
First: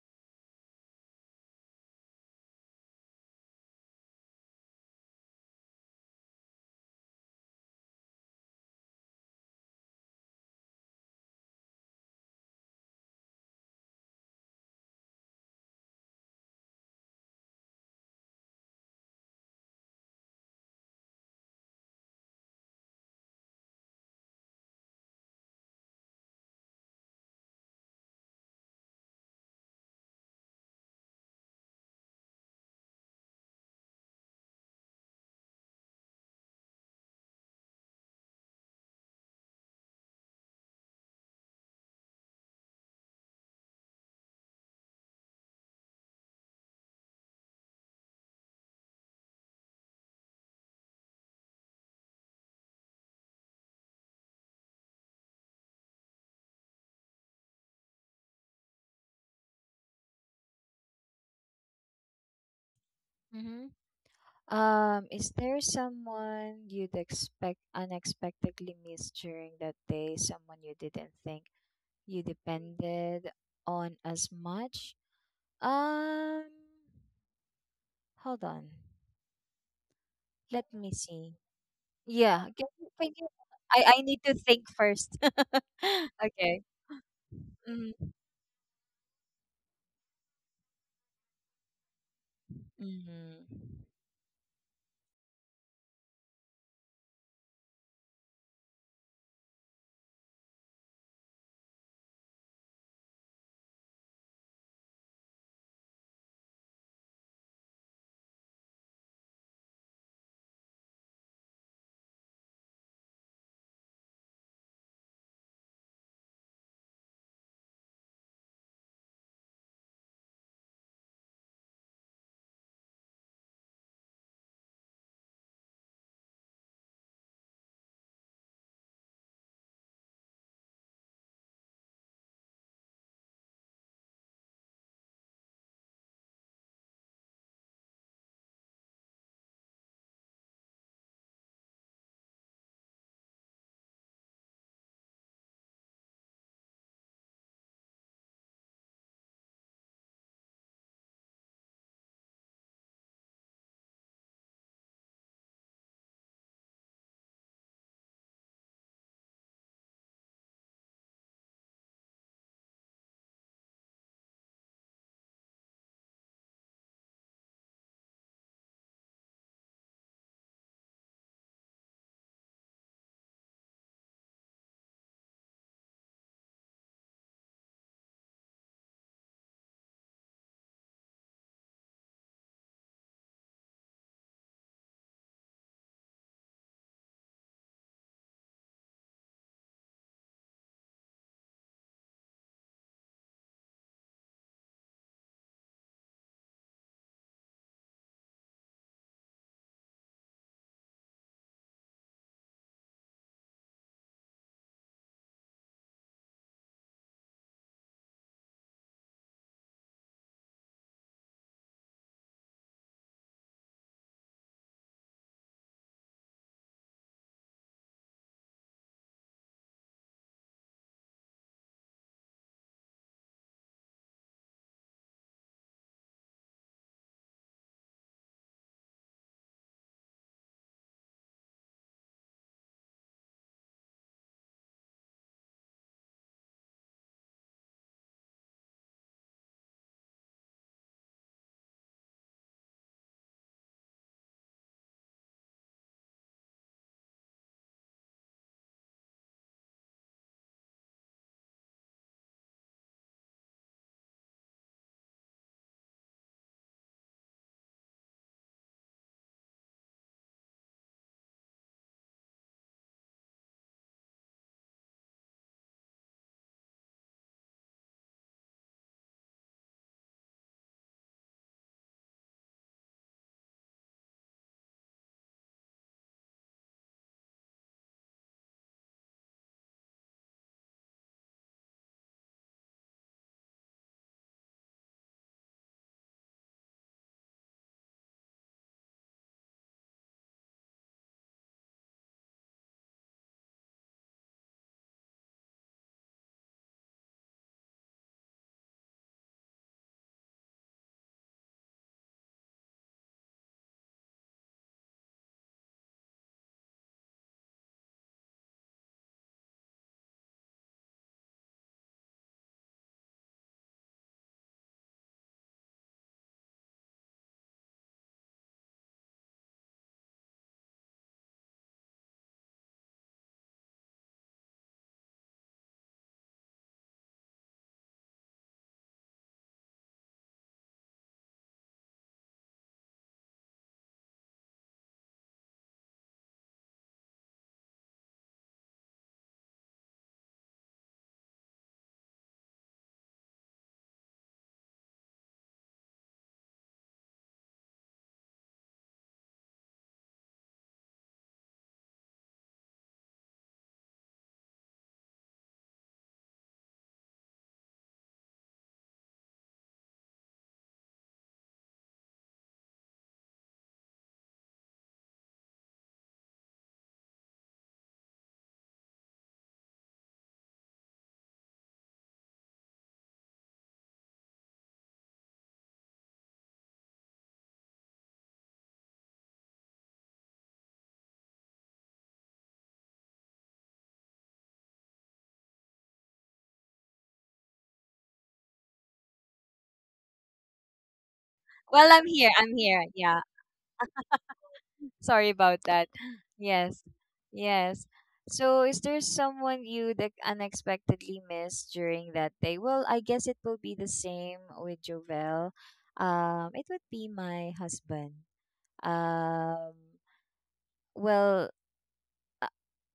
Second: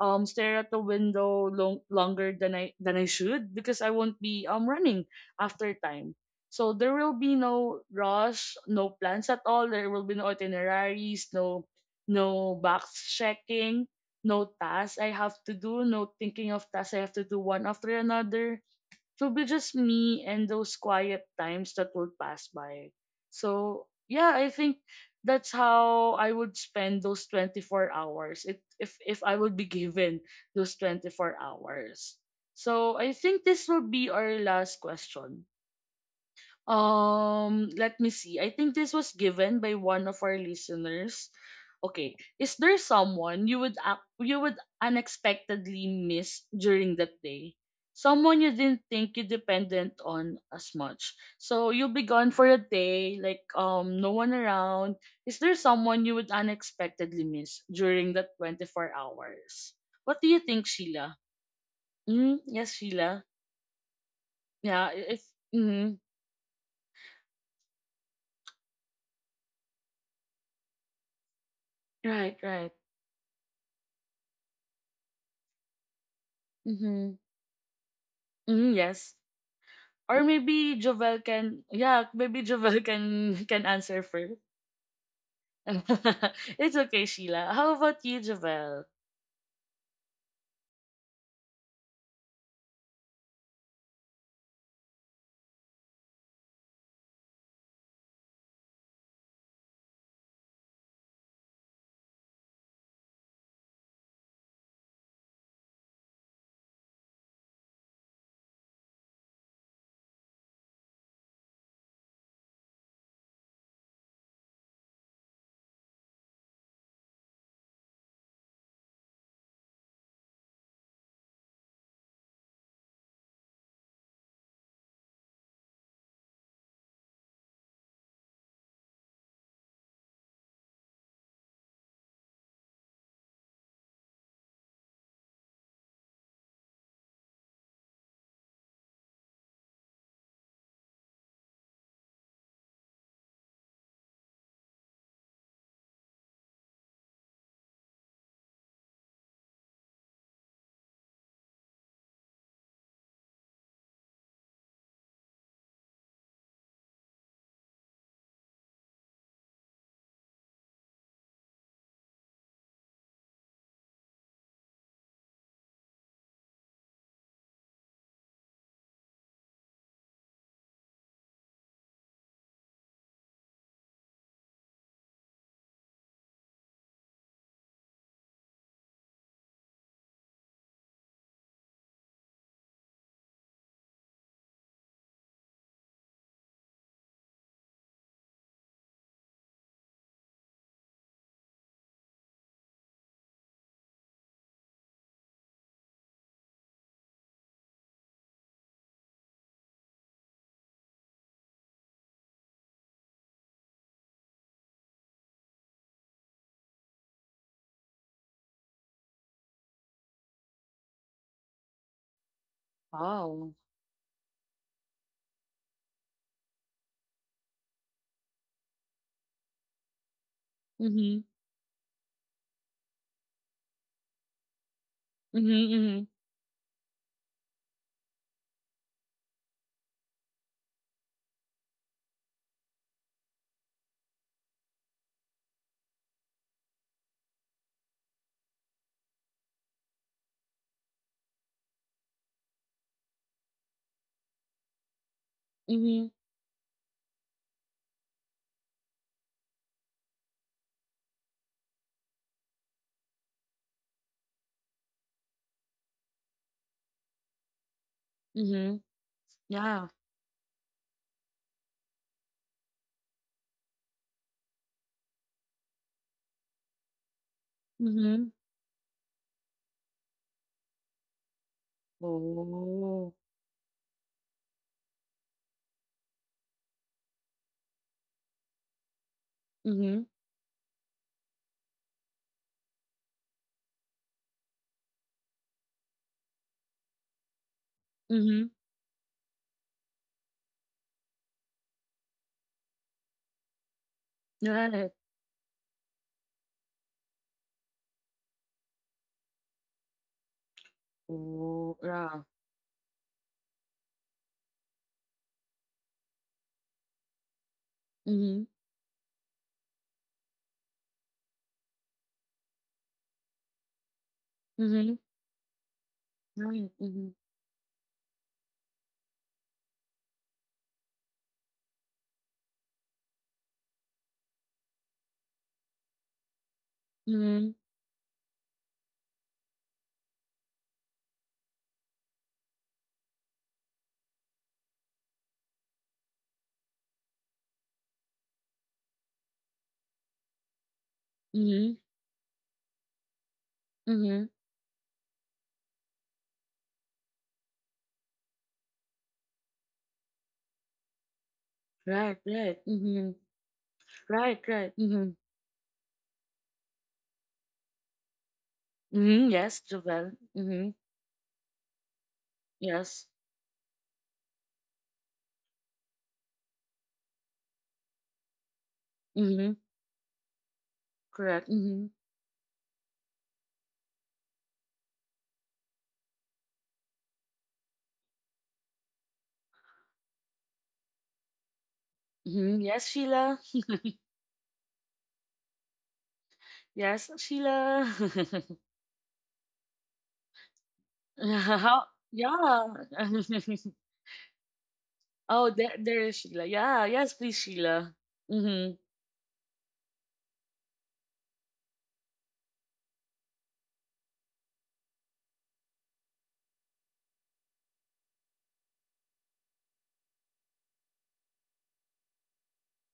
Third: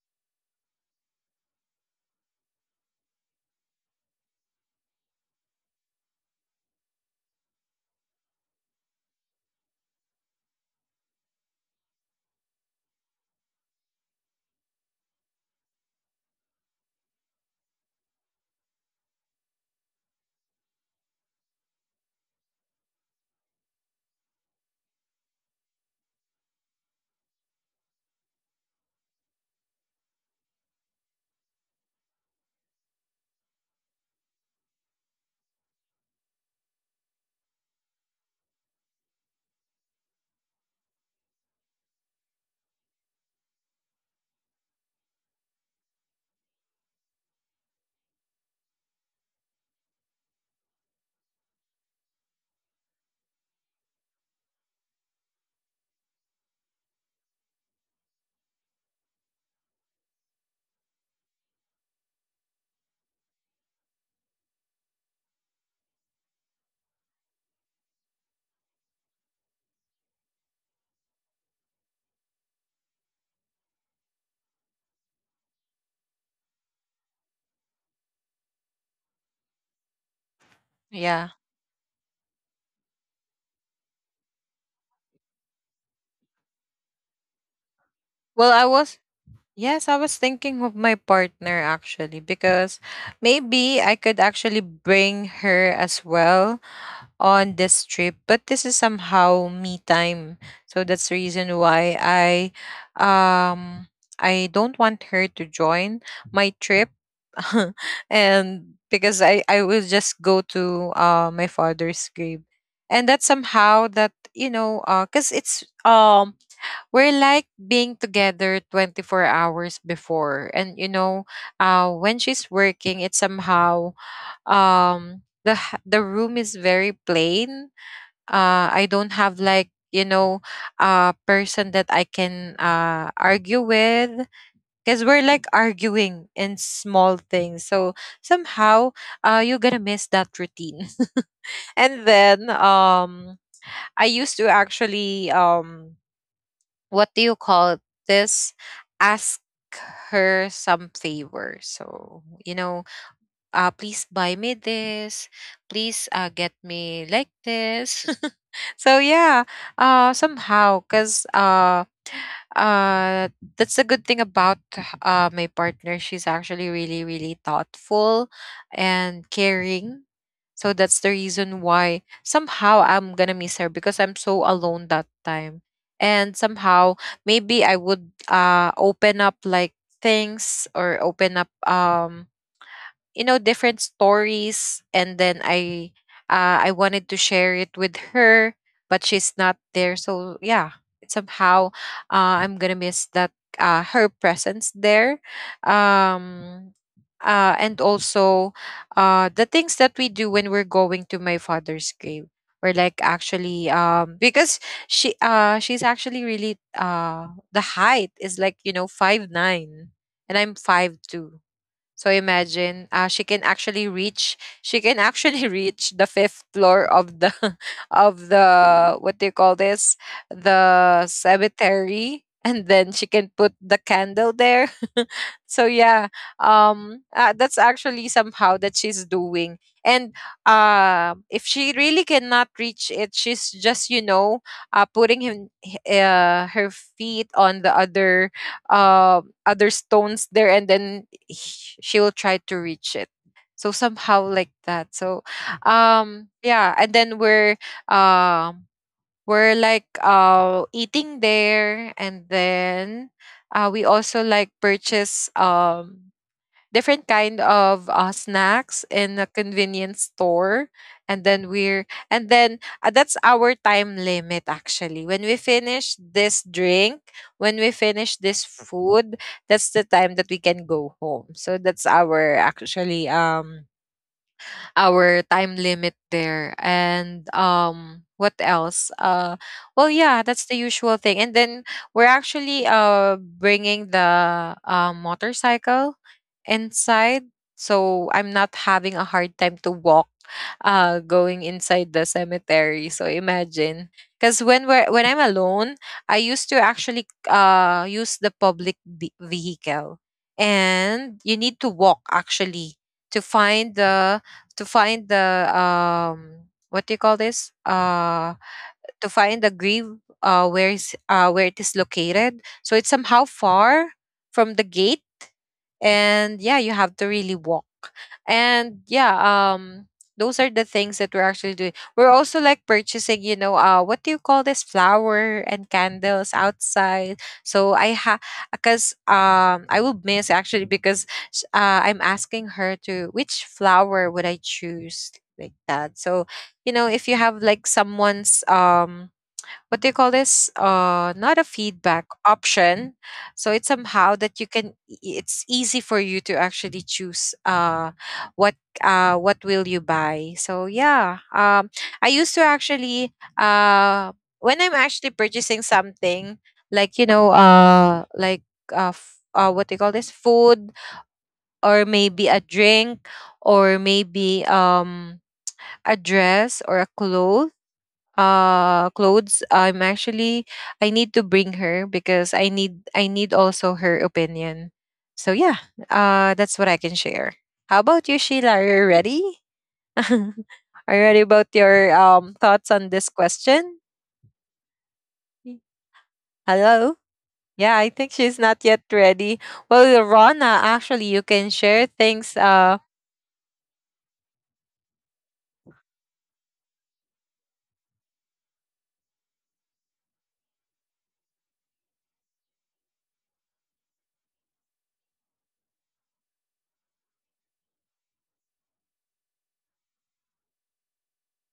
Speaker 1: um stare at the window long, longer than I should because I won't be running after time. So there will be no rush, no plans at all. There will be no itineraries, no box checking, no tasks I have to do, no thinking of tasks I have to do one after another. To be just me and those quiet times that will pass by. So, yeah, I think that's how I would spend those 24 hours, if I would be given those 24 hours. So, I think this will be our last question. Let me see. I think this was given by one of our listeners. Okay, is there someone you would you would unexpectedly miss during that day? Someone you didn't think you dependent on as much. So you'll be gone for a day, like no one around. Is there someone you would unexpectedly miss during that 24 hours? What do you think, Sheila? Mm, yes, Sheila.
Speaker 3: Mhm.
Speaker 1: Yeah, if
Speaker 3: Is there
Speaker 1: mm,
Speaker 3: someone you'd expect unexpectedly miss during that day? Someone you didn't think you
Speaker 1: right, right.
Speaker 3: depended on as much? Um,
Speaker 1: Mm-hmm.
Speaker 3: hold on.
Speaker 1: Mm, yes. Or
Speaker 3: Let
Speaker 1: maybe
Speaker 3: me
Speaker 1: Jovel
Speaker 2: Yeah.
Speaker 3: see.
Speaker 1: can, yeah,
Speaker 3: Yeah,
Speaker 1: maybe
Speaker 3: can,
Speaker 1: Jovel
Speaker 3: can you,
Speaker 1: can can
Speaker 3: I
Speaker 1: answer
Speaker 3: need to
Speaker 1: first.
Speaker 3: think first. Okay.
Speaker 1: It's okay, Sheila. How
Speaker 3: Mm-hmm.
Speaker 1: about you,
Speaker 2: Well, I
Speaker 1: Jovel?
Speaker 2: was yes, I was thinking of my partner, actually, because
Speaker 3: Mm-hmm.
Speaker 2: maybe I could actually bring her as well on this trip, but this is somehow me time. So that's the reason why um I don't want her to join my trip. And because I will just go to my father's grave. And that's somehow that cuz it's we're like being together 24 hours before. And when she's working, it's somehow the room is very plain. I don't have like a person that I can argue with, because we're like arguing in small things. So somehow you're gonna miss that routine. And then I used to actually, what do you call this, ask her some favor. So please buy me this, please get me like this. So yeah, somehow, cause uh, that's a good thing about my partner. She's actually really, really thoughtful and caring. So that's the reason why somehow I'm gonna miss her, because I'm so alone that time. And somehow maybe I would open up like things, or open up different stories. And then I wanted to share it with her, but she's not there. So yeah, somehow, I'm gonna miss that, her presence there. um and also, the things that we do when we're going to my father's grave. We're like actually, because she's actually really, the height is like, you know, 5'9", and I'm 5'2". So imagine, she can
Speaker 1: Oh.
Speaker 2: actually reach. She can actually reach the fifth floor of the, of the what do you call this, the
Speaker 1: Mhm.
Speaker 2: cemetery, and then she can put the candle there.
Speaker 1: Mhm.
Speaker 2: So yeah,
Speaker 1: Mhm.
Speaker 2: that's actually somehow that she's doing. And if she really cannot reach it, she's just, putting her feet on the other, other stones there, and then she will try to reach it, so somehow like that. So
Speaker 1: Mhm.
Speaker 2: yeah, and then um we're like eating there. And then we also like purchase different kind of snacks
Speaker 1: Mhm.
Speaker 2: in a
Speaker 1: Yeah.
Speaker 2: convenience store. And then we're and then that's our time limit actually, when we finish this drink, when we finish this
Speaker 1: Mhm.
Speaker 2: food. That's the time that we can go home. So that's our actually
Speaker 1: Oh.
Speaker 2: our time limit there. And what else? Well yeah,
Speaker 1: Mhm.
Speaker 2: that's the usual thing. And then we're actually bringing the motorcycle inside. So I'm
Speaker 1: Mhm.
Speaker 2: not having a hard time to walk going inside the cemetery. So imagine, because
Speaker 1: Right.
Speaker 2: when I'm alone, I used to actually use the public vehicle. And you need to
Speaker 1: Oh.
Speaker 2: walk,
Speaker 1: Yeah.
Speaker 2: actually, to find the to find the, what do you call this?
Speaker 1: Mhm.
Speaker 2: To find the grave, where it is located. So it's somehow far from the
Speaker 1: Mhm.
Speaker 2: gate, and yeah, you
Speaker 1: Right.
Speaker 2: have to
Speaker 1: Mhm.
Speaker 2: really walk. And yeah, um those are the things that we're actually doing. We're also like purchasing, what do you call this, flower and candles outside.
Speaker 1: Mhm.
Speaker 2: So I ha because I will miss actually, because I'm asking her to which flower would I choose, like that. So if you have like someone's, what do you call this, not a
Speaker 1: Mhm.
Speaker 2: feedback option, so it's
Speaker 1: Mhm.
Speaker 2: somehow that you can it's easy for you to actually choose, what what will you buy. So yeah,
Speaker 1: Right. Right. Mhm.
Speaker 2: I used to
Speaker 1: Right.
Speaker 2: actually,
Speaker 1: Right. Mhm.
Speaker 2: when I'm actually purchasing something
Speaker 1: Mhm. Yes, Jovel.
Speaker 2: like,
Speaker 1: Mhm.
Speaker 2: like,
Speaker 1: Yes.
Speaker 2: what do you call this, food, or maybe a drink, or maybe a
Speaker 1: Mhm.
Speaker 2: dress, or a clothes
Speaker 1: Correct. Hmm.
Speaker 2: clothes, I'm actually, I need to bring her because I need also her opinion. So yeah, that's what I can share. How about you, Sheila? Are you ready?
Speaker 1: Hmm. Yes,
Speaker 2: Are you
Speaker 1: Sheila.
Speaker 2: ready about your thoughts on this question?
Speaker 1: Yes,
Speaker 2: Y-
Speaker 1: Sheila.
Speaker 2: Hello. Yeah, I think she's not yet ready. Well
Speaker 1: How?
Speaker 3: Well, I'm
Speaker 2: Rona,
Speaker 3: here. I'm
Speaker 2: actually
Speaker 1: Yeah.
Speaker 2: you
Speaker 3: here.
Speaker 2: can
Speaker 3: Yeah.
Speaker 2: share things.
Speaker 3: Sorry
Speaker 1: Oh,
Speaker 3: about that.
Speaker 1: there is Sheila.
Speaker 3: Yes.
Speaker 1: Yeah. Yes, please,
Speaker 3: Yes.
Speaker 1: Sheila.
Speaker 3: So,
Speaker 1: Mm-hmm.
Speaker 3: is there someone you that unexpectedly missed during that day? Well, I guess it will be the same with Jovel. It would be my husband. Um, well, uh,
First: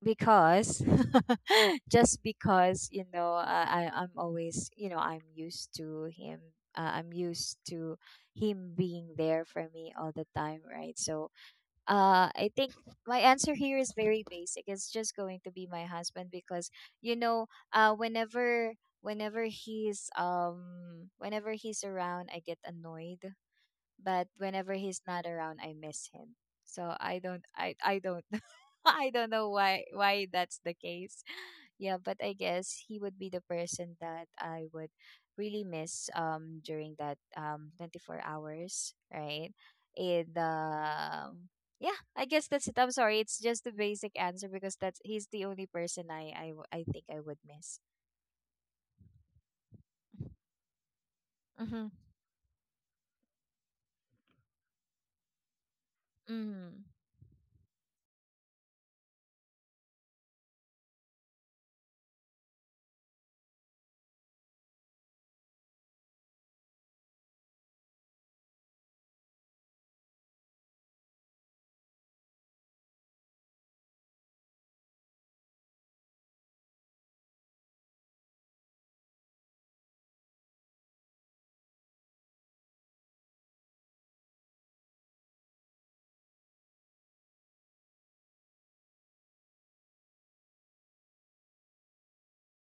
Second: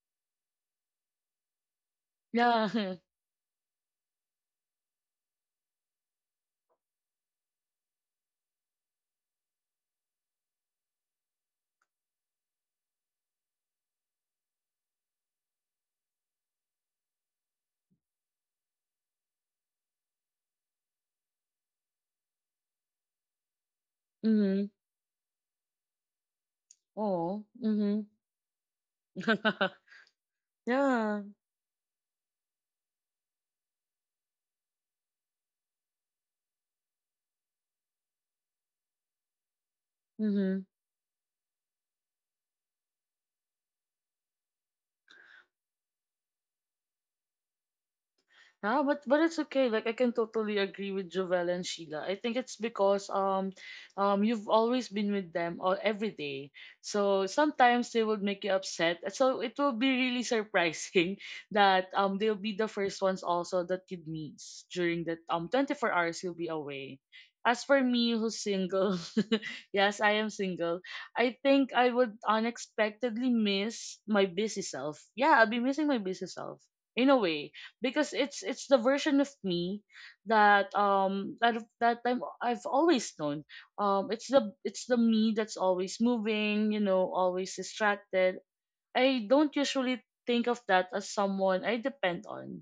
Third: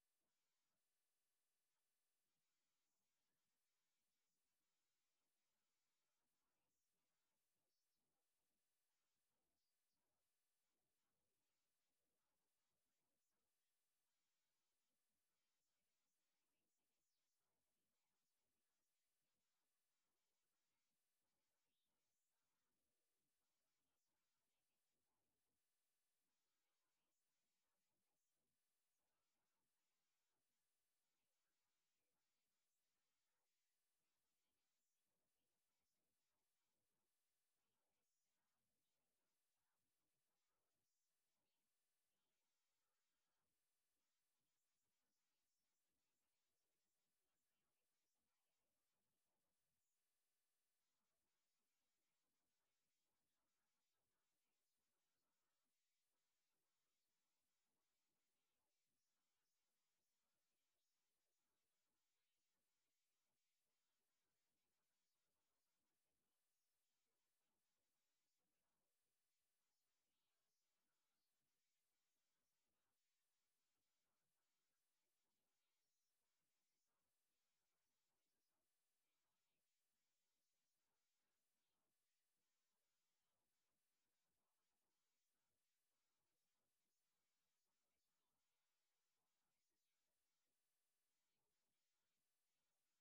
Speaker 3: because just because,
Speaker 1: Yeah.
Speaker 3: you know, I'm always, you know, I'm used to him. I'm used to him being there for me all the time, right? So I think my answer here is very basic. It's just going to be my husband because, you know, uh, whenever whenever he's around, I get annoyed, but
Speaker 1: Mm-hmm.
Speaker 3: whenever he's not around, I miss him. So I don't,
Speaker 1: Oh.
Speaker 3: I
Speaker 1: Mm-hmm.
Speaker 3: don't, I don't know why that's the
Speaker 1: Yeah.
Speaker 3: case. Yeah, but I guess he would be the person that I would really miss during that 24 hours, right? And
Speaker 1: Mm-hmm.
Speaker 3: yeah, I guess that's it. I'm sorry, it's just the basic answer, because that's he's the only person I think I would miss.
Speaker 1: Yeah, but it's okay. Like I can totally agree with Jovella and
Speaker 3: Mhm.
Speaker 1: Sheila. I think it's because you've always been with them all every day.
Speaker 3: Mhm.
Speaker 1: So sometimes they would make you upset. So it will be really surprising that they'll be the first ones also that you'd meet during that 24 hours you'll be away. As for me who's single, yes, I am single. I think I would unexpectedly miss my busy self. Yeah, I'll be missing my busy self in a way because it's the version of me that I've always known. It's the, it's the me that's always moving, you know, always distracted. I don't usually think of that as someone I depend on,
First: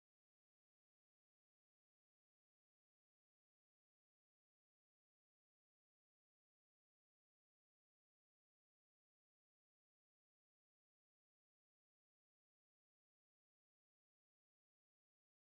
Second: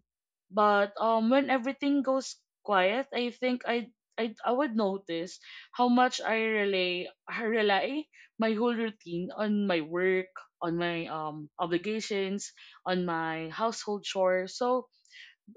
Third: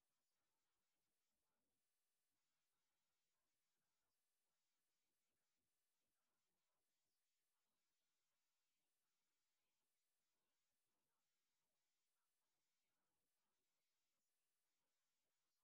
Speaker 1: but when everything goes quiet, I think I. I would notice how much I rely my whole routine on my work, on my obligations, on my household chores. So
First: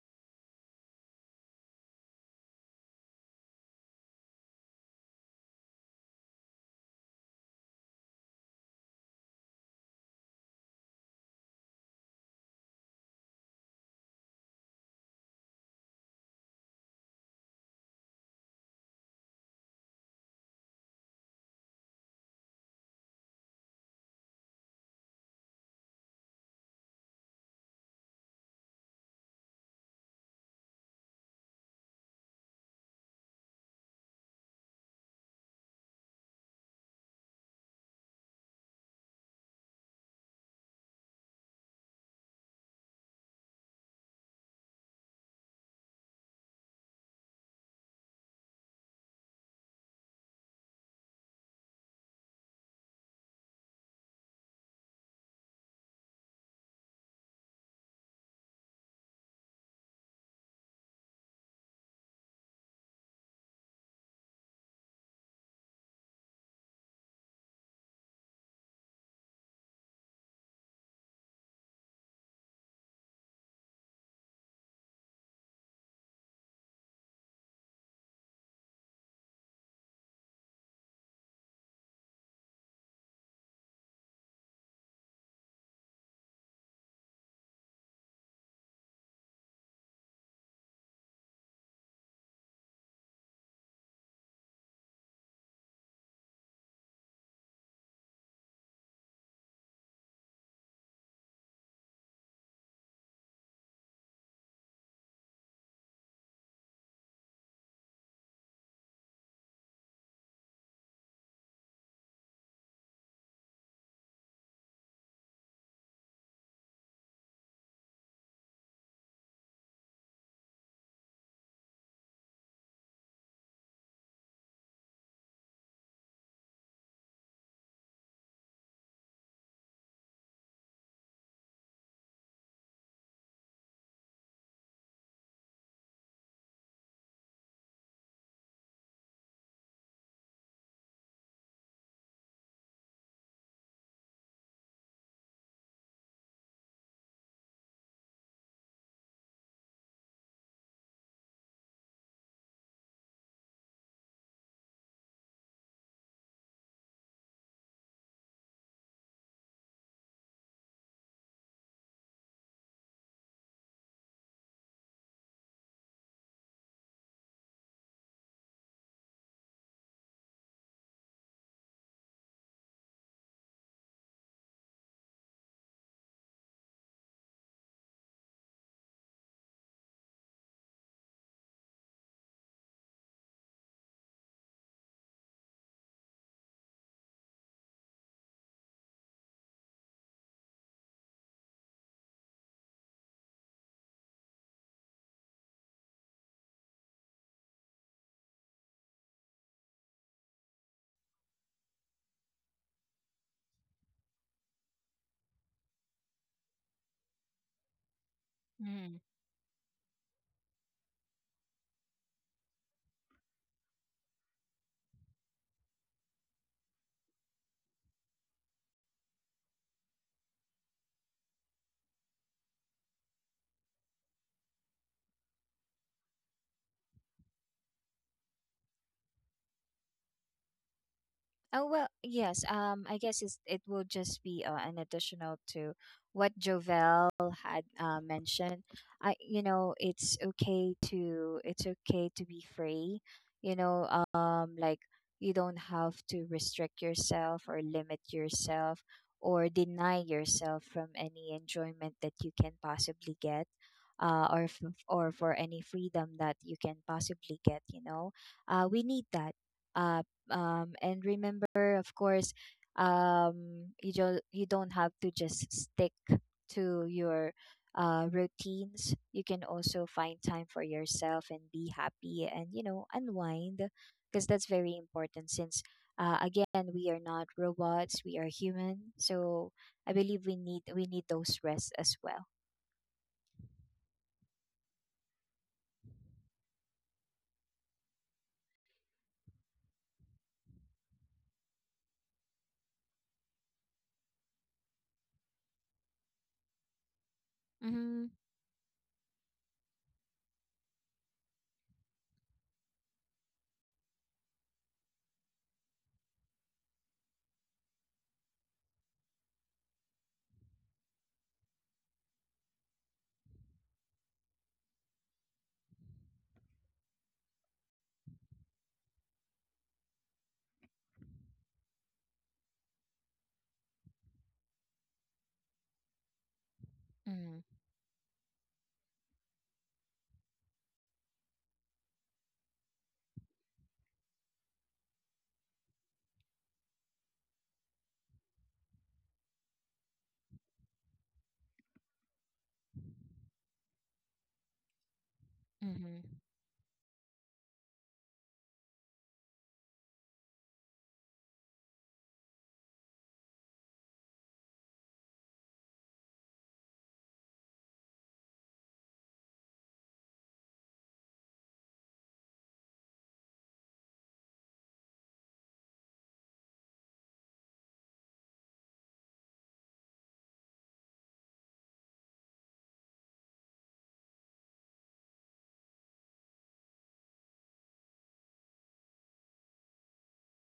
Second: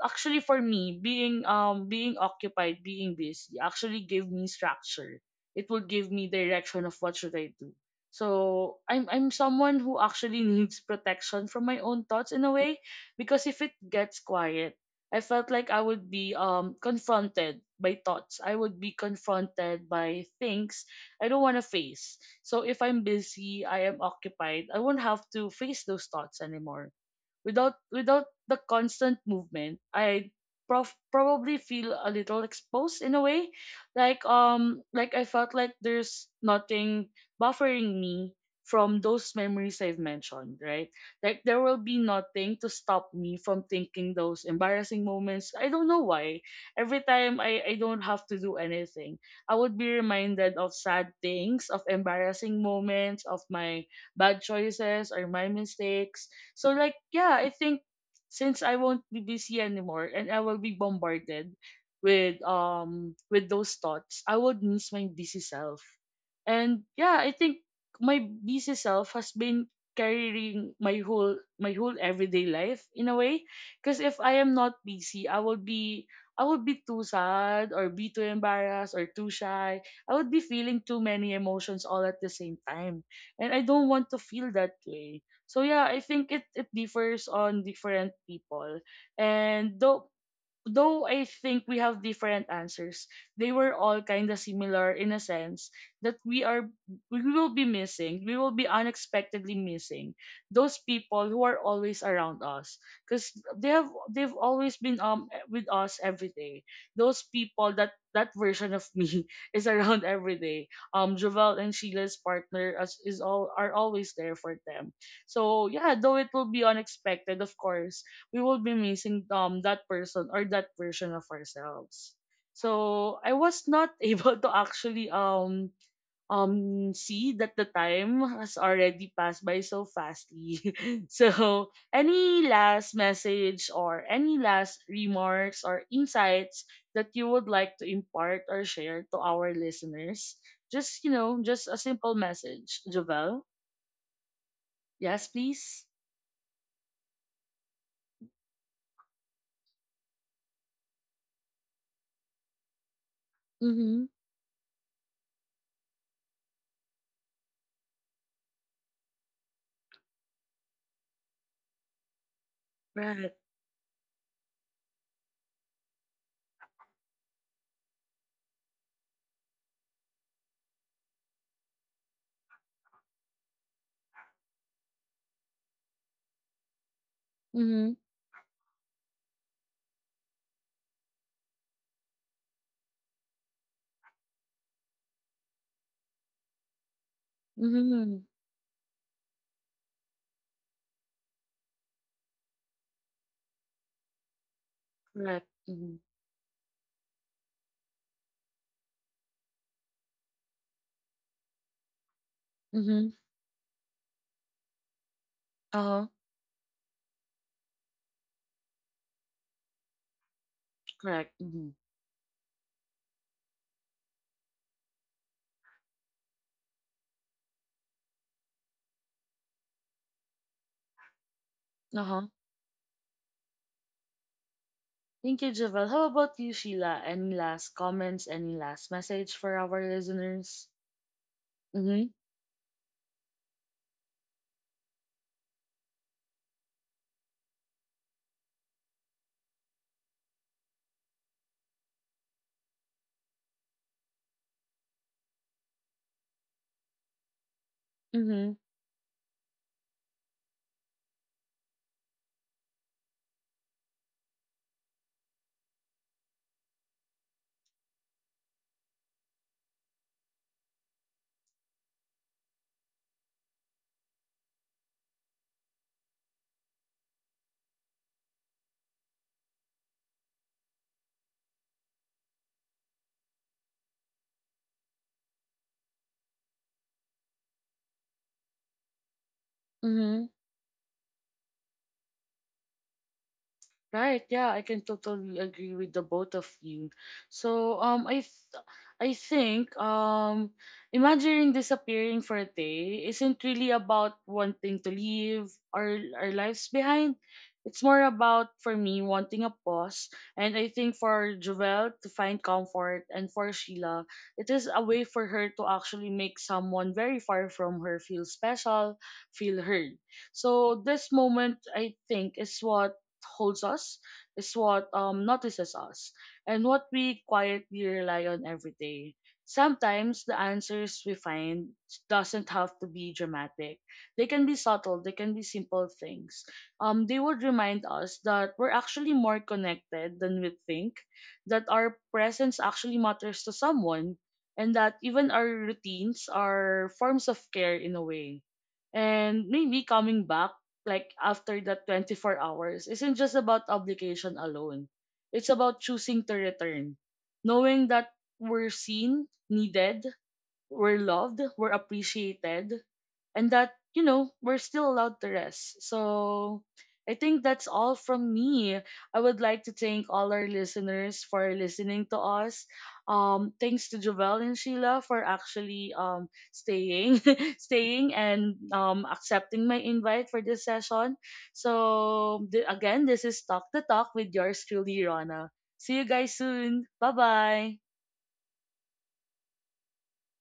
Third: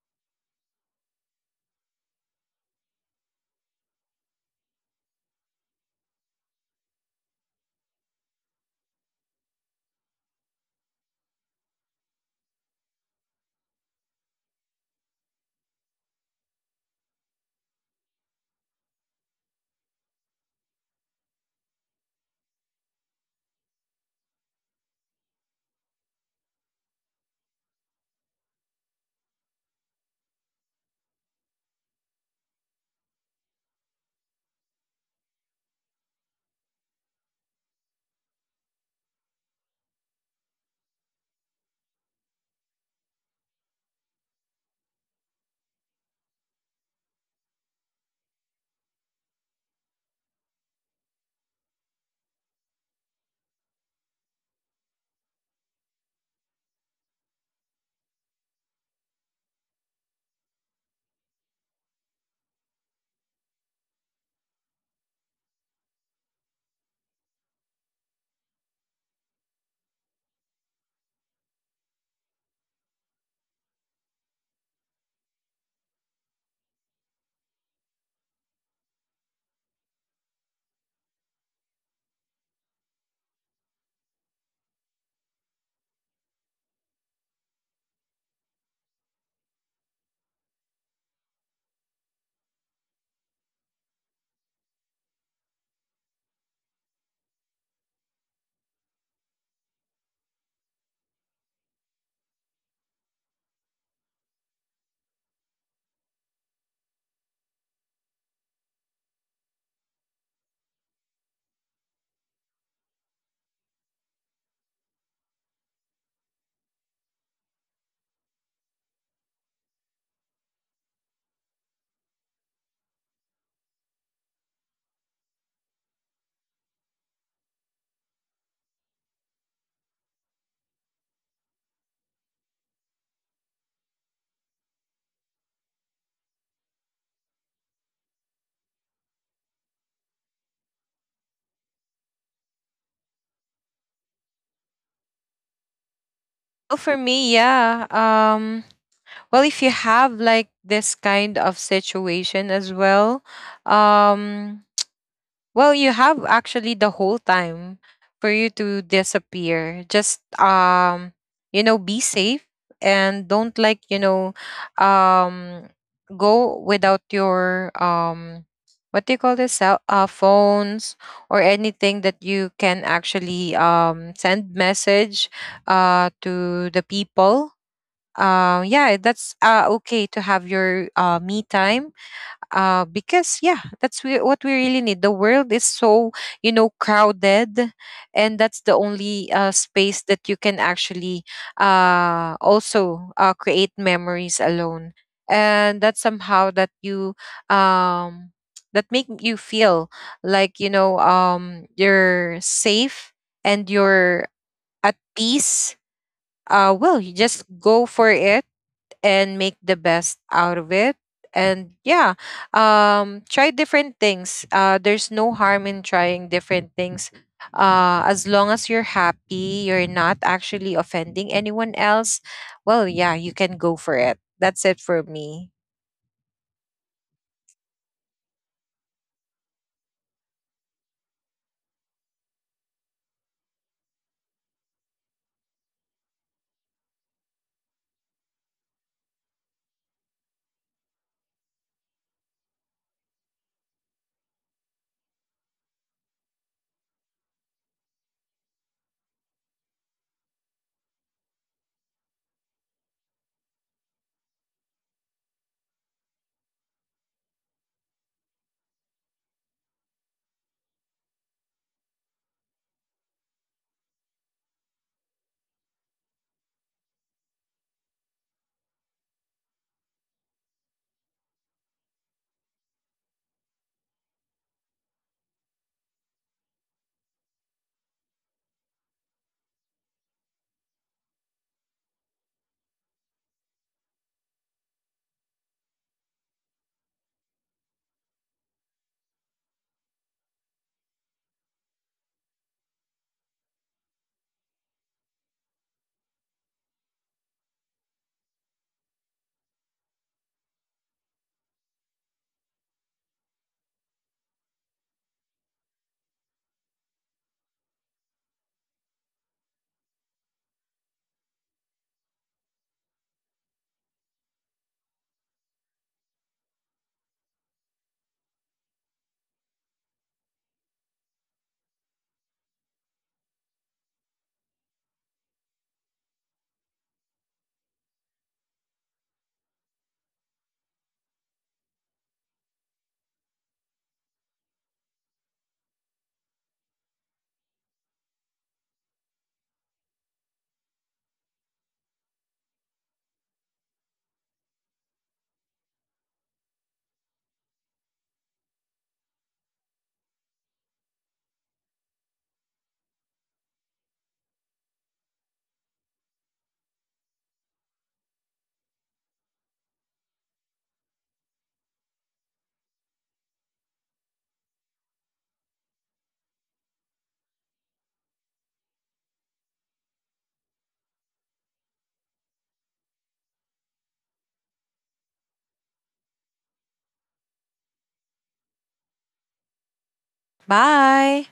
Speaker 1: actually for me being being occupied, being busy actually gave me structure. It will give me direction of what should I do. So I'm someone who actually needs protection from my own thoughts in a way, because if it gets quiet, I felt like I would be confronted by thoughts, I would be confronted by things I don't want to face. So if I'm busy, I am occupied, I won't have to face those thoughts anymore. Without the constant movement, I probably feel a little exposed in a way. Like I felt like there's nothing buffering me from those memories I've mentioned, right? Like there will be nothing to stop me from thinking those embarrassing moments. I don't know why. Every time I don't have to do anything, I would be reminded of sad things, of embarrassing moments, of my bad choices or my mistakes. So like yeah, I think since I won't be busy anymore and I will be bombarded with those thoughts, I would miss my busy self. And yeah, I think my busy self has been carrying my whole everyday life in a way, because if I am not busy, I would be too sad or be too embarrassed or too shy. I would be feeling too many emotions all at the same time. And I don't want to feel that way. So yeah, I think it it differs on different people. And though I think we have different answers, they were all kind of similar in a sense that we are we will be missing, we will be unexpectedly missing those people who are always around us because they've always been with us every day. Those people, that that version of me is around every day. Jovel and Sheila's partner as is all are always there for them. So yeah, though it will be unexpected, of course, we will be missing that person or that version of ourselves. So I was not able to actually see that the time has already passed by so fastly. So any last message or any last remarks or insights that you would like to impart or share to our listeners? Just you know, just a simple message, Javel. Yes, please.
Speaker 2: Well, for me, yeah, well, if you have like this kind of situation as well. um
Speaker 1: Mm-hmm.
Speaker 2: Well, you have actually the whole time for you to disappear. Just, be safe, and don't, like,
Speaker 1: Right.
Speaker 2: um go without your, what do you call this, cell, phones, or anything that you can actually send message to the people.
Speaker 1: Mm-hmm.
Speaker 2: Yeah, that's okay to have your me time, because yeah, that's what we really need. The world is so, crowded, and that's the
Speaker 1: Mm-hmm.
Speaker 2: only space that you can actually, also create memories alone. And that's
Speaker 1: Correct.
Speaker 2: somehow that
Speaker 1: Mm-hmm.
Speaker 2: you, um, that make you feel like, you're safe, and
Speaker 1: Mm-hmm.
Speaker 2: you're at peace.
Speaker 1: Uh-huh.
Speaker 2: Well, you just go for it, and make the
Speaker 3: Mhm.
Speaker 2: best out of it. And yeah,
Speaker 1: Correct. Mm-hmm.
Speaker 2: try different things. There's no harm in trying different things. As long as you're happy, you're not actually offending anyone else. Well yeah,
Speaker 1: Uh-huh.
Speaker 2: you can go for it. That's it for me.
Speaker 1: Thank you, Javel. How about you, Sheila? Any last comments? Any last message for our listeners?
Speaker 3: Oh well,
Speaker 1: Mm-hmm.
Speaker 3: yes. I guess it will just be an additional to what Jovel had mentioned. I, you know, it's okay to be free. You know, like, you don't have to restrict yourself or limit
Speaker 1: Mm-hmm.
Speaker 3: yourself or deny yourself from any enjoyment that you can possibly get. Or for any freedom that you can possibly get, you know, we need that. Uh, and remember, of course, you don't have to just stick to your routines. You can also find time for yourself and be happy and, you know, unwind, because that's very important, since again, we are not robots, we are human, so I believe
Speaker 1: Mm-hmm.
Speaker 3: we need those rests as well.
Speaker 1: Right, yeah, I can totally agree with the both of you. So, I, I think, imagining disappearing for a day isn't really about wanting to leave our lives behind. It's more
Speaker 3: Mm-hmm.
Speaker 1: about, for me, wanting a pause. And I think for Jovel to find comfort, and for Sheila, it is a way for her to actually make someone very far from her feel special, feel heard. So this moment, I think, is what holds us, is what notices us and what we quietly rely on every day. Sometimes the answers we find doesn't have to be dramatic. They can be subtle, they can be simple things. They would remind us that we're actually more connected than we think, that our presence actually matters to someone, and that even our routines are forms of care in a way. And maybe coming back like after that 24 hours isn't just about obligation alone. It's about
Speaker 3: Mm-hmm.
Speaker 1: choosing to return, knowing that we're seen, needed, we're loved, we're appreciated, and that, you know, we're still allowed to rest. So I think that's all from me. I would like to thank all our listeners for listening to us. Thanks to Jovel and Sheila for actually staying, staying and accepting my invite for this session. So again, this is Talk the Talk with yours truly, Rona. See you guys soon. Bye bye.
Speaker 2: Bye.